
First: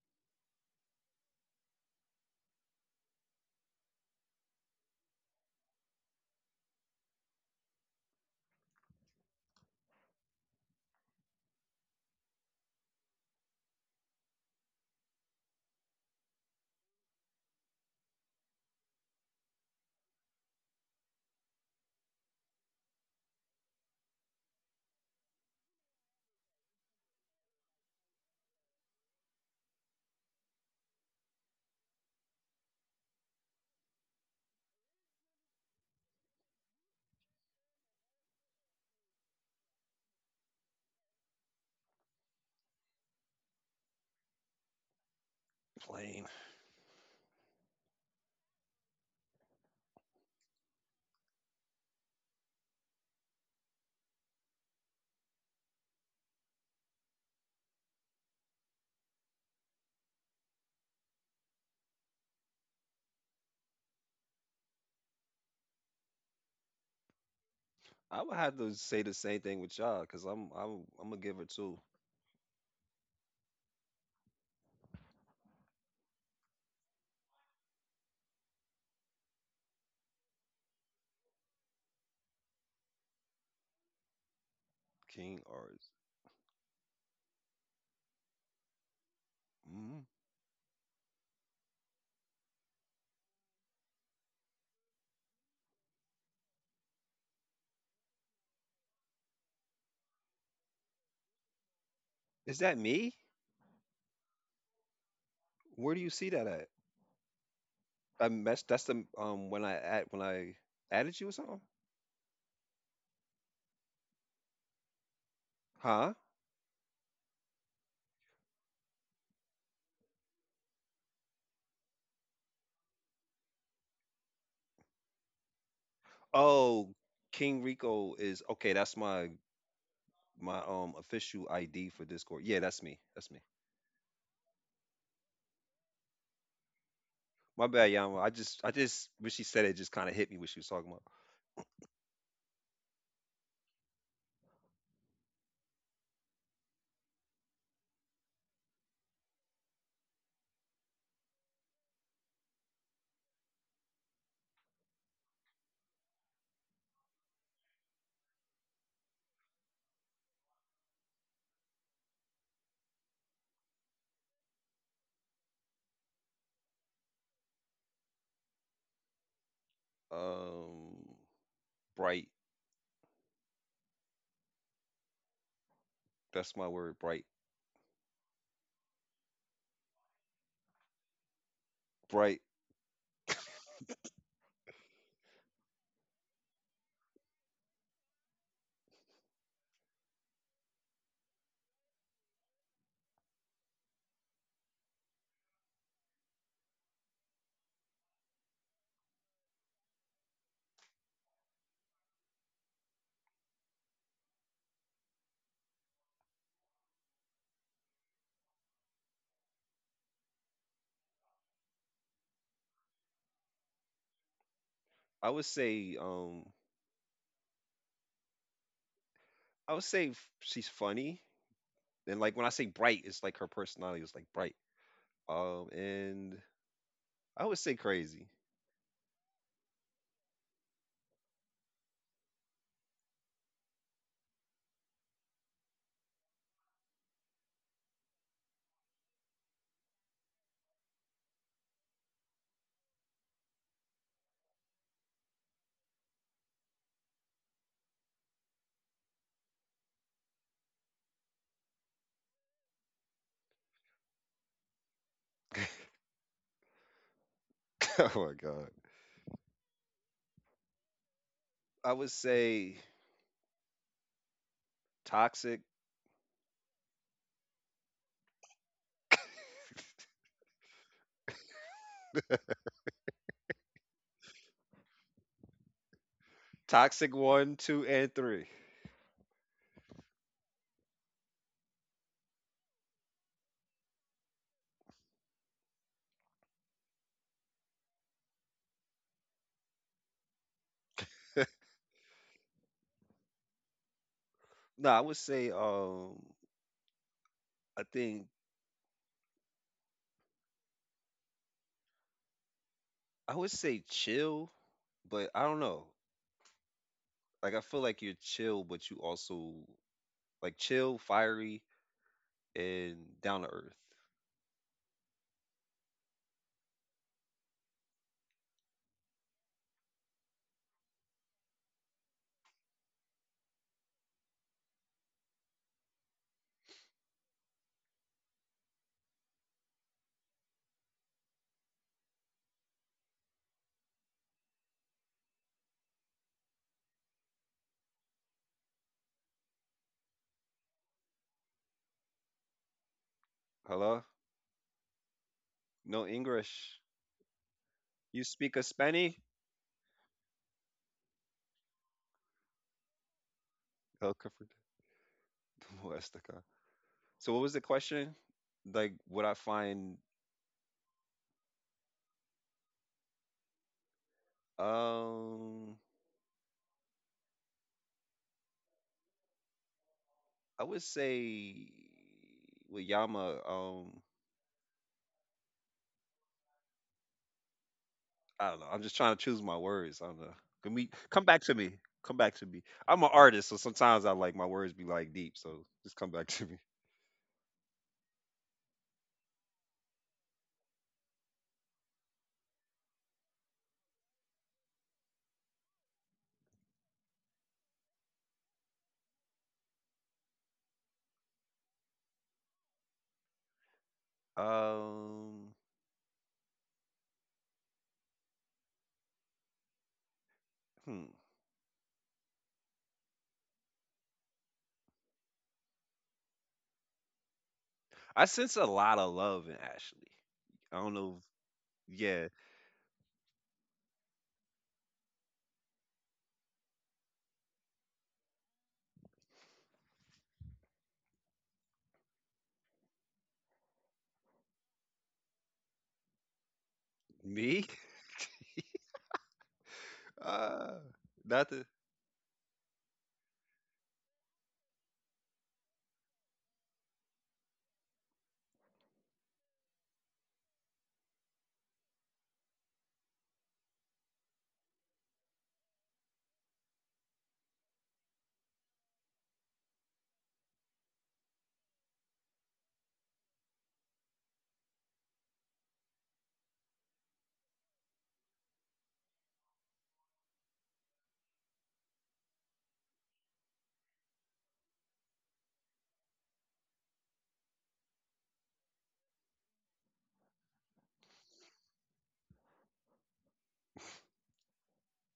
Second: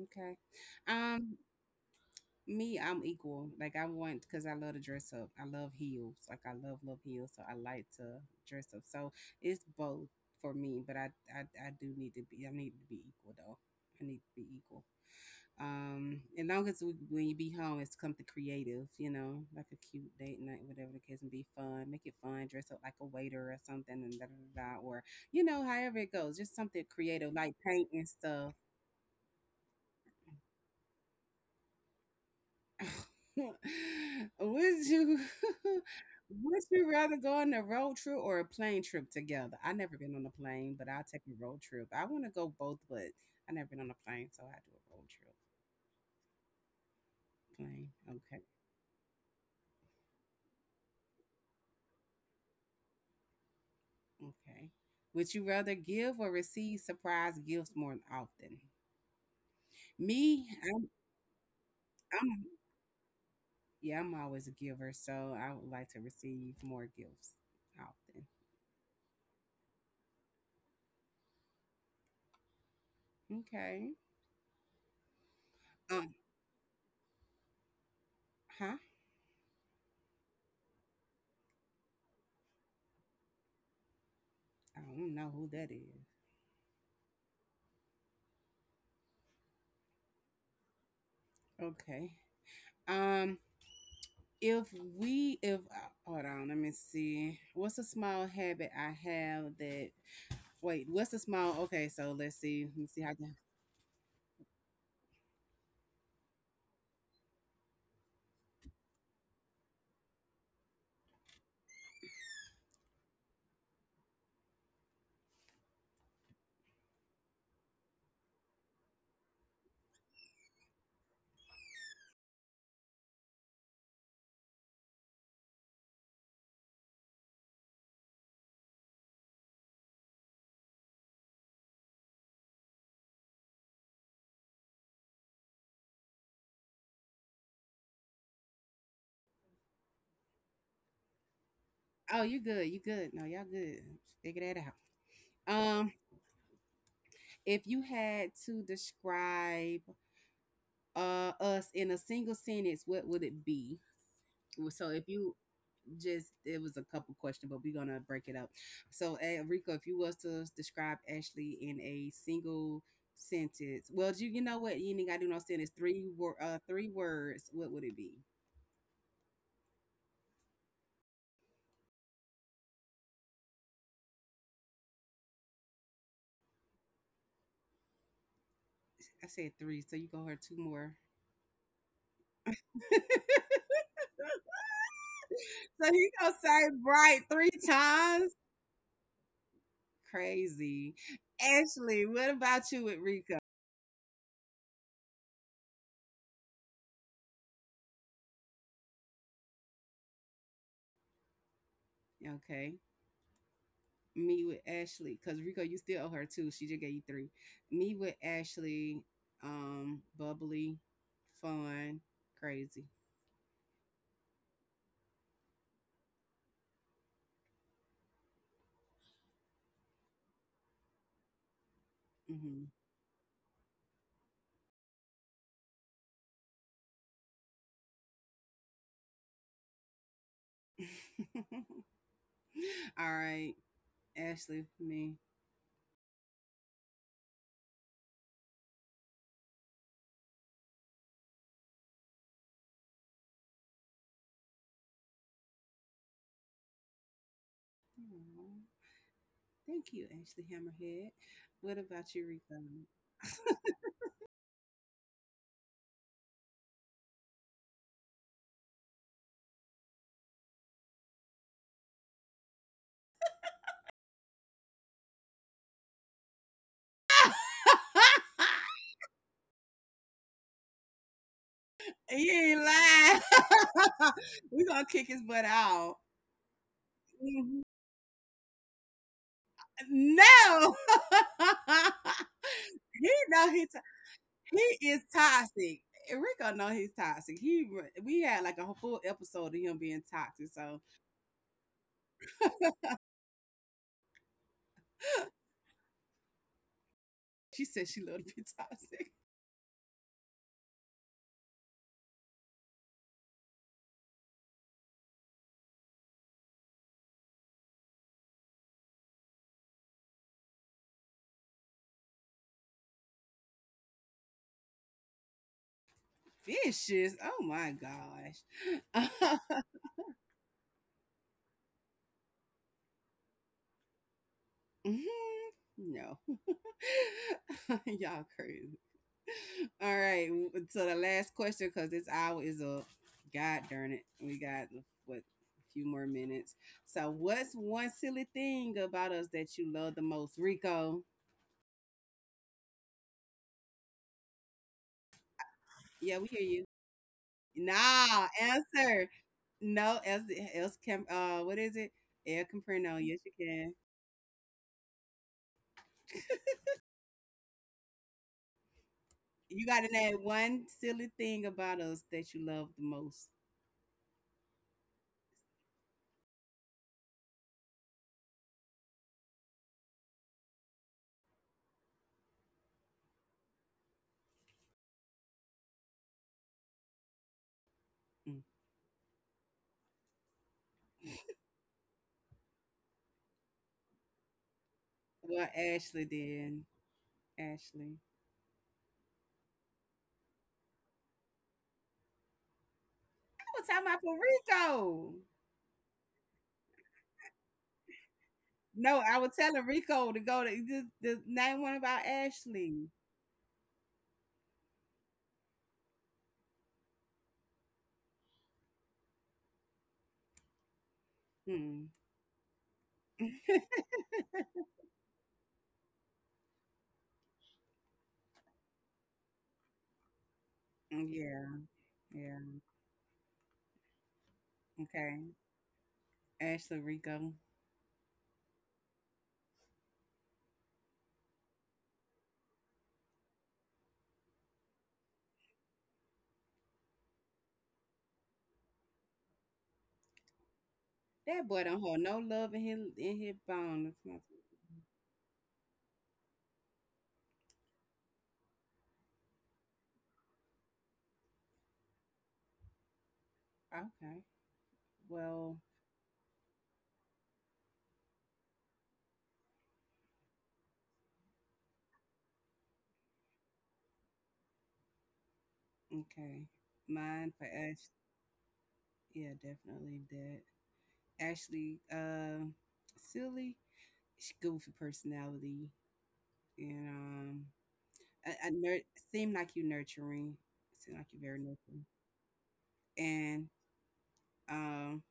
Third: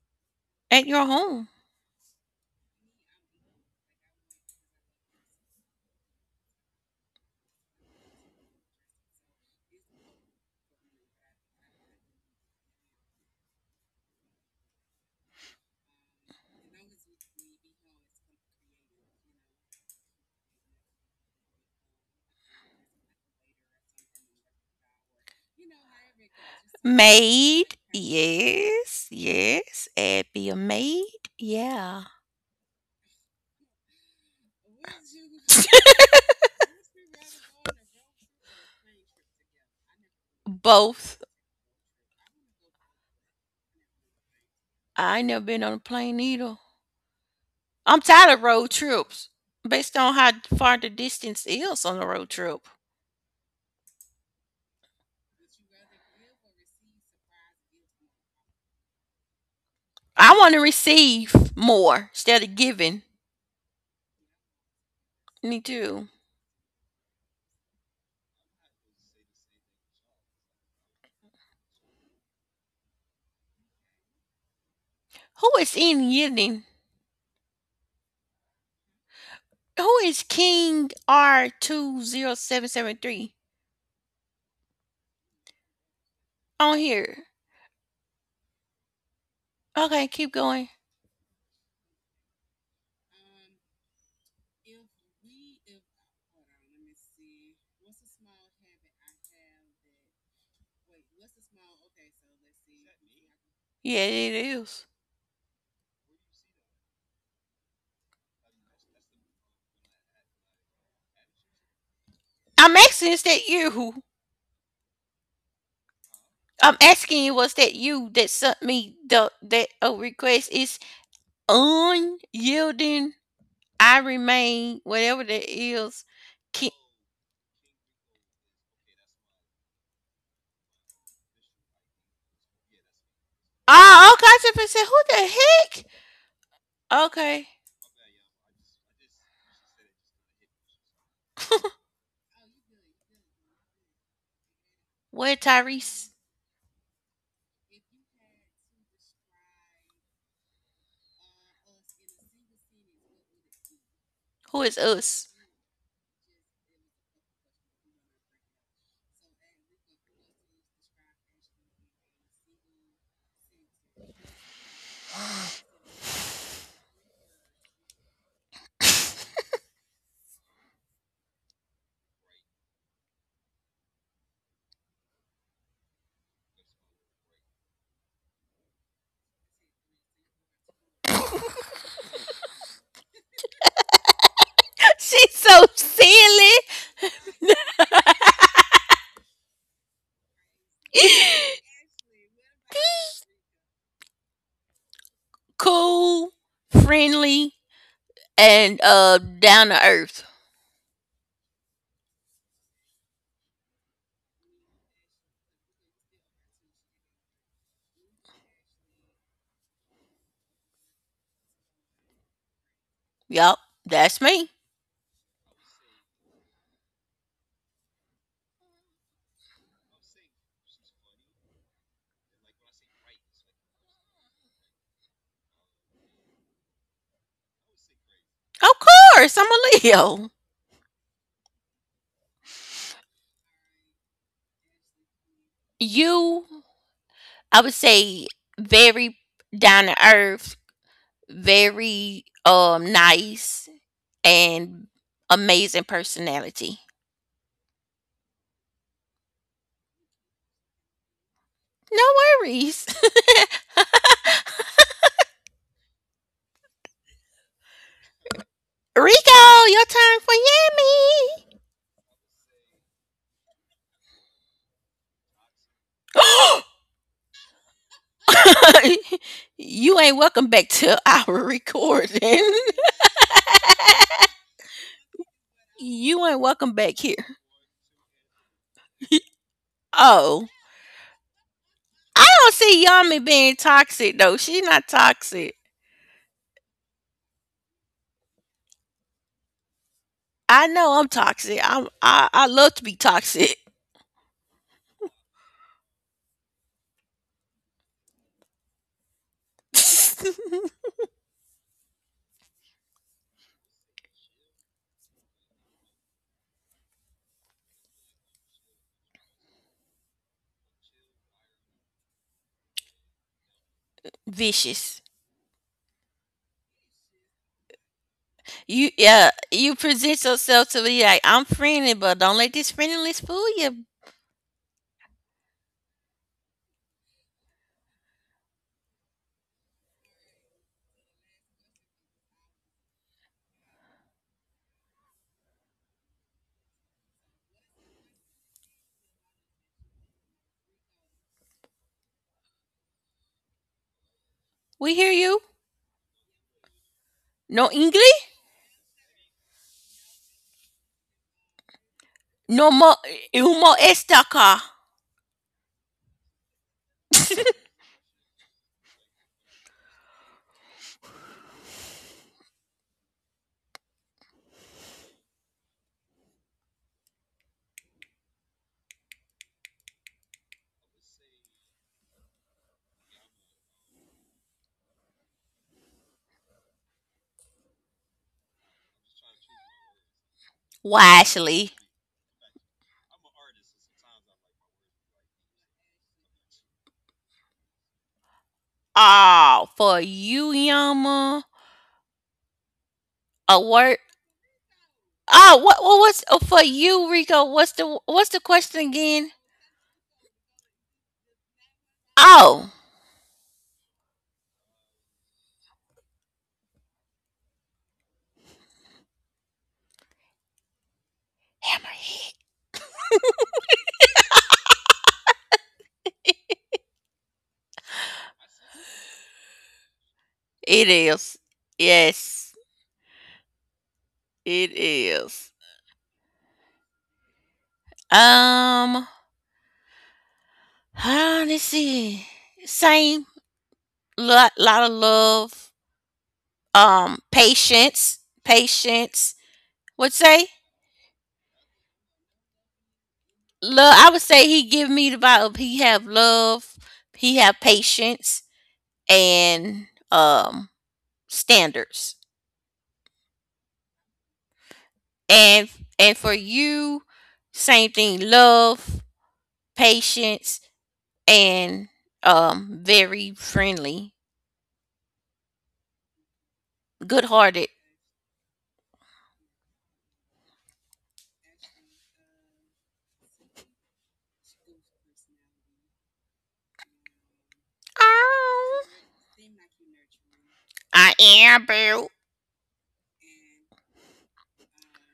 Speaker 1: Okay.
Speaker 2: at your
Speaker 1: Um,
Speaker 2: home.
Speaker 1: Me, I'm equal. Like I want because I love to dress up. I love heels. Like I love love heels, so I like to dress up. So it's both for me. But I do need to be. I need to be equal though. I need to be equal. As long as we, when you be home, it's something creative, you know, like a cute date night, whatever the case, and be fun. Make it fun. Dress up like a waiter or something, and da da da, da, or you know, however it goes, just something creative, like
Speaker 2: Maid,
Speaker 1: paint and stuff.
Speaker 2: yes, yes. And be a maid, yeah.
Speaker 1: Would you? Would you rather go on a road trip or a plane trip together? I never been on a plane, but I'll
Speaker 2: Both.
Speaker 1: take a road trip. I want to go both, but I never been on a plane, so I do a road
Speaker 2: I ain't
Speaker 1: trip.
Speaker 2: never been on a plane
Speaker 3: Plain.
Speaker 2: either.
Speaker 1: Plane,
Speaker 2: I'm tired
Speaker 1: okay.
Speaker 2: of road trips based on how far the distance is on a road trip.
Speaker 1: Okay. Would you rather give or receive surprise gifts more often?
Speaker 2: I
Speaker 1: Me,
Speaker 2: want to
Speaker 1: I'm,
Speaker 2: receive more instead
Speaker 1: I'm
Speaker 2: of giving.
Speaker 1: yeah, I'm always a giver, so I
Speaker 2: Me
Speaker 1: would like to
Speaker 2: too.
Speaker 1: receive more gifts
Speaker 3: I
Speaker 1: often.
Speaker 3: would have to say the same thing with y'all, because I'm gonna give her two.
Speaker 1: Okay.
Speaker 2: Who is in
Speaker 1: Um,
Speaker 2: Yidden?
Speaker 1: huh?
Speaker 2: Who is King R20773
Speaker 1: I don't know
Speaker 3: King
Speaker 1: who that
Speaker 3: R's.
Speaker 1: is.
Speaker 2: on here?
Speaker 3: Mm.
Speaker 2: Okay, keep going.
Speaker 1: Okay. Um, if if hold on, let me see. What's a small habit I have that? Wait, what's a small? Okay, so let's
Speaker 3: Is
Speaker 1: see.
Speaker 3: that
Speaker 1: Let me see how.
Speaker 3: me?
Speaker 1: I can-
Speaker 2: Yeah, it is.
Speaker 3: Where do you see that at? I mess. That's the when I added you or something,
Speaker 2: I'm asking, is that you? Who?
Speaker 3: huh?
Speaker 2: I'm asking you, was that you that sent me the that request? Is unyielding. I remain, whatever that is. Ki-
Speaker 3: Oh, King Rico is okay. That's my official ID for Discord. Yeah, that's me. That's me.
Speaker 2: Oh, okay. I just said, who the heck? Okay.
Speaker 3: My bad, Yama. I just when she said it, just kind of hit me what she was talking about.
Speaker 1: Oh, you good? You good? No, y'all good. Figure that out.
Speaker 2: Where
Speaker 1: Um,
Speaker 2: Tyrese?
Speaker 1: If you had to describe us in a single sentence, what would it be?
Speaker 2: Who
Speaker 1: Well,
Speaker 2: is
Speaker 1: So if
Speaker 2: us?
Speaker 1: you just it was a couple questions, but we're gonna break it up. So Rico, if you was to describe Ashley in a single sentence, well, you know what? You ain't gotta do no sentence. Three words. What would it be?
Speaker 3: Um, Bright. That's my word. Bright.
Speaker 1: I said three, so you go her two more.
Speaker 3: Bright.
Speaker 2: She's so
Speaker 1: So he gonna
Speaker 2: silly.
Speaker 1: say bright three times. Crazy. Ashley, what about you with Rico?
Speaker 2: Cool, friendly, and down to earth.
Speaker 1: Okay. Me with Ashley, because Rico, you still owe her two. She just gave you three. Me with Ashley, bubbly, fun, crazy.
Speaker 2: Yup, that's me.
Speaker 3: I would say um I would say she's funny. And like when I say
Speaker 1: Hmm
Speaker 3: bright, it's like her personality is like bright. And I would say crazy.
Speaker 2: Of course, I'm a Leo.
Speaker 1: All right, Ashley, me.
Speaker 2: You, I would say, very down to earth, very nice, and amazing personality.
Speaker 1: Aw, thank you, Ashley Hammerhead. What
Speaker 2: No
Speaker 1: about you, Rico?
Speaker 2: worries.
Speaker 3: Oh my god.
Speaker 2: Rico, your turn for
Speaker 3: I would say toxic,
Speaker 2: Yami. You ain't welcome back to our
Speaker 1: he
Speaker 2: recording.
Speaker 1: ain't lying. we gonna kick his butt out.
Speaker 2: You ain't welcome back here.
Speaker 3: toxic one,
Speaker 1: Mhm.
Speaker 3: two, and three.
Speaker 2: Oh,
Speaker 1: No,
Speaker 2: I don't see
Speaker 1: he
Speaker 2: Yami
Speaker 1: know
Speaker 2: being
Speaker 1: he
Speaker 2: toxic though. She's not
Speaker 1: he is
Speaker 2: toxic.
Speaker 1: toxic. Rico know he's toxic. He we had like a whole full episode of him being toxic.
Speaker 2: I
Speaker 1: So
Speaker 2: know I'm toxic. I love to be toxic.
Speaker 3: No, I would say
Speaker 1: she
Speaker 3: I
Speaker 1: said she
Speaker 3: think
Speaker 1: loved to be toxic.
Speaker 3: I would say chill, but I don't know. Like I feel like you're chill, but you also like chill, fiery, and down to earth.
Speaker 2: Vicious.
Speaker 1: Vicious. Oh my
Speaker 2: You
Speaker 1: gosh.
Speaker 2: Yeah. You present yourself to me like I'm friendly, but don't let this friendliness fool you.
Speaker 1: Mhm. No. Y'all crazy. All right. So the last question, because this hour is up. God darn it. We got what a few more minutes. So what's one silly thing about us that you love the most? Rico.
Speaker 3: Hello,
Speaker 2: We hear you.
Speaker 3: no
Speaker 1: Yeah, we hear you.
Speaker 3: English.
Speaker 2: No
Speaker 3: You
Speaker 2: English.
Speaker 1: Nah,
Speaker 3: speak a
Speaker 1: answer.
Speaker 3: Spanish?
Speaker 1: No, else can what is it? El
Speaker 2: No more
Speaker 1: Caprino. Yes, you
Speaker 2: humo
Speaker 1: can.
Speaker 3: El Cafre-
Speaker 2: estaca.
Speaker 3: Molesta acá. So what was the question? Like what I
Speaker 1: You gotta
Speaker 3: find
Speaker 1: name one silly thing about us that you love the most.
Speaker 3: um I would say with Yama,
Speaker 1: Mm.
Speaker 3: I don't know. I'm just trying to choose my words. I don't know. Come back to me.
Speaker 2: Wisely.
Speaker 3: Come back to me. I'm an artist, so sometimes I like my words be like deep.
Speaker 1: Well,
Speaker 3: So just
Speaker 1: Ashley
Speaker 3: come back to me.
Speaker 1: did. Ashley.
Speaker 2: Oh, for you, Yama.
Speaker 1: I
Speaker 2: A
Speaker 1: was talking
Speaker 2: word.
Speaker 1: about for Rico.
Speaker 2: Oh, what was, oh, for you, Rico? What's the question
Speaker 1: No, I
Speaker 2: again?
Speaker 1: was telling Rico to go to just name one about
Speaker 2: Oh,
Speaker 1: Ashley.
Speaker 3: Um, hmm.
Speaker 1: Mm.
Speaker 2: hammerhead.
Speaker 3: I sense a lot of love in Ashley. I
Speaker 2: It
Speaker 3: don't
Speaker 1: Mm,
Speaker 3: know.
Speaker 2: is.
Speaker 1: yeah,
Speaker 3: Yeah,
Speaker 2: Yes,
Speaker 1: yeah.
Speaker 2: it
Speaker 1: Okay.
Speaker 2: is.
Speaker 1: Ashley Rico.
Speaker 2: Um, let's see. Same. Lot, lot of love. Um,
Speaker 3: me.
Speaker 2: patience. Patience. What say?
Speaker 3: Uh,
Speaker 1: That
Speaker 3: Nothing.
Speaker 1: boy don't hold no love in his
Speaker 2: Love,
Speaker 1: bones.
Speaker 2: I would say he give me the vibe of he have love, he have patience, and standards.
Speaker 1: Okay. Well,
Speaker 2: And and for you, same thing. Love, patience, and very friendly,
Speaker 1: okay.
Speaker 2: good
Speaker 1: Mine for
Speaker 2: hearted.
Speaker 1: Ash. Yeah, definitely that. Ashley, silly, goofy personality, and I, I nur-
Speaker 2: Oh,
Speaker 1: seem like you nurturing. Seem
Speaker 2: I
Speaker 1: like you're very
Speaker 2: am,
Speaker 1: nurturing,
Speaker 2: boo.
Speaker 1: and um,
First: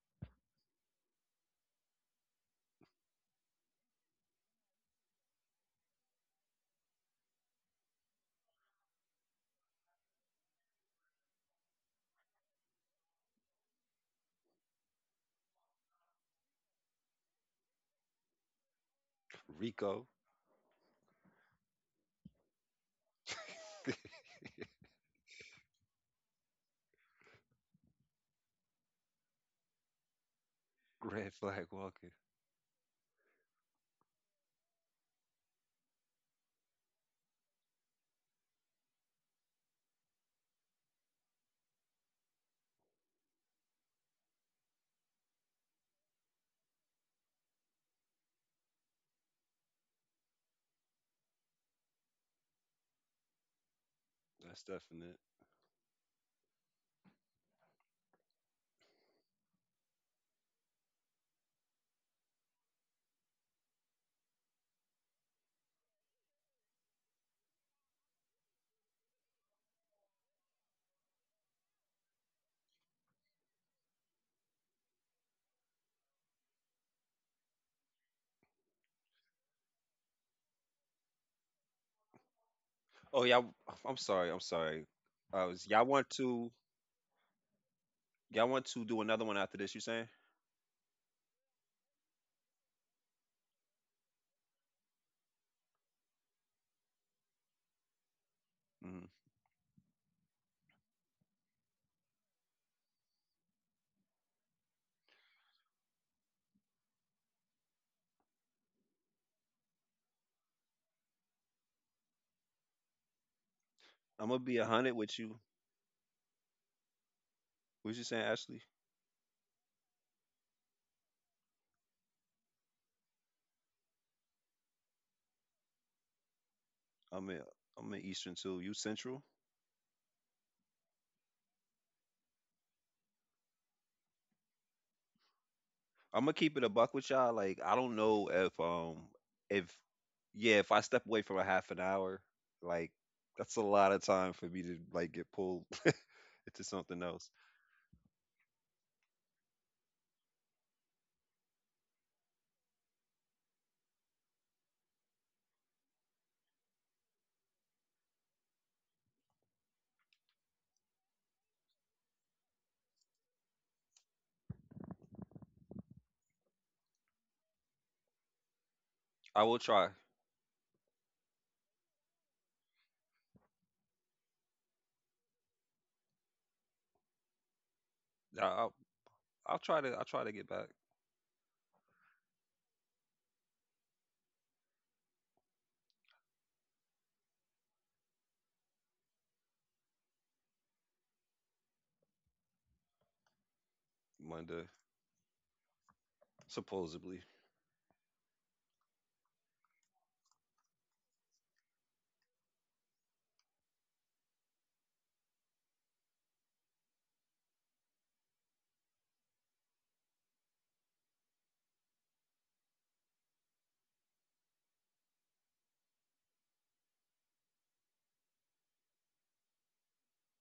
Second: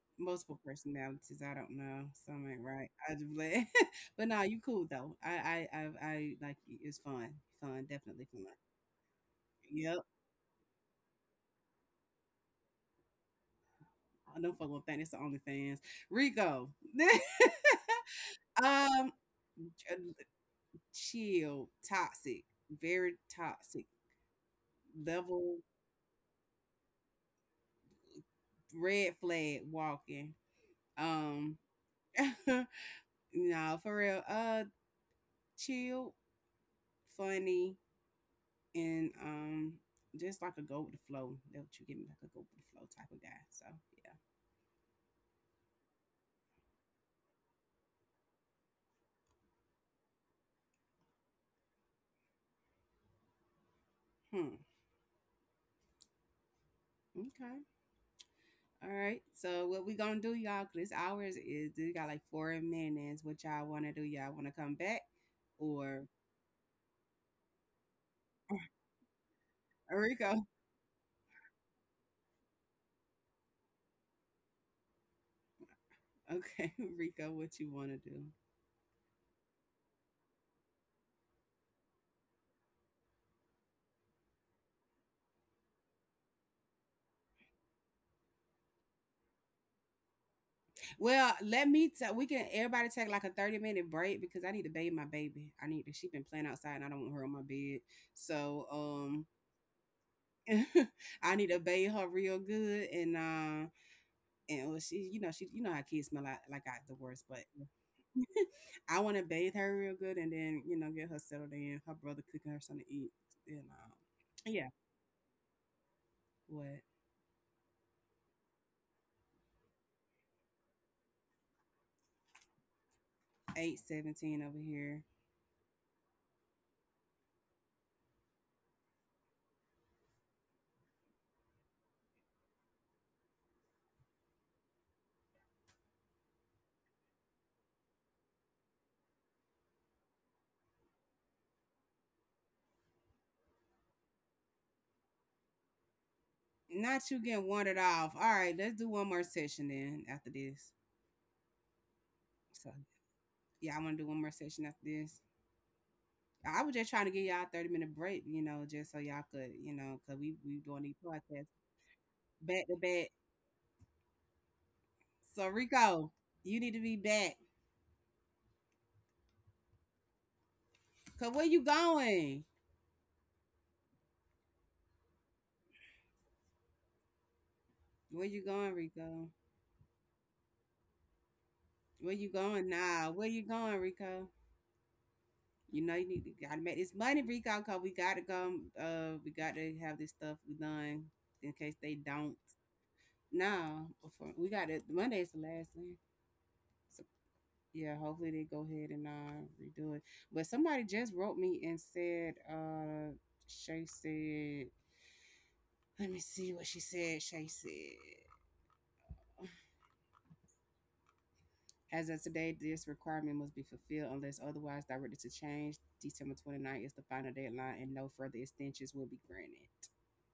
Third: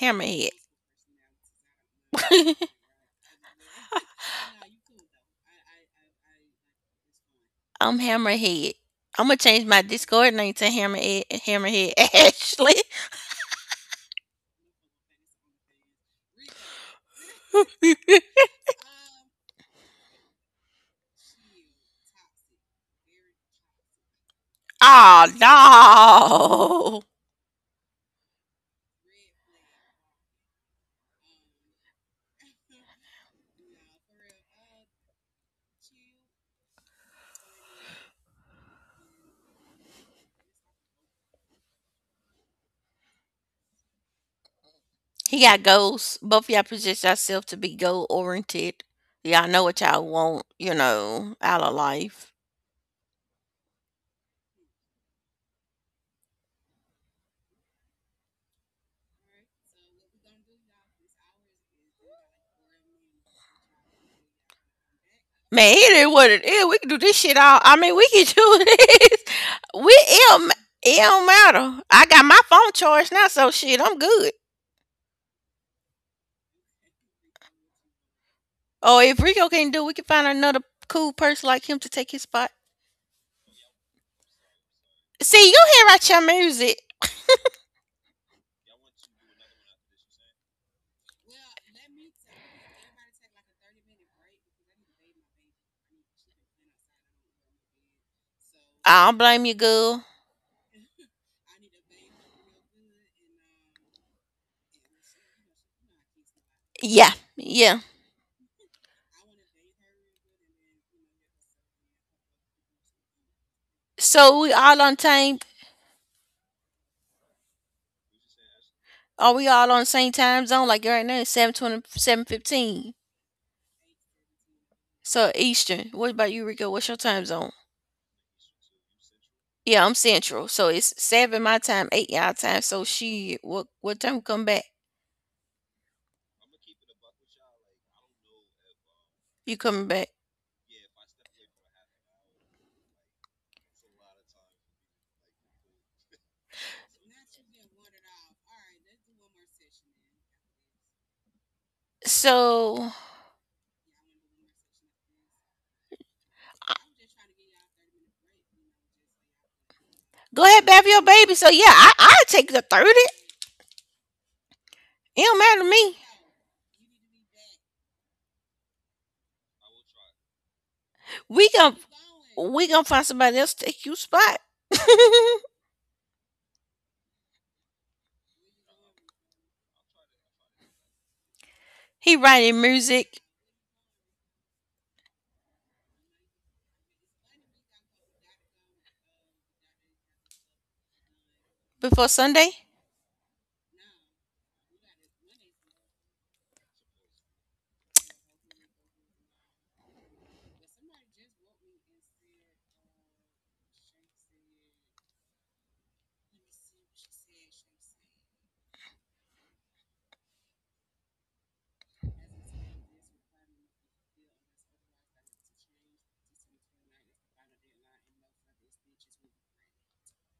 Speaker 2: Hammerhead.
Speaker 1: multiple personalities. I don't know. Some ain't right. I just let, but nah, you cool though. I like you. It's fun. Fun,
Speaker 2: I'm
Speaker 1: definitely fun.
Speaker 2: Hammerhead. I'm gonna change my
Speaker 1: Yep.
Speaker 2: Discord name to Hammerhead Hammerhead Ashley.
Speaker 1: I don't fuck with that. It's the only fans. Rico. um,
Speaker 3: Rico.
Speaker 1: chill, toxic, very toxic, level
Speaker 2: Oh, no.
Speaker 1: red flag walking.
Speaker 3: Red
Speaker 1: Um,
Speaker 3: flag walking.
Speaker 1: no, for real. Chill, funny, and just like a go with the flow. That what you give me, like a go with the flow type of guy. So yeah.
Speaker 2: He got goals. Both of y'all position yourself to be goal oriented. Y'all know what y'all want, out of life.
Speaker 1: Hmm.
Speaker 3: That's definite.
Speaker 1: Okay. All right. So what we gonna do, y'all? 'Cause this hour is- we got like four minutes. What y'all wanna do? Y'all wanna come back
Speaker 2: Man, it
Speaker 1: or
Speaker 2: is what it is. We can do this shit all. I mean, we can do this. We it
Speaker 1: Rico?
Speaker 2: don't, it don't matter. I got my phone charged now, so shit, I'm good.
Speaker 1: Okay, Rico, what you wanna do?
Speaker 2: Or if Rico can't do, it, we can find another cool person like him to take his spot.
Speaker 3: Oh yeah. I'm sorry. I'm sorry. I
Speaker 2: See,
Speaker 3: was.
Speaker 2: you
Speaker 3: Y'all
Speaker 2: here
Speaker 3: want
Speaker 2: at your
Speaker 3: to.
Speaker 2: music.
Speaker 3: Y'all want to do another one after this? You saying?
Speaker 1: Well, let me tell. We can everybody take like a 30 minute break because I need to bathe my baby. I need to. She been playing outside, and I don't want her on my bed. So
Speaker 3: hmm
Speaker 2: I don't blame you, girl.
Speaker 1: I need to bathe her real good, and well, she, you know, you know how kids smell like the
Speaker 2: Yeah,
Speaker 1: worst, but
Speaker 2: yeah.
Speaker 1: I want to bathe her real good, and then you know get her settled in. Her brother cooking her something to eat, and
Speaker 3: I'm gonna
Speaker 2: So we
Speaker 3: be a
Speaker 1: yeah,
Speaker 2: all
Speaker 3: hundred
Speaker 2: on
Speaker 3: with
Speaker 2: time.
Speaker 3: you.
Speaker 1: what
Speaker 3: What you saying, Ashley?
Speaker 2: Are we all on the same time zone? Like right now, it's 7:20,
Speaker 1: 8:17 over here.
Speaker 2: so Eastern. What about you, Rico? What's your time
Speaker 3: I'm in
Speaker 2: zone?
Speaker 3: I'm in Eastern too. You Central.
Speaker 2: Yeah, I'm Central. So it's 7 my time, 8 y'all time. So she, what time we come back?
Speaker 3: I'm gonna keep it a buck with y'all. Like I don't know
Speaker 2: You
Speaker 3: if
Speaker 2: coming back.
Speaker 3: yeah if I step away from a half an hour like that's a lot of time for me to like get pulled into something
Speaker 1: Not you
Speaker 3: else.
Speaker 1: getting wandered off. All right, let's do one more session then after this. So.
Speaker 2: So
Speaker 1: Yeah, I want to do one more session after this. I was just trying to give y'all a 30-minute break, you know, just so y'all could, you know, because
Speaker 2: go
Speaker 1: we
Speaker 2: ahead,
Speaker 1: doing
Speaker 2: baby
Speaker 1: these
Speaker 2: your baby.
Speaker 1: podcasts
Speaker 2: So yeah, I take the
Speaker 1: back to
Speaker 2: 30.
Speaker 1: back.
Speaker 2: It don't
Speaker 1: So,
Speaker 2: matter to me.
Speaker 1: Rico, you need to be back.
Speaker 3: I will try.
Speaker 1: Because where
Speaker 2: We
Speaker 1: you
Speaker 2: gon'
Speaker 1: going?
Speaker 2: we gonna find somebody else to take you spot.
Speaker 1: Where
Speaker 3: I-
Speaker 1: you going,
Speaker 3: I'll
Speaker 1: Rico?
Speaker 3: I'll try to get back
Speaker 1: Where
Speaker 2: He
Speaker 1: you
Speaker 2: writing
Speaker 1: going now?
Speaker 2: music
Speaker 1: Where you going, Rico? You know, you need to gotta make this money, Rico, because we got to go. We got to have this stuff done in case they
Speaker 2: before
Speaker 1: don't.
Speaker 2: Sunday?
Speaker 1: No, before we got
Speaker 3: Monday
Speaker 1: to, Monday is the last thing.
Speaker 3: supposedly.
Speaker 1: Yeah, hopefully they go ahead and redo it. But somebody just wrote me and said, Shay said, let me see what she said. Shay said, as of today, this requirement must be fulfilled unless otherwise directed to change. December 29th is the final deadline, and no further extensions will be granted.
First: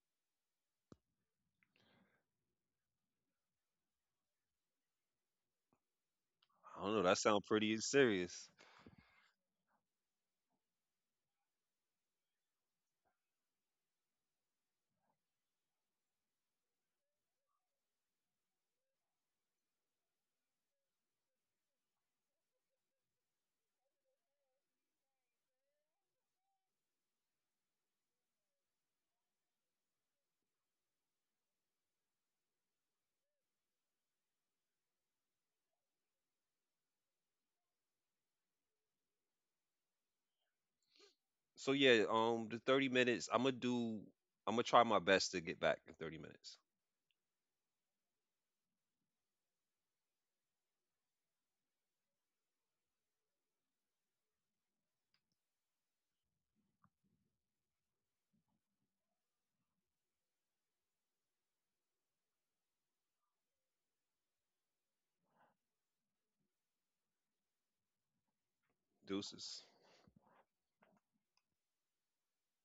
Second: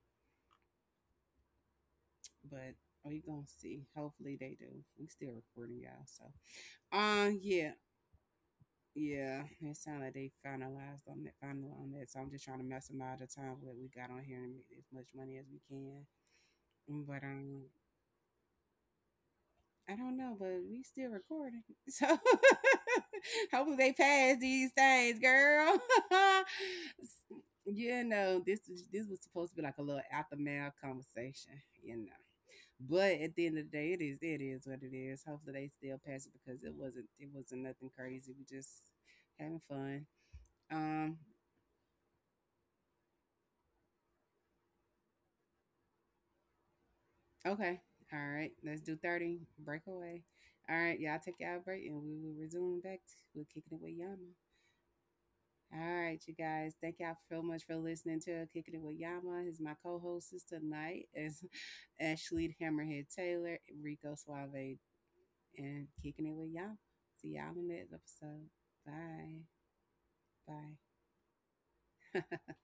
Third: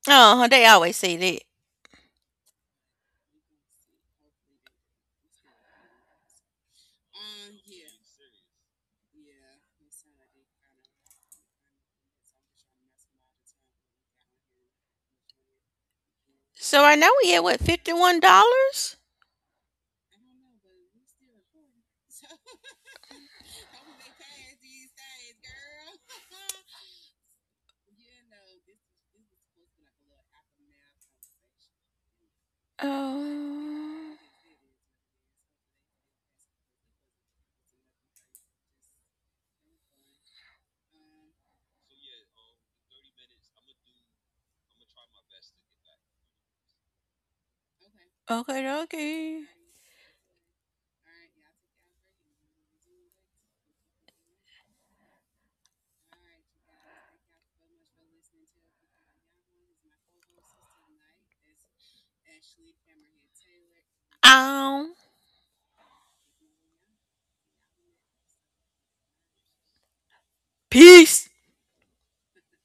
Speaker 2: Oh, they always say that.
Speaker 1: But we gonna see. Hopefully they do. We still recording y'all, so
Speaker 3: I don't know. That sounds
Speaker 1: yeah.
Speaker 3: pretty serious.
Speaker 1: Yeah, it sounded like they finalized on that final on that. So I'm just trying to maximize the time that we got on here and make as much money as we can.
Speaker 2: So I
Speaker 1: Mm,
Speaker 2: know
Speaker 1: but
Speaker 2: we had what $51.
Speaker 1: I don't know, but we still recording. So hopefully they pass these things, girl. you know, this was supposed to be like a little aftermath conversation, you know. But at the end of the day,
Speaker 2: Oh,
Speaker 1: it is what it is. Hopefully they still pass it because it wasn't nothing crazy. We just having fun. Um,
Speaker 3: So yeah, the 30 minutes. I'm gonna do. I'm gonna try my best to get back in 30 minutes.
Speaker 1: Okay. All right.
Speaker 2: okay,
Speaker 1: Let's do 30.
Speaker 2: okay.
Speaker 1: Breakaway. All right. Y'all take y'all break and we will resume back. To, we're kicking it with Yama. All right, you guys. Thank y'all so much for listening to Kicking It with Yama. Is my co-hostess tonight is Ashley Hammerhead Taylor, Rico Suave,
Speaker 2: Um,
Speaker 1: and Kicking It with Yama. See y'all in the next episode. Bye.
Speaker 3: Deuces.
Speaker 1: Bye.
Speaker 2: peace.